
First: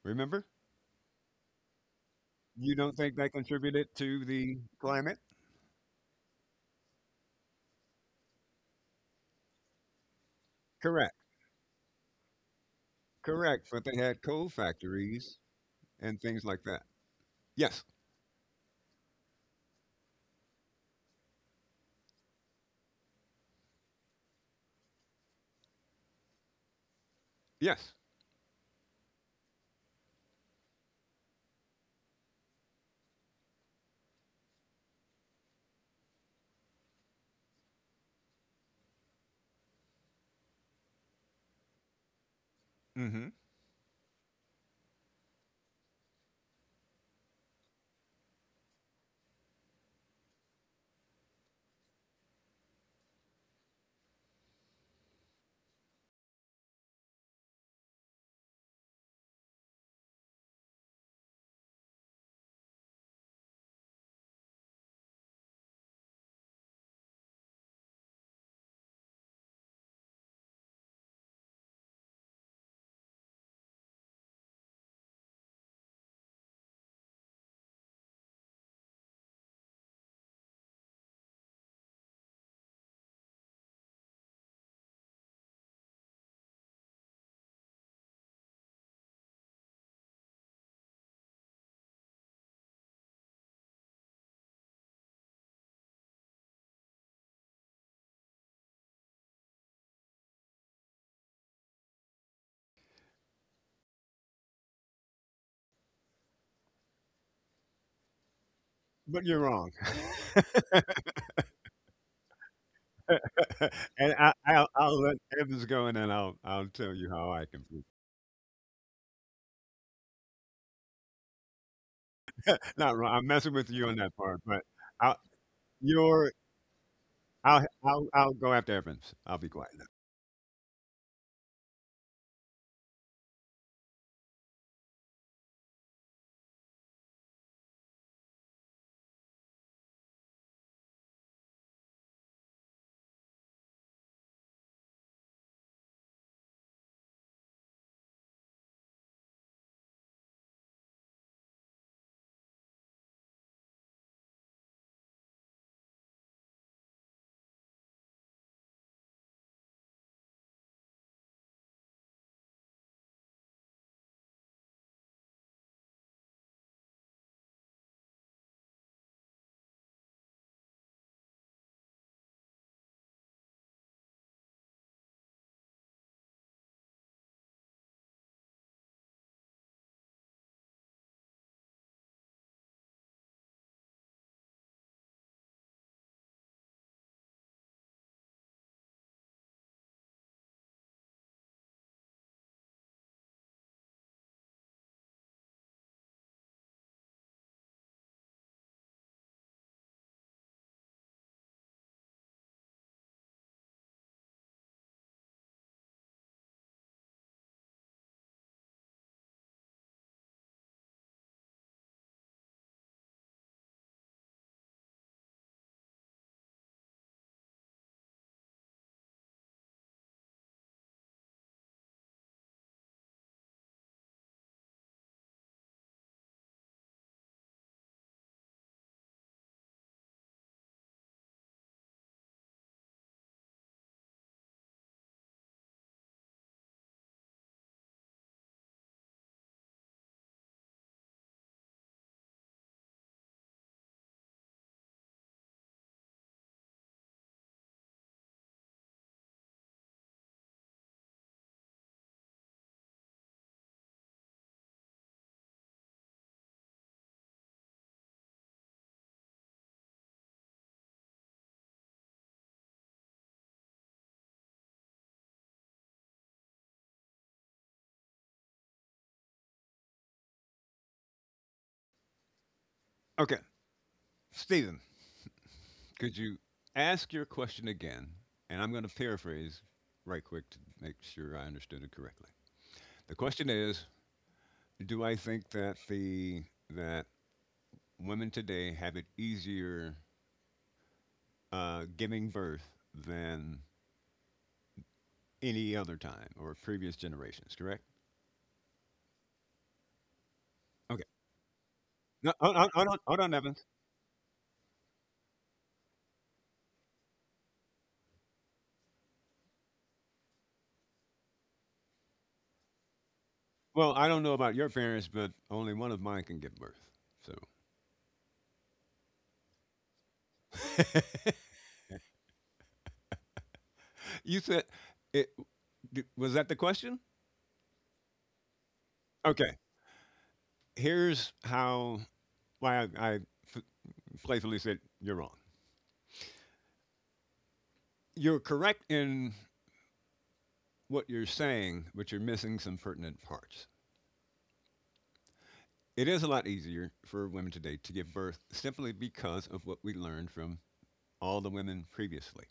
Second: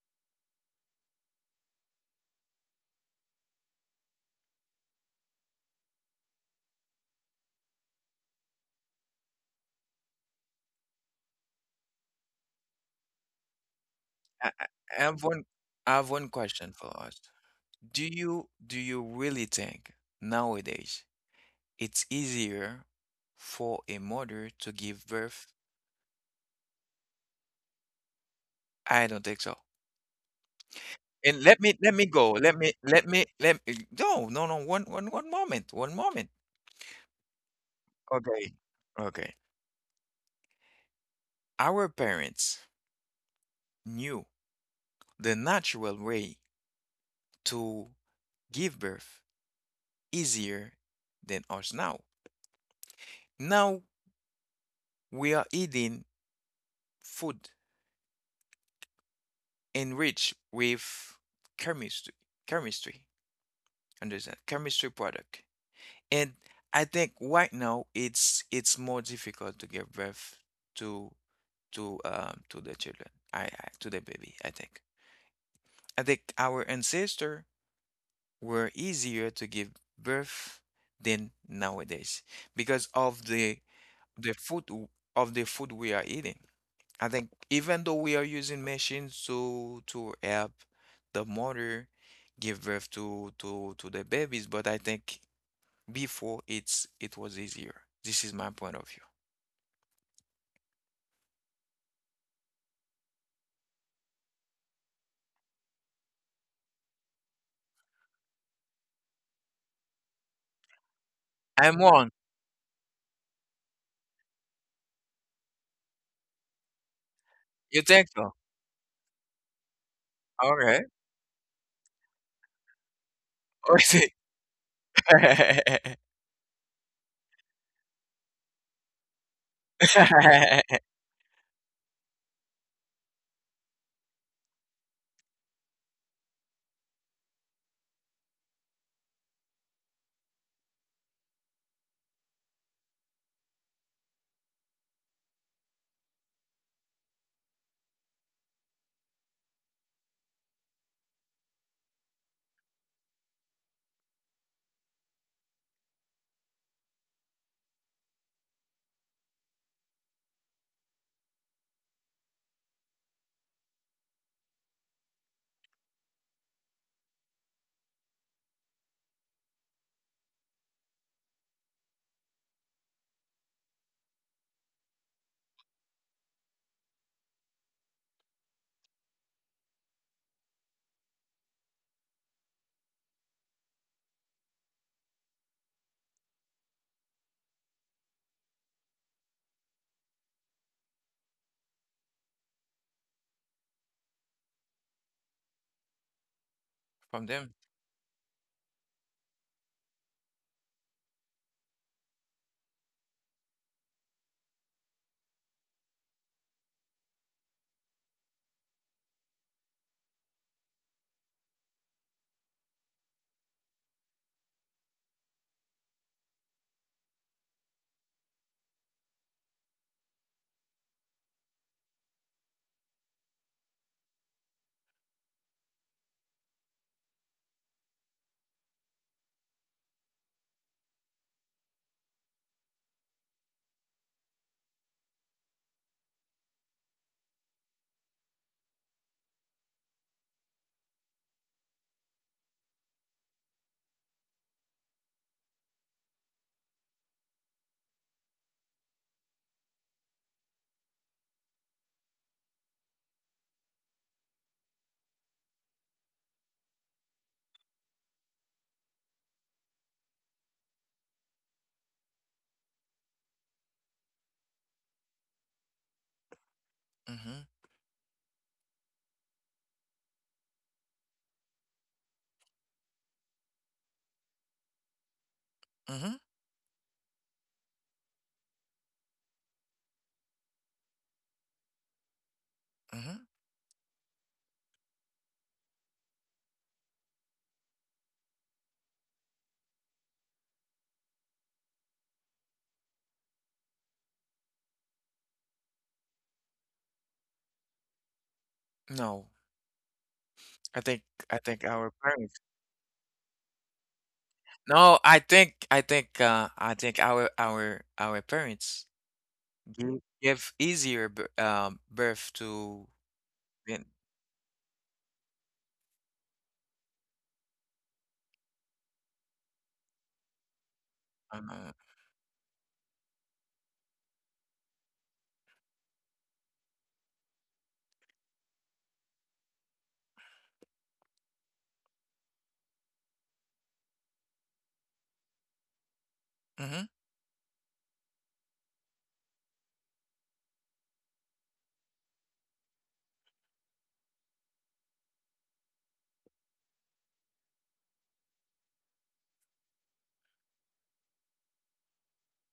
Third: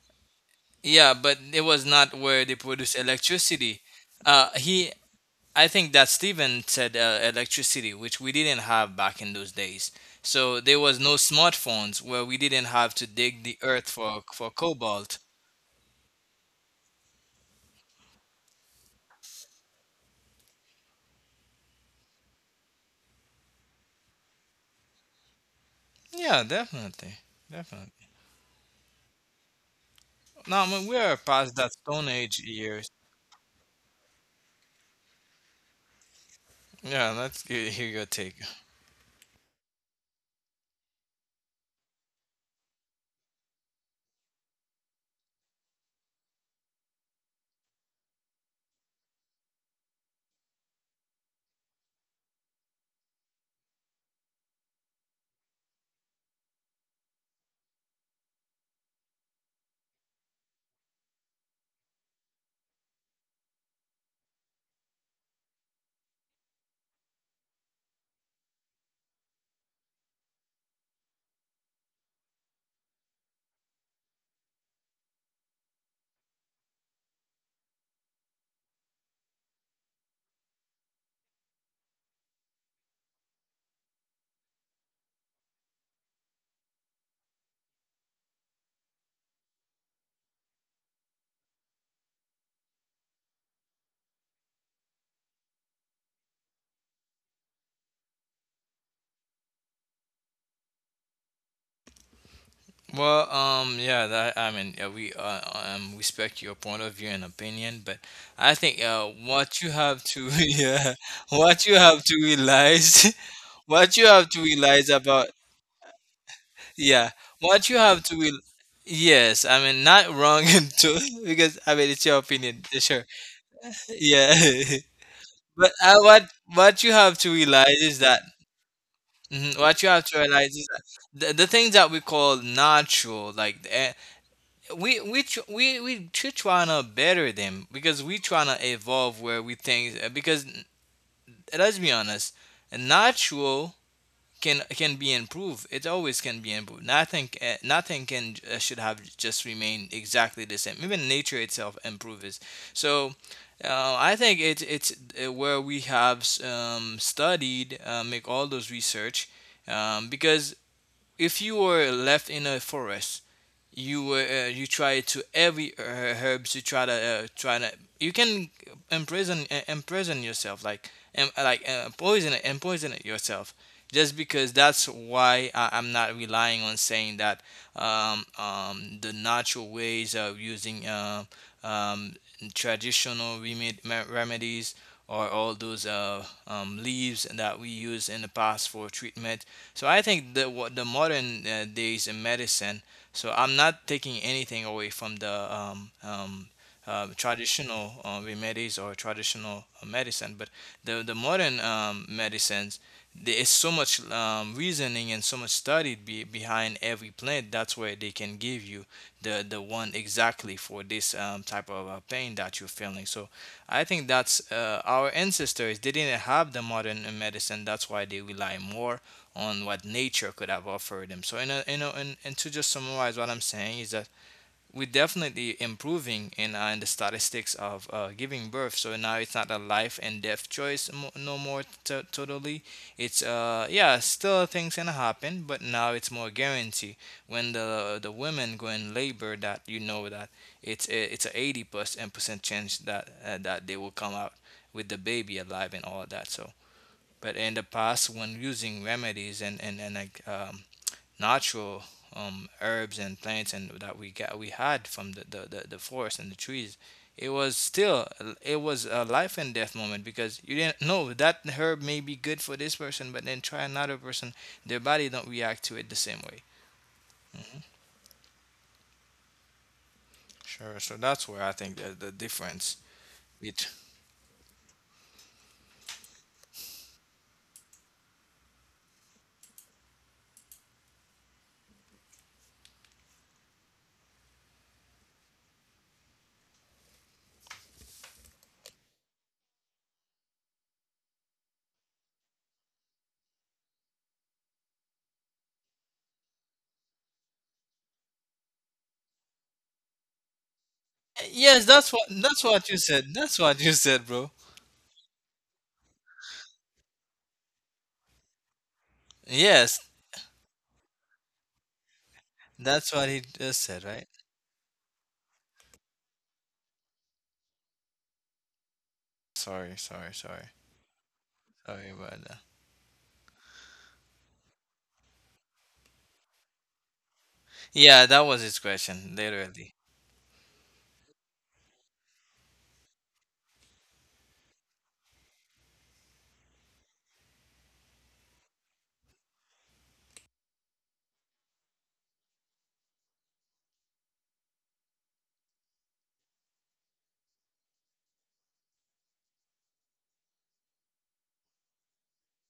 Speaker 3: Remember?
Speaker 2: Yeah, but it was not where they
Speaker 3: You
Speaker 2: produce
Speaker 3: don't think that
Speaker 2: electricity.
Speaker 3: contributed to
Speaker 2: Uh,
Speaker 3: the
Speaker 2: he,
Speaker 3: climate?
Speaker 2: I think that Stephen said electricity, which we didn't have back in those days. So there was
Speaker 3: Correct.
Speaker 2: no smartphones where we didn't have to dig the
Speaker 3: Correct. But
Speaker 2: earth
Speaker 3: they
Speaker 2: for
Speaker 3: had coal
Speaker 2: for
Speaker 1: I, I I
Speaker 2: cobalt.
Speaker 1: have
Speaker 3: factories
Speaker 1: one I have
Speaker 3: and
Speaker 1: one
Speaker 3: things like
Speaker 1: question
Speaker 3: that.
Speaker 1: for us.
Speaker 3: Yes.
Speaker 1: Do you really think nowadays it's easier for a mother to give birth?
Speaker 2: Yeah, definitely.
Speaker 3: Yes.
Speaker 2: Definitely.
Speaker 1: I don't think so.
Speaker 2: Now, I mean, we are
Speaker 1: And
Speaker 2: past
Speaker 1: let
Speaker 2: that
Speaker 1: me let me
Speaker 2: Stone
Speaker 1: go.
Speaker 2: Age years.
Speaker 1: No, no, no, one moment, one moment.
Speaker 2: Yeah, let's hear your take.
Speaker 1: Okay. Okay. Our parents
Speaker 3: Hmm.
Speaker 1: knew the natural way to give birth easier than us now. Now we are eating food enriched with chemistry, chemistry, understand, chemistry product. And I think right now it's more difficult to give birth to to the children. I to the baby, I think. I think our ancestor were easier to give birth than nowadays because of the food w- the food we are eating. I think even though we are using machines to help the mother give birth to the babies, but I think before it was easier. This is my point of view.
Speaker 2: Well, yeah, that, I mean, we respect your point of view and opinion, but I think
Speaker 3: But you're
Speaker 2: what you
Speaker 3: wrong.
Speaker 2: have to yeah, what you
Speaker 1: I'm
Speaker 2: have
Speaker 1: wrong.
Speaker 2: to realize, what you
Speaker 3: And
Speaker 2: have to realize
Speaker 3: I'll let
Speaker 2: about
Speaker 3: Evans go, and then I'll tell you
Speaker 2: yeah,
Speaker 3: how I can
Speaker 2: what you
Speaker 1: You
Speaker 3: prove.
Speaker 2: have
Speaker 1: think
Speaker 2: to real
Speaker 1: so?
Speaker 2: yes, I mean, not wrong and
Speaker 1: Okay.
Speaker 2: to, because I mean it's your opinion,
Speaker 3: Not
Speaker 2: sure,
Speaker 3: wrong. I'm messing with you on that
Speaker 1: Okay.
Speaker 2: yeah.
Speaker 3: part, but I'll,
Speaker 2: But what
Speaker 3: you're
Speaker 2: what you have to
Speaker 3: I'll,
Speaker 2: realize is that.
Speaker 3: I'll go after Evans. I'll be
Speaker 2: Mhm.
Speaker 3: quiet.
Speaker 2: What you have to realize is that the things that we call natural, like we tr- trying to better them because we trying to evolve where we think because let's be honest, natural can be improved. It always can be improved. Nothing can should have just remained exactly the same. Even nature itself improves. So. I think it's where we have studied, make all those research, because if you were left in a forest you try to every herbs you try to try to you can imprison imprison yourself like like poison it and poison it yourself just because that's why I'm not relying on saying that the natural ways of using um, traditional remedies or all those leaves that we use in the past for treatment. So I think that what the modern days in medicine, so I'm not taking anything away from the
Speaker 1: From them.
Speaker 2: traditional remedies or traditional medicine, but the modern medicines there is so much reasoning and so much study behind every plant. That's where they can give you the one exactly for this type of pain that you're feeling. So I think that's our ancestors. They didn't have the modern medicine. That's why they rely more on what nature could have offered them. So, in a, and to just summarize what I'm saying is that we're definitely improving in the statistics of giving birth. So now it's not a life and death choice no more totally. It's Yeah, still things can happen, but now it's more guarantee when the women go in labor that you know that it's a 80% chance that they will come out with the baby alive and all that. So but in the past, when using remedies and like natural herbs and plants and that we had from the forest and the trees, it was still it was a life and death moment because you didn't know that herb may be good for this person, but then try another person, their body don't react to it the same way.
Speaker 1: Mm-hmm.
Speaker 2: Sure. So that's where I think the difference.
Speaker 3: Now. Okay,
Speaker 2: It.
Speaker 3: Stephen.
Speaker 1: Mm-hmm.
Speaker 3: Could you ask your question again? And I'm going to paraphrase right quick to make sure I understood it correctly. The
Speaker 1: Mm-hmm.
Speaker 3: question is, do I think that the that women today have it easier giving birth than any other time or previous generations? Correct.
Speaker 1: No. I think
Speaker 3: Okay.
Speaker 1: I think
Speaker 2: Yes,
Speaker 1: our
Speaker 2: that's what
Speaker 3: No,
Speaker 1: parents.
Speaker 3: hold on,
Speaker 2: you
Speaker 3: hold on,
Speaker 2: said.
Speaker 3: hold on,
Speaker 2: That's what
Speaker 3: Evans.
Speaker 2: you said, bro.
Speaker 1: No, I think our parents
Speaker 2: Yes,
Speaker 1: Give easier birth to
Speaker 2: that's what he just said,
Speaker 1: than,
Speaker 3: Well,
Speaker 2: right?
Speaker 3: I don't know about your parents, but only one of mine can give birth. So
Speaker 2: Sorry, sorry, sorry.
Speaker 1: uh,
Speaker 2: Sorry about that.
Speaker 3: you said it. Was that the question?
Speaker 2: Yeah, that was his question,
Speaker 3: Okay.
Speaker 2: literally.
Speaker 3: Here's how why I f- playfully said you're wrong.
Speaker 1: mhm,
Speaker 3: You're correct in what you're saying, but you're missing some pertinent parts. It is a lot easier for women today to give birth simply because of what we learned from all the women previously,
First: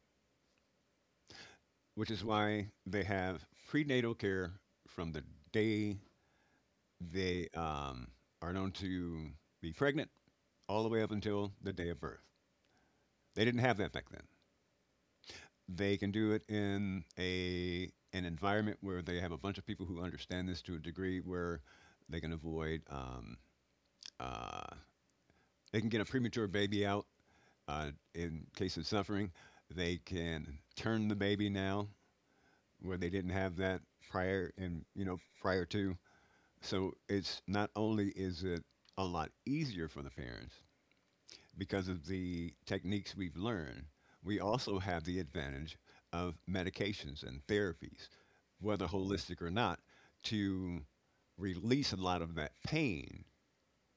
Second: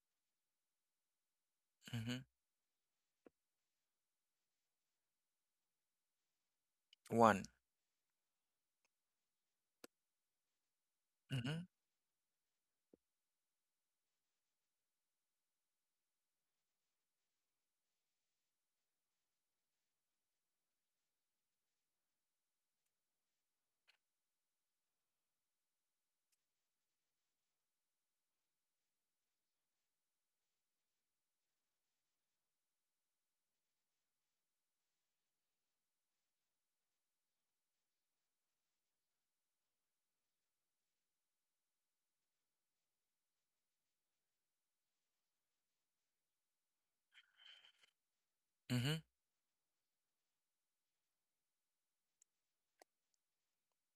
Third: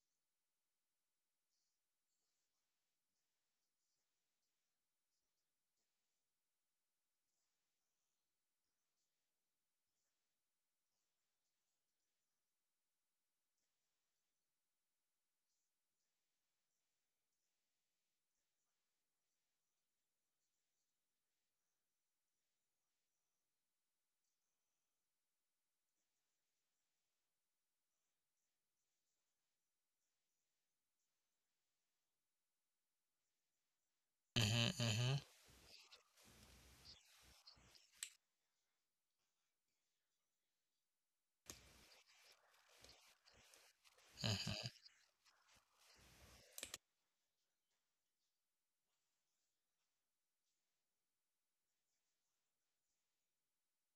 Speaker 3: which
Speaker 1: mhm,
Speaker 3: is why they have prenatal care from the day
Speaker 1: one.
Speaker 3: they are known to be pregnant all the way up until
Speaker 1: Mhm,
Speaker 3: the day of birth. They didn't have that back then. They can do it in a an environment where they have a bunch of people who understand this to a degree where they can avoid uh, they can get a premature baby out in case of suffering. They can turn the baby now where they didn't have that prior
Speaker 2: Mm-hmm,
Speaker 3: and you
Speaker 2: mm-hmm,
Speaker 3: know prior to. So it's not only is it a lot easier for the parents, because of the techniques we've learned, we
Speaker 2: mm-hmm,
Speaker 3: also have the advantage of medications and therapies, whether
Speaker 1: mhm,
Speaker 3: holistic or not, to release a lot of that pain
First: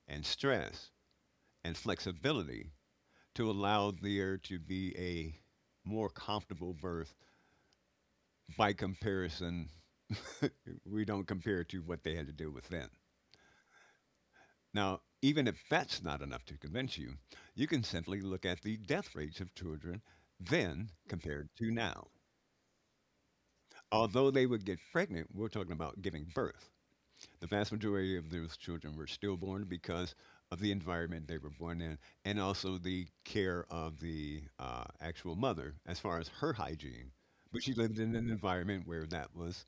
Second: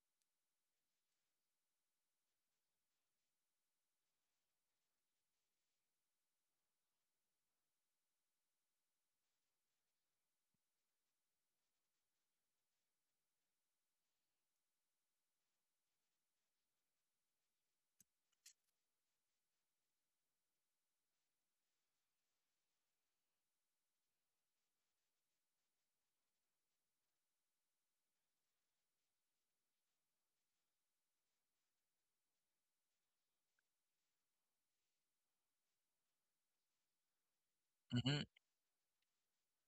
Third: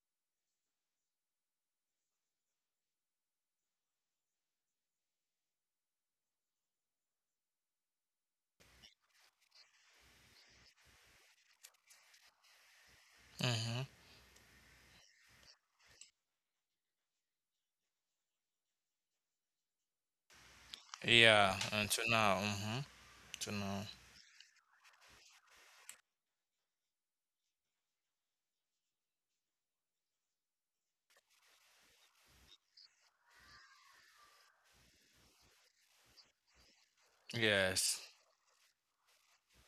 Speaker 3: and stress and flexibility to allow there to be a more comfortable birth by comparison. We don't compare to what they had to deal with then.
Speaker 2: mm-hmm.
Speaker 3: Now, even if that's not enough to convince you, you can simply look at the death rates of children then compared
Speaker 2: Yeah,
Speaker 3: to
Speaker 2: and to
Speaker 3: now.
Speaker 2: now, mm-hmm, to now.
Speaker 3: Although they would get pregnant, we're talking about giving birth. The vast majority of those children were stillborn because of the environment they were born in and also the care of the actual mother as far as her hygiene. But she lived
Speaker 2: Yes.
Speaker 3: in
Speaker 1: mhm,
Speaker 3: an environment where that was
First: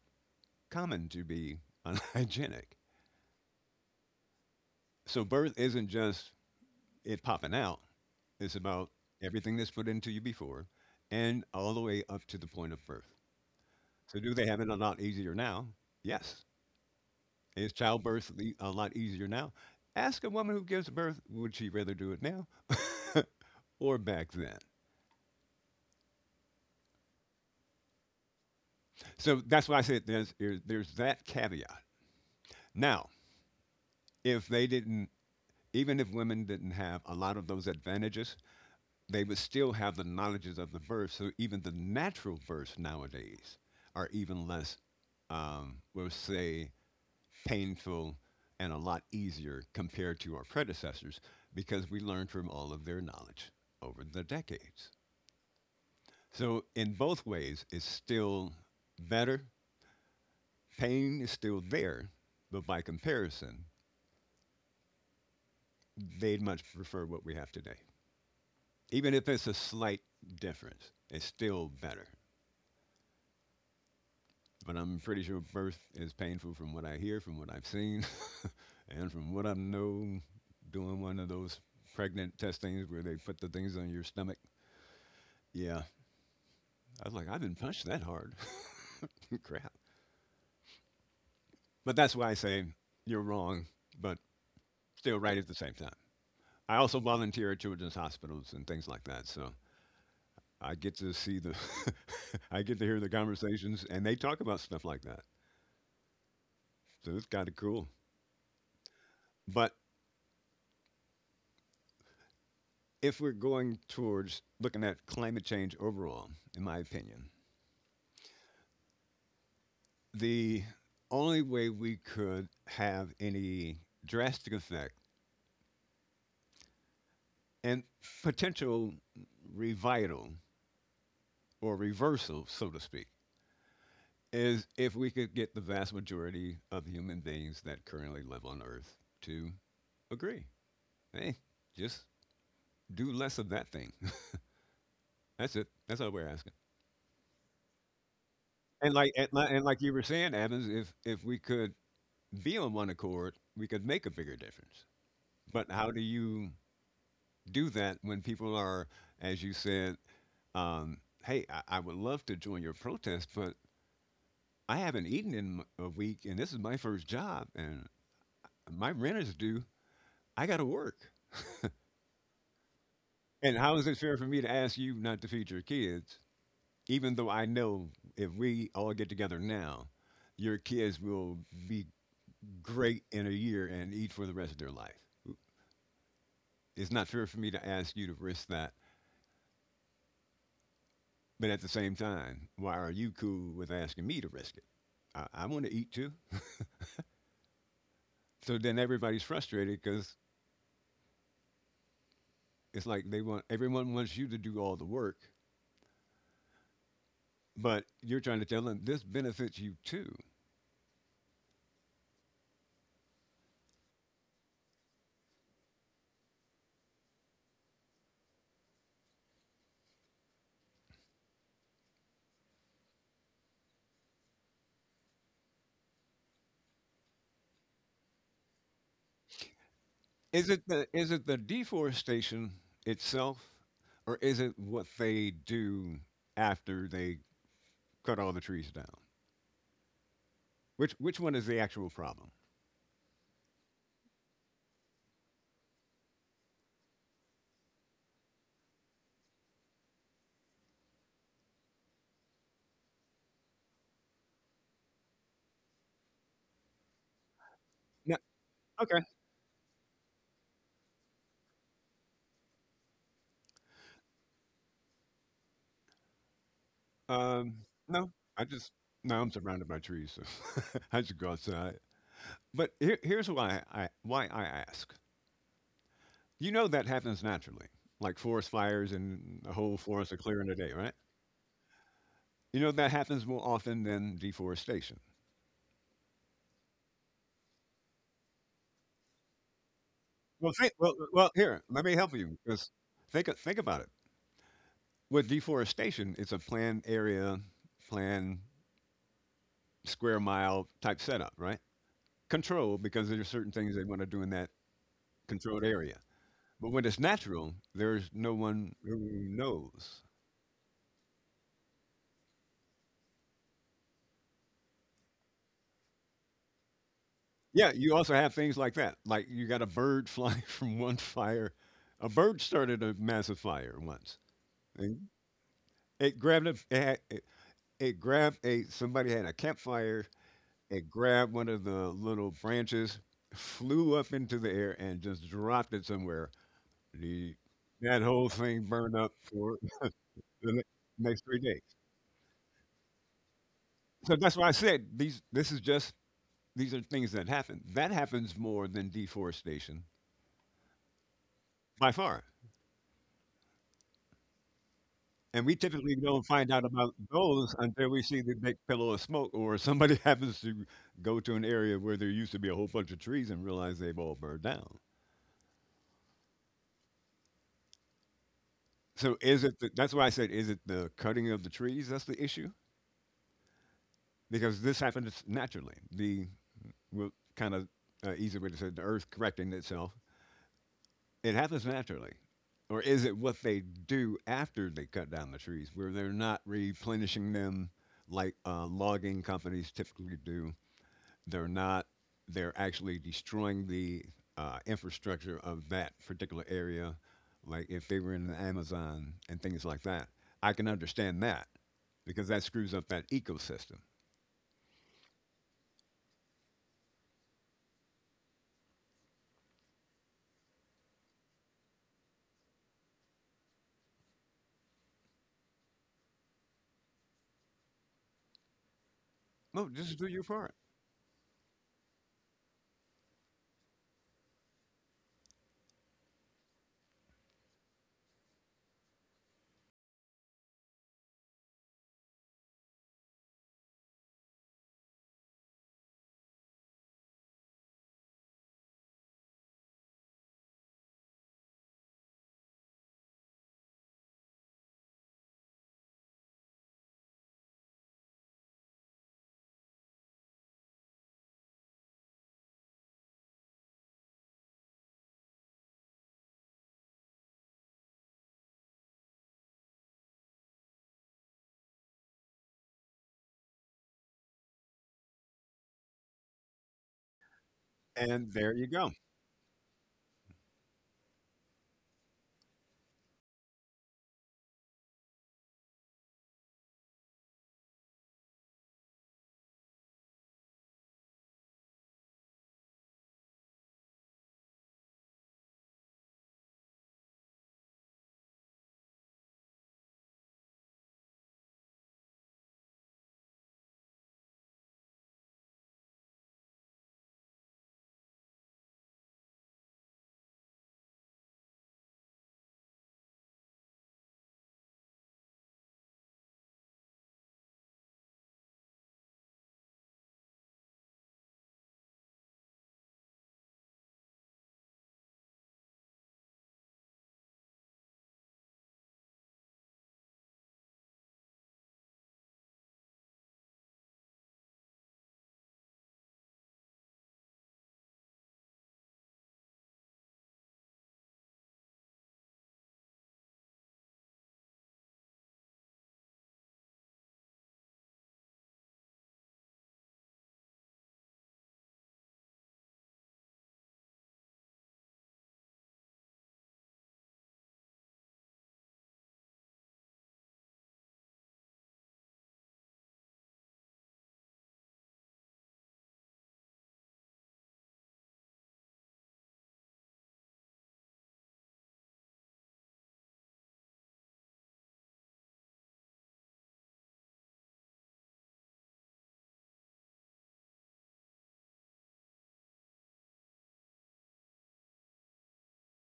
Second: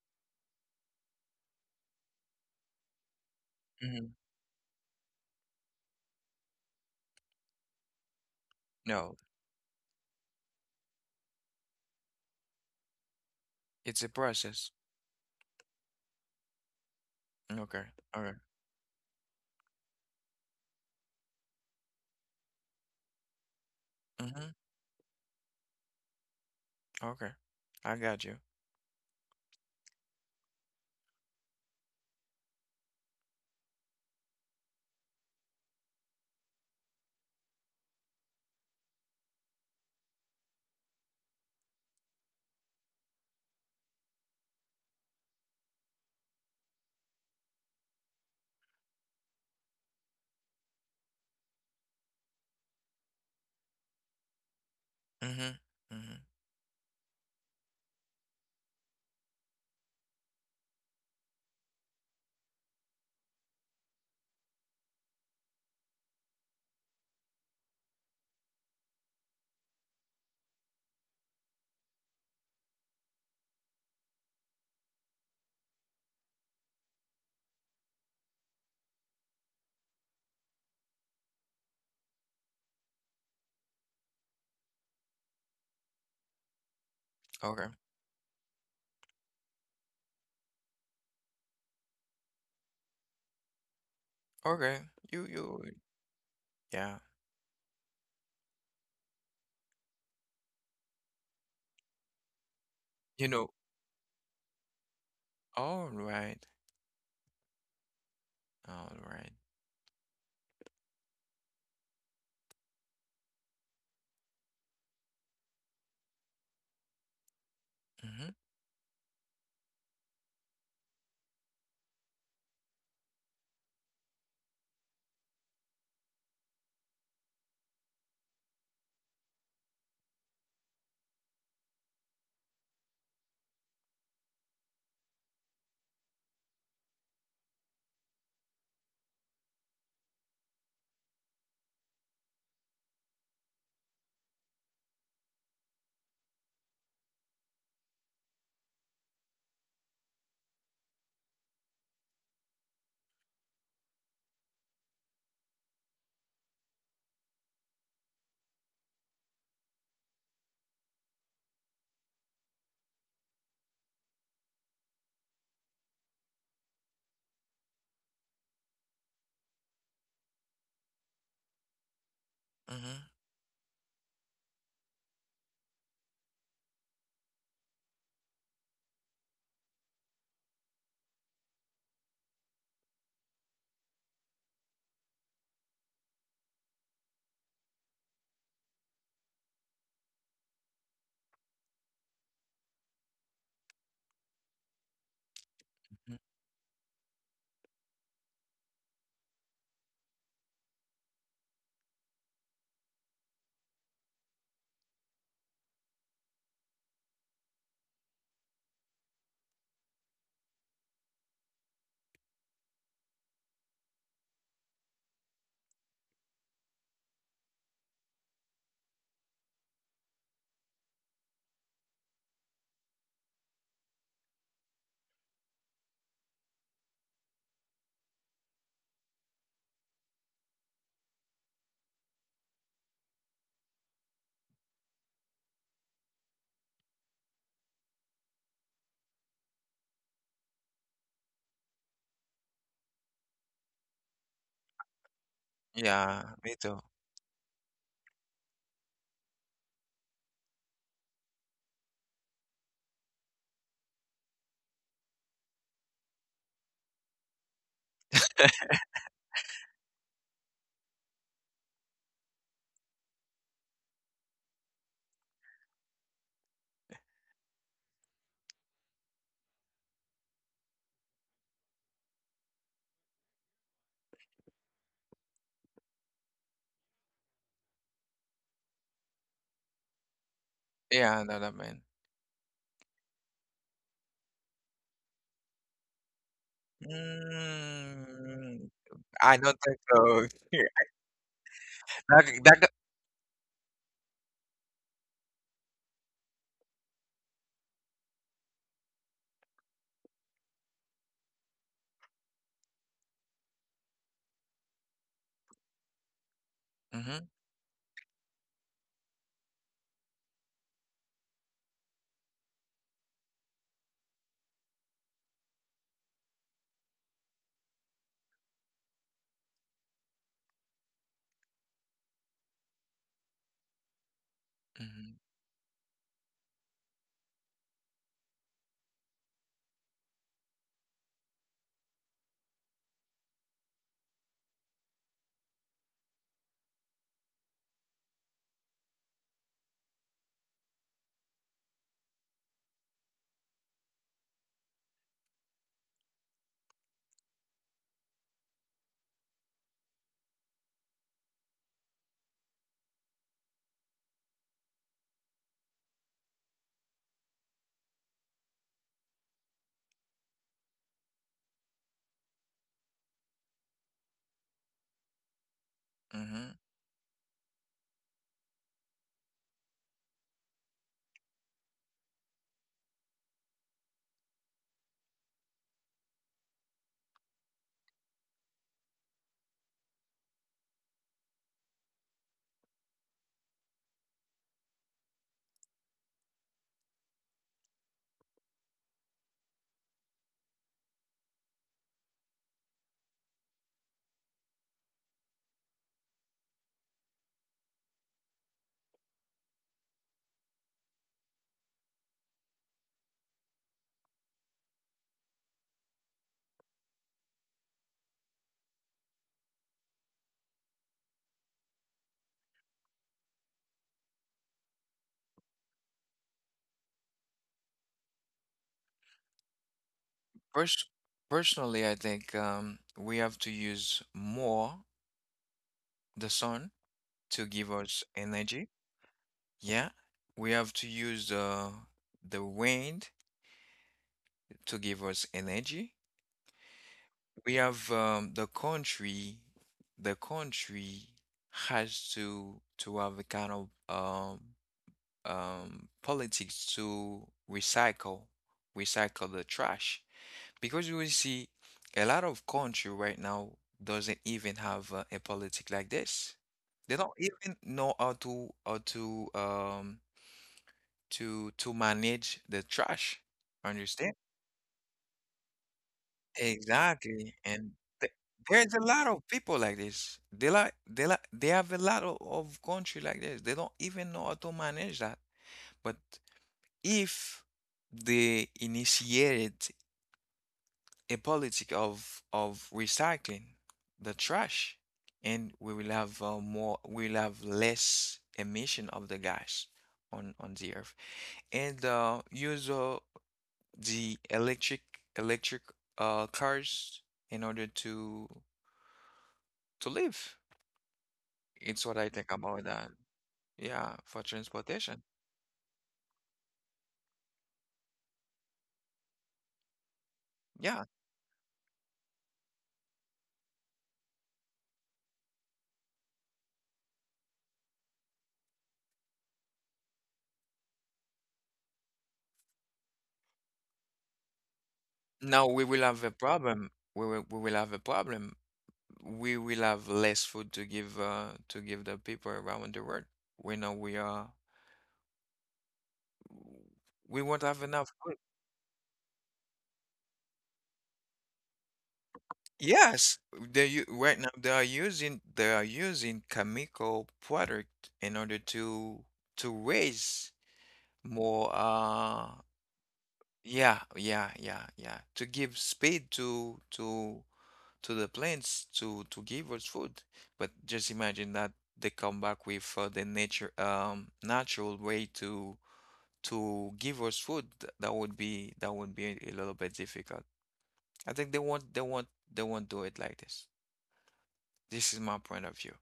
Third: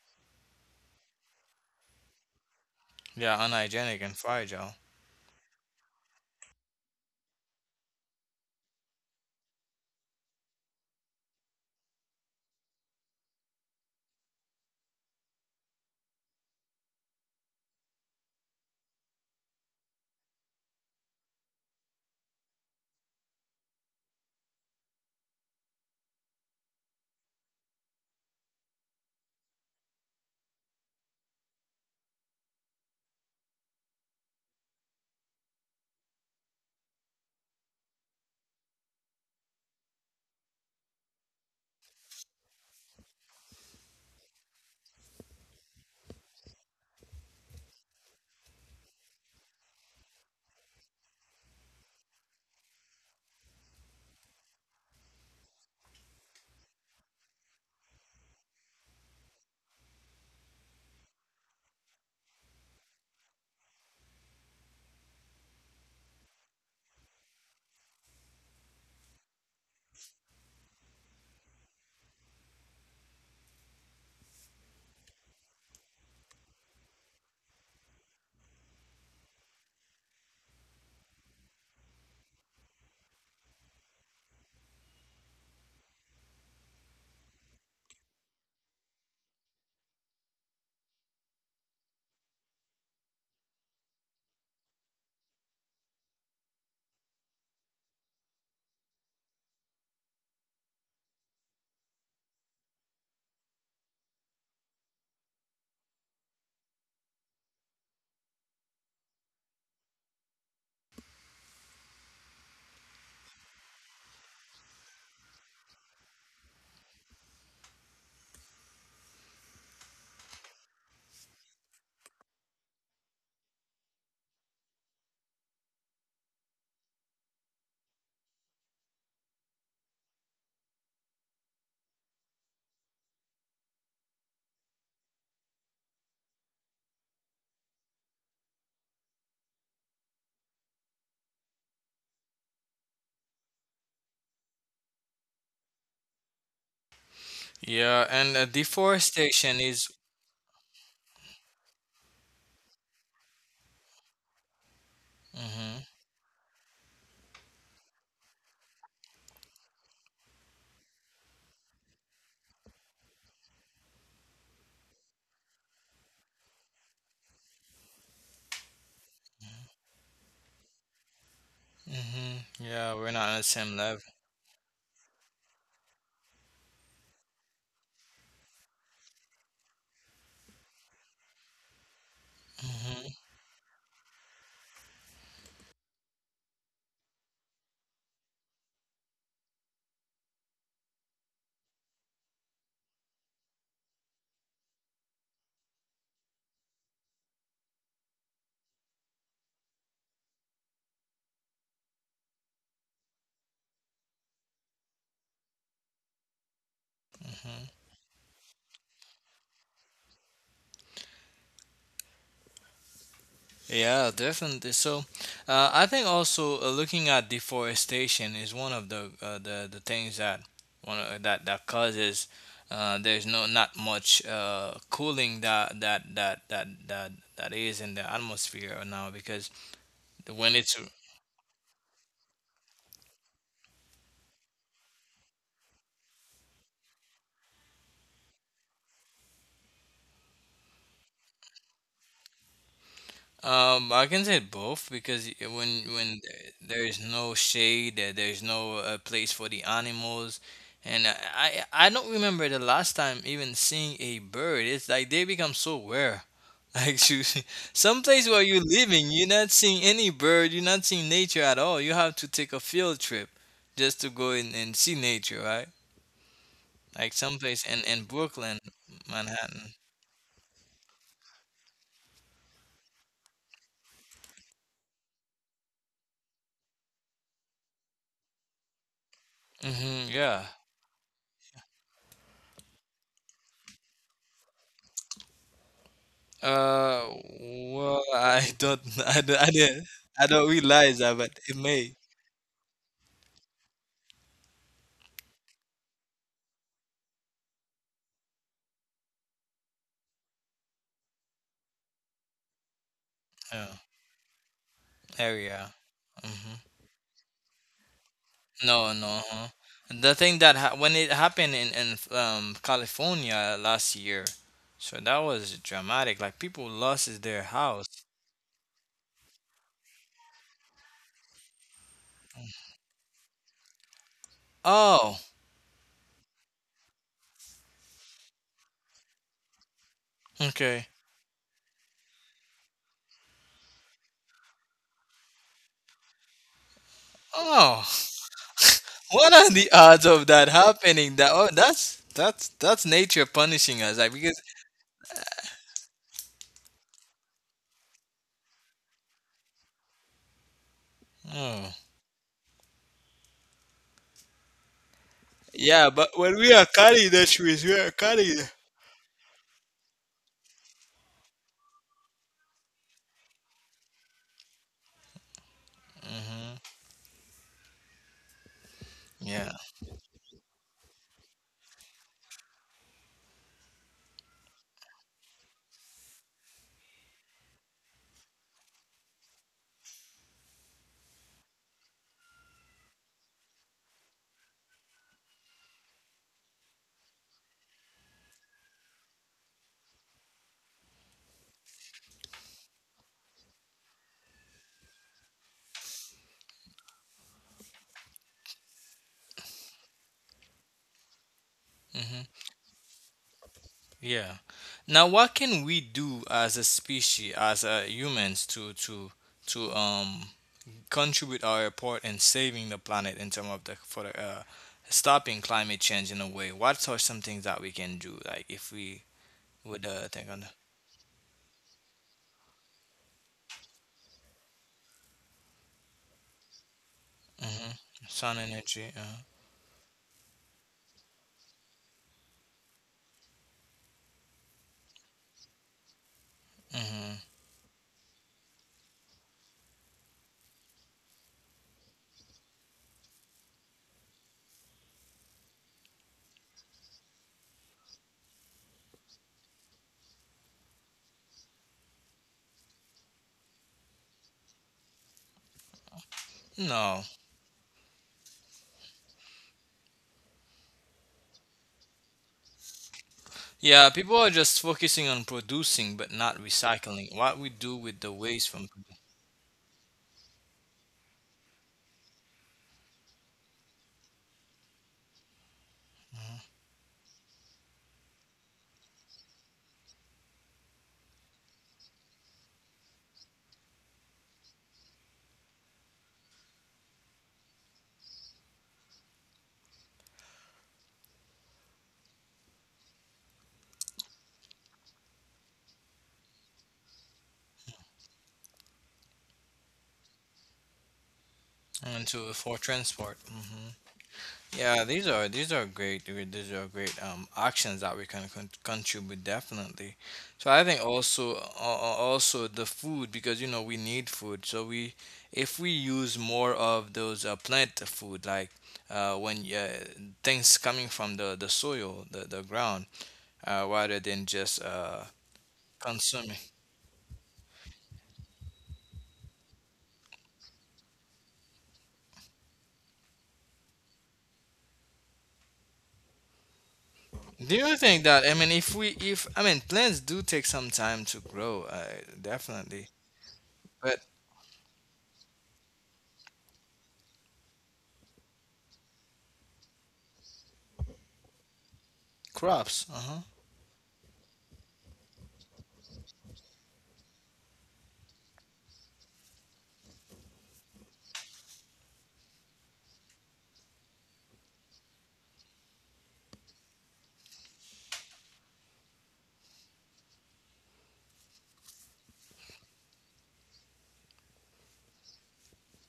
Speaker 3: common to be unhygienic.
Speaker 2: Yeah, unhygienic
Speaker 1: mhm.
Speaker 2: and fragile.
Speaker 3: So birth isn't just it popping out, it's about
Speaker 1: No,
Speaker 3: everything that's put into you before and all the way up to the point of birth.
Speaker 1: it's a
Speaker 3: So do they have it
Speaker 1: process.
Speaker 3: a lot easier now? Yes. Is
Speaker 1: Okay,
Speaker 3: childbirth
Speaker 1: okay,
Speaker 3: a lot easier now? Ask a woman who gives birth, would she rather do it now or back
Speaker 1: mhm,
Speaker 3: then?
Speaker 1: okay. I got you.
Speaker 3: So that's why I said there's that caveat. Now, if they didn't, even if women didn't have a lot of those advantages, they would still have the knowledges of the birth. So even the natural births nowadays are even less, we'll say, painful and a lot easier compared to our predecessors because we learned from all of their knowledge over the decades.
Speaker 1: Mhm, mhm.
Speaker 3: So, in both ways, it's still better. Pain is still there, but by comparison, they'd much prefer what we have today. Even if it's a slight difference, it's still better. But I'm pretty sure birth is painful from what I hear, from what I've seen, and from what I know doing one of those pregnant testings where they put the things on your stomach. Yeah. I was like, I've been
Speaker 1: Okay,
Speaker 3: punched that hard. Crap. But that's why I say you're wrong, but
Speaker 1: okay.
Speaker 3: still
Speaker 1: You,
Speaker 3: right at the
Speaker 1: you,
Speaker 3: same time. I
Speaker 1: yeah.
Speaker 3: also volunteer at children's hospitals and things like that. So I get to see I get to hear the
Speaker 1: You know.
Speaker 3: conversations and they talk about stuff like that.
Speaker 1: All right,
Speaker 3: So it's kind of cool.
Speaker 1: all right.
Speaker 3: But if we're going towards looking at climate change overall, in my opinion,
Speaker 1: Mhm,
Speaker 3: the only way we could have any drastic effect and potential revital or reversal, so to speak, is if we could get the vast majority of human beings that currently live on Earth to agree. Hey, just do less of that thing. That's it. That's all we're asking.
Speaker 2: Yeah, and
Speaker 3: And like and, li-
Speaker 2: deforestation
Speaker 3: and like
Speaker 2: is.
Speaker 3: you were saying, Evans, if we could be on one accord, we could make a bigger difference. But
Speaker 2: Mm-hmm,
Speaker 3: how do you do that when people are, as you said, um, hey, I would love to join your protest, but I haven't eaten in a week, and this is my first job, and my rent is due.
Speaker 2: mm-hmm.
Speaker 3: I got to work.
Speaker 2: Mm-hmm. Yeah, we're
Speaker 1: mhm,
Speaker 2: not on the
Speaker 3: And
Speaker 2: same
Speaker 3: how is it
Speaker 2: level.
Speaker 3: fair for me to ask you not to feed your kids, even though I know if we all get together now, your kids will be
Speaker 2: Mm-hmm,
Speaker 3: great in a year and eat for the rest of their life? It's not fair for me to ask you to risk that. But at the same time, why are you cool with asking me to risk it? I want to eat too.
Speaker 1: mhm.
Speaker 3: So then everybody's frustrated because it's like they want everyone wants you to do all the work,
Speaker 2: mm-hmm.
Speaker 3: but you're trying to tell them this benefits you too.
Speaker 2: Yeah, definitely. So, I think also looking at deforestation is one of the things that one of, that that causes there's no not much cooling that is in the atmosphere now because when it's
Speaker 3: Is it the deforestation itself, or is it what they do after they cut all the trees down? Which one is the actual problem?
Speaker 2: I can say both because
Speaker 1: Yeah, me too.
Speaker 2: there is no shade, there is no place for the animals, and I don't remember the last time even seeing a bird. It's like they become so rare. Like you, some
Speaker 3: No.
Speaker 2: place where you're
Speaker 3: Okay.
Speaker 2: living, you're not seeing any bird. You're not seeing nature at all. You have to take a field trip just to go in and see nature, right? Like someplace
Speaker 3: Um.
Speaker 2: in
Speaker 3: No. I
Speaker 2: Brooklyn,
Speaker 3: just no. I'm surrounded
Speaker 2: Manhattan.
Speaker 3: by trees, so I should go outside. But here's why I ask. You know that happens naturally, like forest fires and a whole
Speaker 2: Hmm,
Speaker 3: forest are clear
Speaker 2: yeah.
Speaker 3: in a day, right?
Speaker 1: Yeah, I know that, man.
Speaker 3: You know that happens more often than deforestation.
Speaker 2: Uh, well, I
Speaker 1: Mm,
Speaker 2: don't, I don't,
Speaker 1: I
Speaker 2: I
Speaker 1: don't think
Speaker 2: don't, I
Speaker 1: so.
Speaker 2: don't
Speaker 3: Well, think,
Speaker 2: realize
Speaker 3: well,
Speaker 2: that, but
Speaker 3: well.
Speaker 2: it
Speaker 3: Here, let
Speaker 2: may.
Speaker 3: me help you because
Speaker 1: That,
Speaker 3: think about it. With deforestation, it's a planned area, planned square mile type setup, right? Controlled because there are certain things
Speaker 2: Oh,
Speaker 3: they want to do in that
Speaker 2: there we
Speaker 3: controlled
Speaker 2: are.
Speaker 3: area.
Speaker 2: Hmm.
Speaker 3: But when it's
Speaker 1: that,
Speaker 3: natural, there's no one
Speaker 2: No,
Speaker 3: who
Speaker 2: no. Huh.
Speaker 3: knows.
Speaker 2: The thing that ha when it happened in California last year, so that was dramatic. Like people lost their
Speaker 3: Yeah,
Speaker 2: house.
Speaker 3: you also have things like that. Like you got a bird flying from one fire. A bird started a massive fire once. And
Speaker 1: mhm,
Speaker 2: Oh,
Speaker 3: it grabbed a it, had, it grabbed a somebody had a campfire.
Speaker 2: okay.
Speaker 3: It grabbed one of the little branches, flew up into the air, and just dropped it somewhere. The
Speaker 2: Oh,
Speaker 3: That whole thing burned up
Speaker 2: what are
Speaker 3: for
Speaker 2: the odds of that
Speaker 3: the
Speaker 2: happening?
Speaker 3: next
Speaker 2: That
Speaker 3: three
Speaker 2: oh,
Speaker 3: days.
Speaker 2: that's nature punishing us. Like
Speaker 3: So that's
Speaker 2: because,
Speaker 3: why I said these. This is just these are things that happen. That happens more than deforestation
Speaker 2: oh,
Speaker 3: by far. And we
Speaker 2: yeah,
Speaker 3: typically
Speaker 2: but
Speaker 3: don't
Speaker 2: when we
Speaker 3: find
Speaker 2: are
Speaker 3: out about
Speaker 2: carrying the
Speaker 3: those
Speaker 2: trees, we are
Speaker 3: until we see the
Speaker 2: carrying.
Speaker 3: big pillow of smoke, or somebody happens to go to an area where there used to be a whole bunch of trees and realize they've all burned down.
Speaker 1: mhm.
Speaker 3: So is
Speaker 2: Yeah.
Speaker 3: it? That's why I said, is it the cutting of the trees that's the issue? Because this happens naturally. Well, kind of easy way to say it, the Earth correcting itself. It happens naturally, or is it what they do after they cut down the trees, where they're not replenishing them like logging companies typically do? They're not. They're actually destroying the infrastructure of that particular area, like if they were in the Amazon and things like that. I can understand that
Speaker 2: Hmm.
Speaker 3: because that screws up that ecosystem.
Speaker 2: Yeah. Now, what can we do as a species, as humans, to contribute our part in saving the planet in terms of stopping climate change in a way? What are some things that we can do? Like if we
Speaker 3: No,
Speaker 2: would
Speaker 3: just do your
Speaker 2: think on the
Speaker 3: part.
Speaker 1: Pers Personally, I think we have to use more the sun to
Speaker 2: hmm
Speaker 1: give us
Speaker 2: sun
Speaker 1: energy.
Speaker 2: energy.
Speaker 1: Yeah, we have to use the wind to give us energy.
Speaker 2: Hmm
Speaker 1: We have The country has to have a kind of politics to recycle the trash. Because you will see a lot of country right now doesn't even have a politic like this. They
Speaker 2: No.
Speaker 1: don't even know how to to manage the trash.
Speaker 2: Yeah,
Speaker 1: Understand?
Speaker 2: people are just focusing on producing but not recycling.
Speaker 1: Exactly.
Speaker 2: What we
Speaker 1: And
Speaker 2: do with
Speaker 1: th
Speaker 2: the
Speaker 3: And
Speaker 2: waste
Speaker 3: there
Speaker 2: from
Speaker 3: you
Speaker 1: there's a
Speaker 3: go.
Speaker 1: lot of people like this. They have a lot of country like this. They don't even know how to manage that. But if they initiated a politic of recycling the trash, and we will have we'll have less emission of the gas on the earth, and use the electric cars in order to live. It's what
Speaker 2: and
Speaker 1: I think
Speaker 2: to for
Speaker 1: about that.
Speaker 2: transport. Mm-hmm.
Speaker 1: Yeah, for
Speaker 2: Yeah,
Speaker 1: transportation.
Speaker 2: these are great. These are great actions that we can contribute definitely. So I think
Speaker 1: Yeah.
Speaker 2: also also the food because you know we need food. So we if we use more of those plant food like when things coming from the soil the ground rather than just
Speaker 1: Now we will have a
Speaker 2: consuming.
Speaker 1: problem. We will have a problem we will have less food to give the people around the world. We know we won't
Speaker 2: Do
Speaker 1: have
Speaker 2: you
Speaker 1: enough
Speaker 2: think
Speaker 1: food.
Speaker 2: that I mean if I mean plants do take some time to grow definitely,
Speaker 1: Yes,
Speaker 2: but
Speaker 1: right now they are using chemical product in order to raise more uh
Speaker 2: crops. Uh huh.
Speaker 1: yeah yeah yeah yeah to give speed to the plants to give us food. But just imagine that they come back with the nature natural way to give us food, that would be a little bit difficult. I think they won't do it like this. This is my point of view.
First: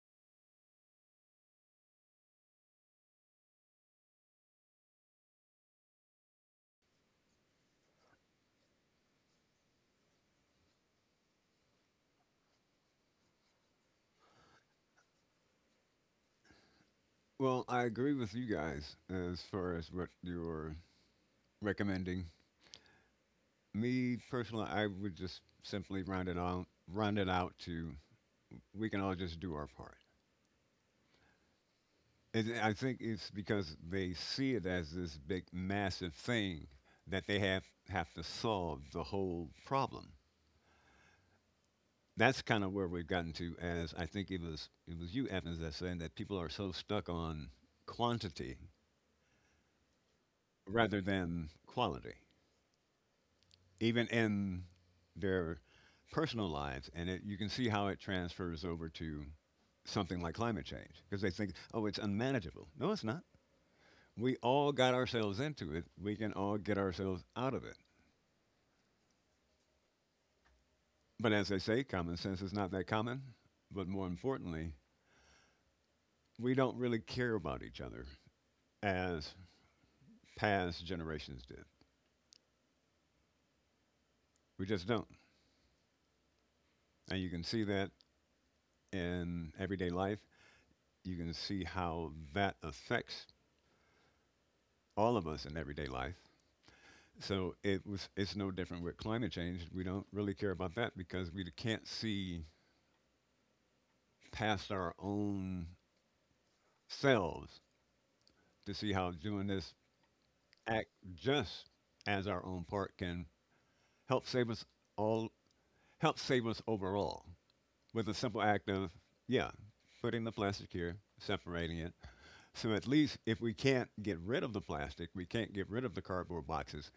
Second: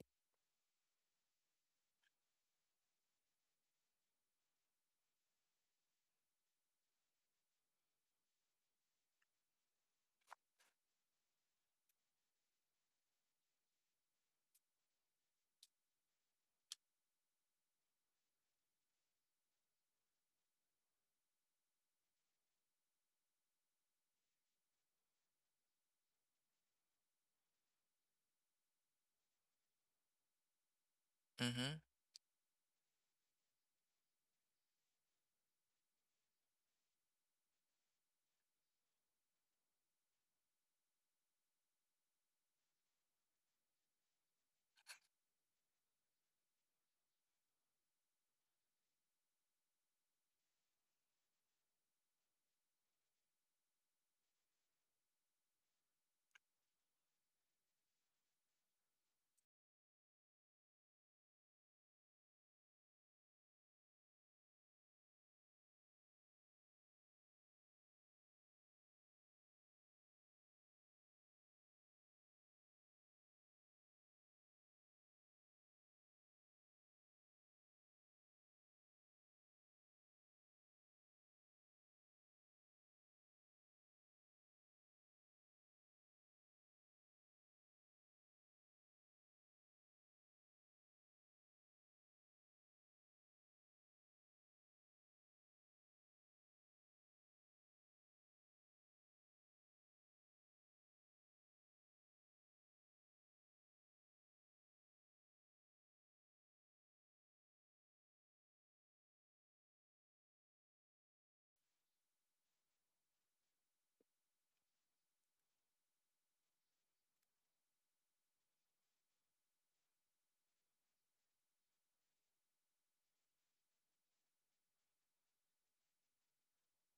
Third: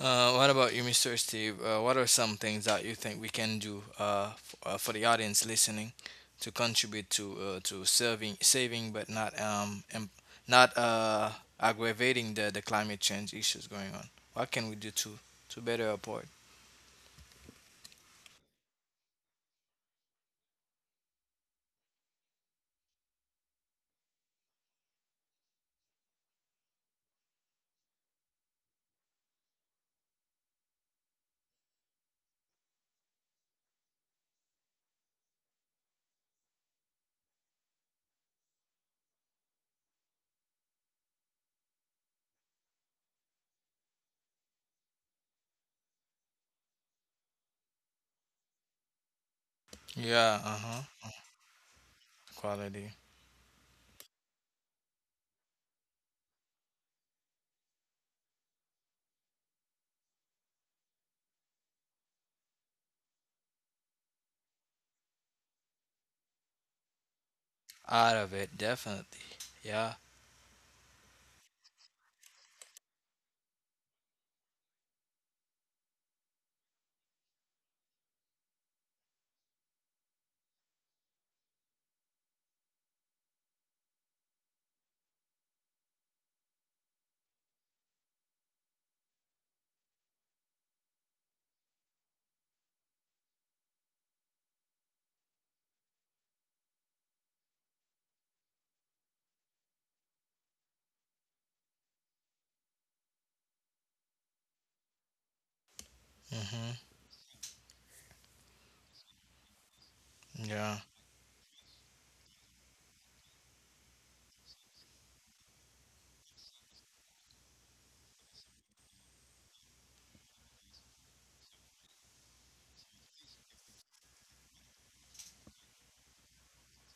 Speaker 2: What about you, Mr. Steve? What are some things that you think we can do for the audience listening to contribute to saving, but not not uh, aggravating the climate change issues going on? What can we do to better support?
Speaker 3: Well, I agree with you guys as far as what you're recommending. Me personally, I would just simply round it out to we can all just do our part.
Speaker 1: Mm-hmm.
Speaker 3: And I think it's because they see it as this big, massive thing that they have to solve the whole problem. That's kind of where we've gotten to. As I think it was you, Evans, that saying that people are so stuck on quantity
Speaker 2: Yeah, uh huh.
Speaker 3: rather than quality,
Speaker 2: Quality
Speaker 3: even in their personal lives. And it, you can see how it transfers over to something like climate change because they think, oh, it's unmanageable. No, it's not. We all got ourselves into it. We can all get ourselves out of it.
Speaker 2: out of it, definitely. Yeah.
Speaker 3: But as they say, common sense is not that common. But more importantly, we don't really care about each other as past generations did. We just don't. And you can see that in everyday life. You can see how that affects all of us in everyday life. So it's no different with climate change. We don't really care about that because we can't see past our own
Speaker 2: Mhm.
Speaker 3: selves to see how doing this
Speaker 2: Yeah.
Speaker 3: act just as our own part can help save us all help save us overall with a simple act of yeah, putting the plastic here, separating it. So at least if we can't get rid of the plastic, we can't get rid of the cardboard boxes,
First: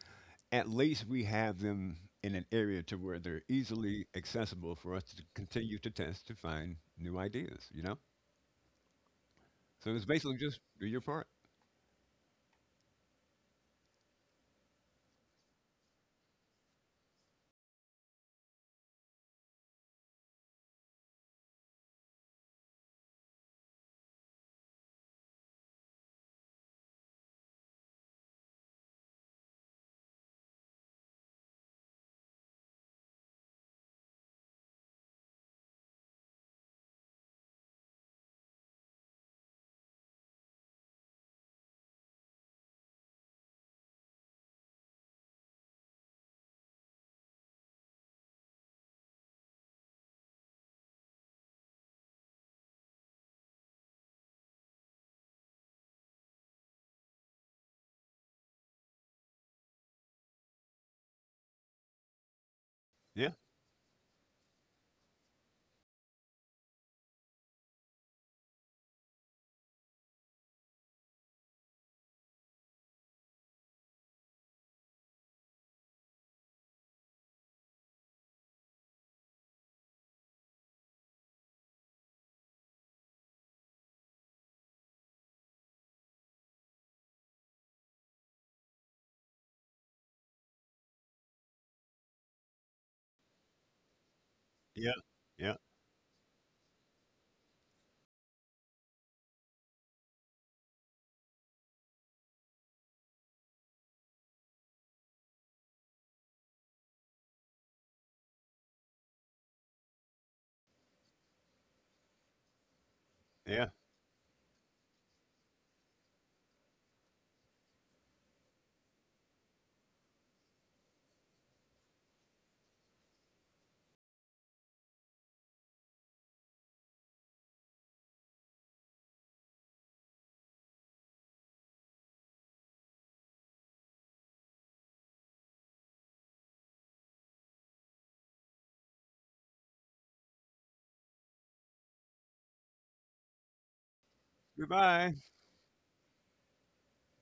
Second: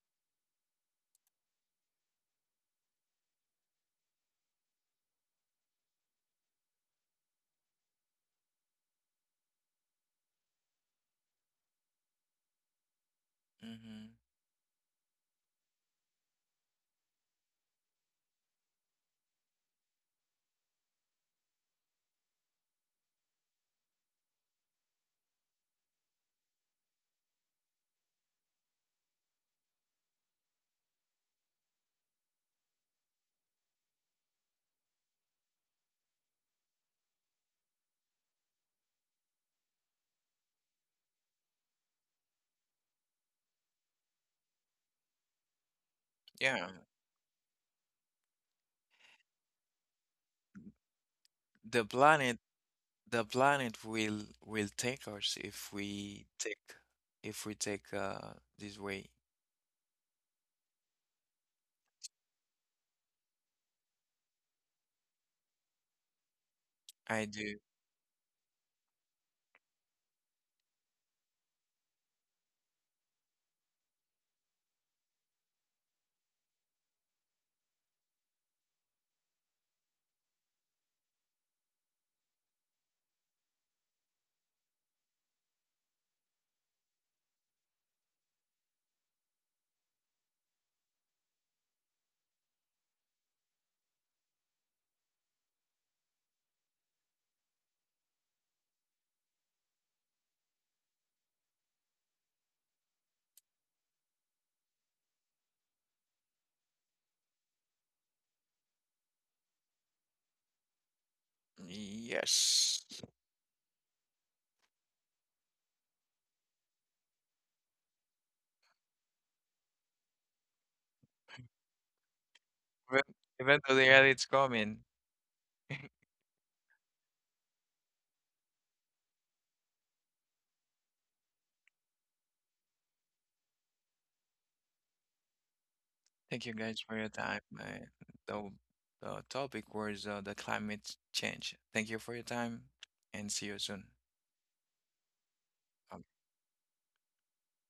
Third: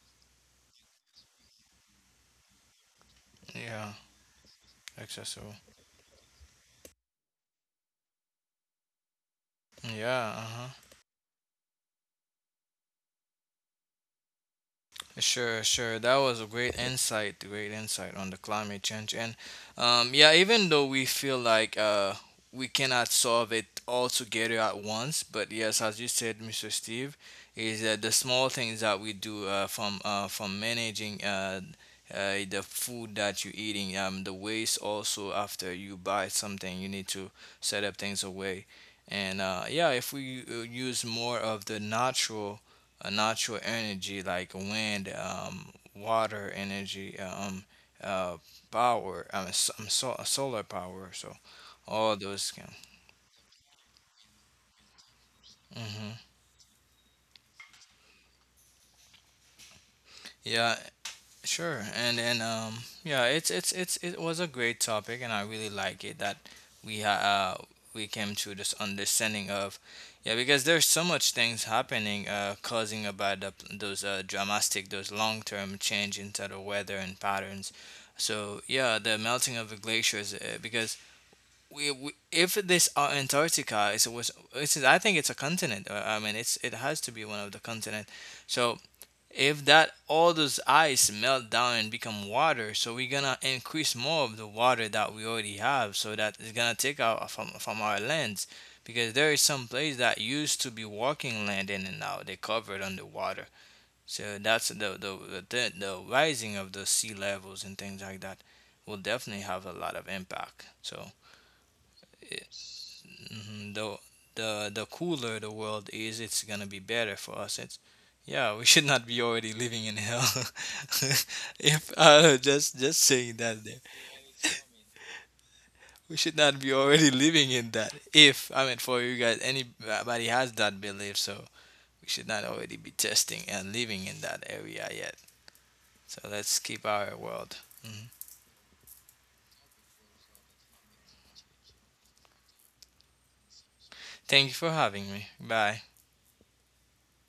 Speaker 3: at least we have them in an area to where they're
Speaker 2: Yeah.
Speaker 3: easily accessible for us to
Speaker 2: Accessible.
Speaker 3: continue to test to find new ideas, you know? So it's
Speaker 2: Yeah.
Speaker 3: basically
Speaker 2: Uh
Speaker 3: just
Speaker 2: huh.
Speaker 3: do your part.
Speaker 1: Mm-hmm.
Speaker 2: Sure, sure. That was a great insight on the climate change. And yeah, even though we feel like we cannot solve it all together at once, but yes, as you said, Mr. Steve, is that the small things that we do from managing the food that you're eating, the waste also after you buy something, you need to set up things away. And yeah, if we use more of the natural a natural energy like wind, water
Speaker 1: Yeah,
Speaker 2: energy, uh, power. I mean, solar power. So
Speaker 1: the
Speaker 2: all
Speaker 1: planet
Speaker 2: those can.
Speaker 1: the planet will take us if
Speaker 2: Hmm.
Speaker 1: we take uh, this way.
Speaker 2: Yeah, sure, and yeah,
Speaker 3: Yeah,
Speaker 2: it's it was a great topic, and I really like it that we ha-
Speaker 1: I do.
Speaker 2: uh we came to this understanding of, yeah, because there's so much things happening, causing about those dramatic, those long term change into the weather and patterns. So yeah, the melting of the glaciers, because we if this Antarctica is was it's I think it's a continent. Uh, I mean, it's it has to be one of the continent. So if that all those ice melt down and become water so we're gonna increase more of the water
Speaker 3: yeah,
Speaker 2: that we already
Speaker 3: yeah,
Speaker 2: have so that it's gonna take out from our lands because there is some place that used to be walking land in and now they covered underwater so that's the rising of the sea levels and things like that will definitely have a lot of impact so
Speaker 1: Yes.
Speaker 3: yeah.
Speaker 2: mhm, the cooler the world is, it's gonna be better for us. It's yeah, we should not be already living in hell. If just
Speaker 1: Even
Speaker 2: saying that there,
Speaker 1: Eventually, yeah, it's coming.
Speaker 2: we should not be already living in that. If I mean for you guys, anybody has that belief, so we should not already be testing and living in that area yet. So
Speaker 1: Thank you
Speaker 2: let's
Speaker 1: guys
Speaker 2: keep
Speaker 1: for your
Speaker 2: our
Speaker 1: time.
Speaker 2: world. Mhm.
Speaker 1: The, the topic was the climate change. Thank you for your time and see you soon.
Speaker 2: Thank you for having
Speaker 3: Goodbye.
Speaker 2: me. Bye.
Speaker 1: Bye.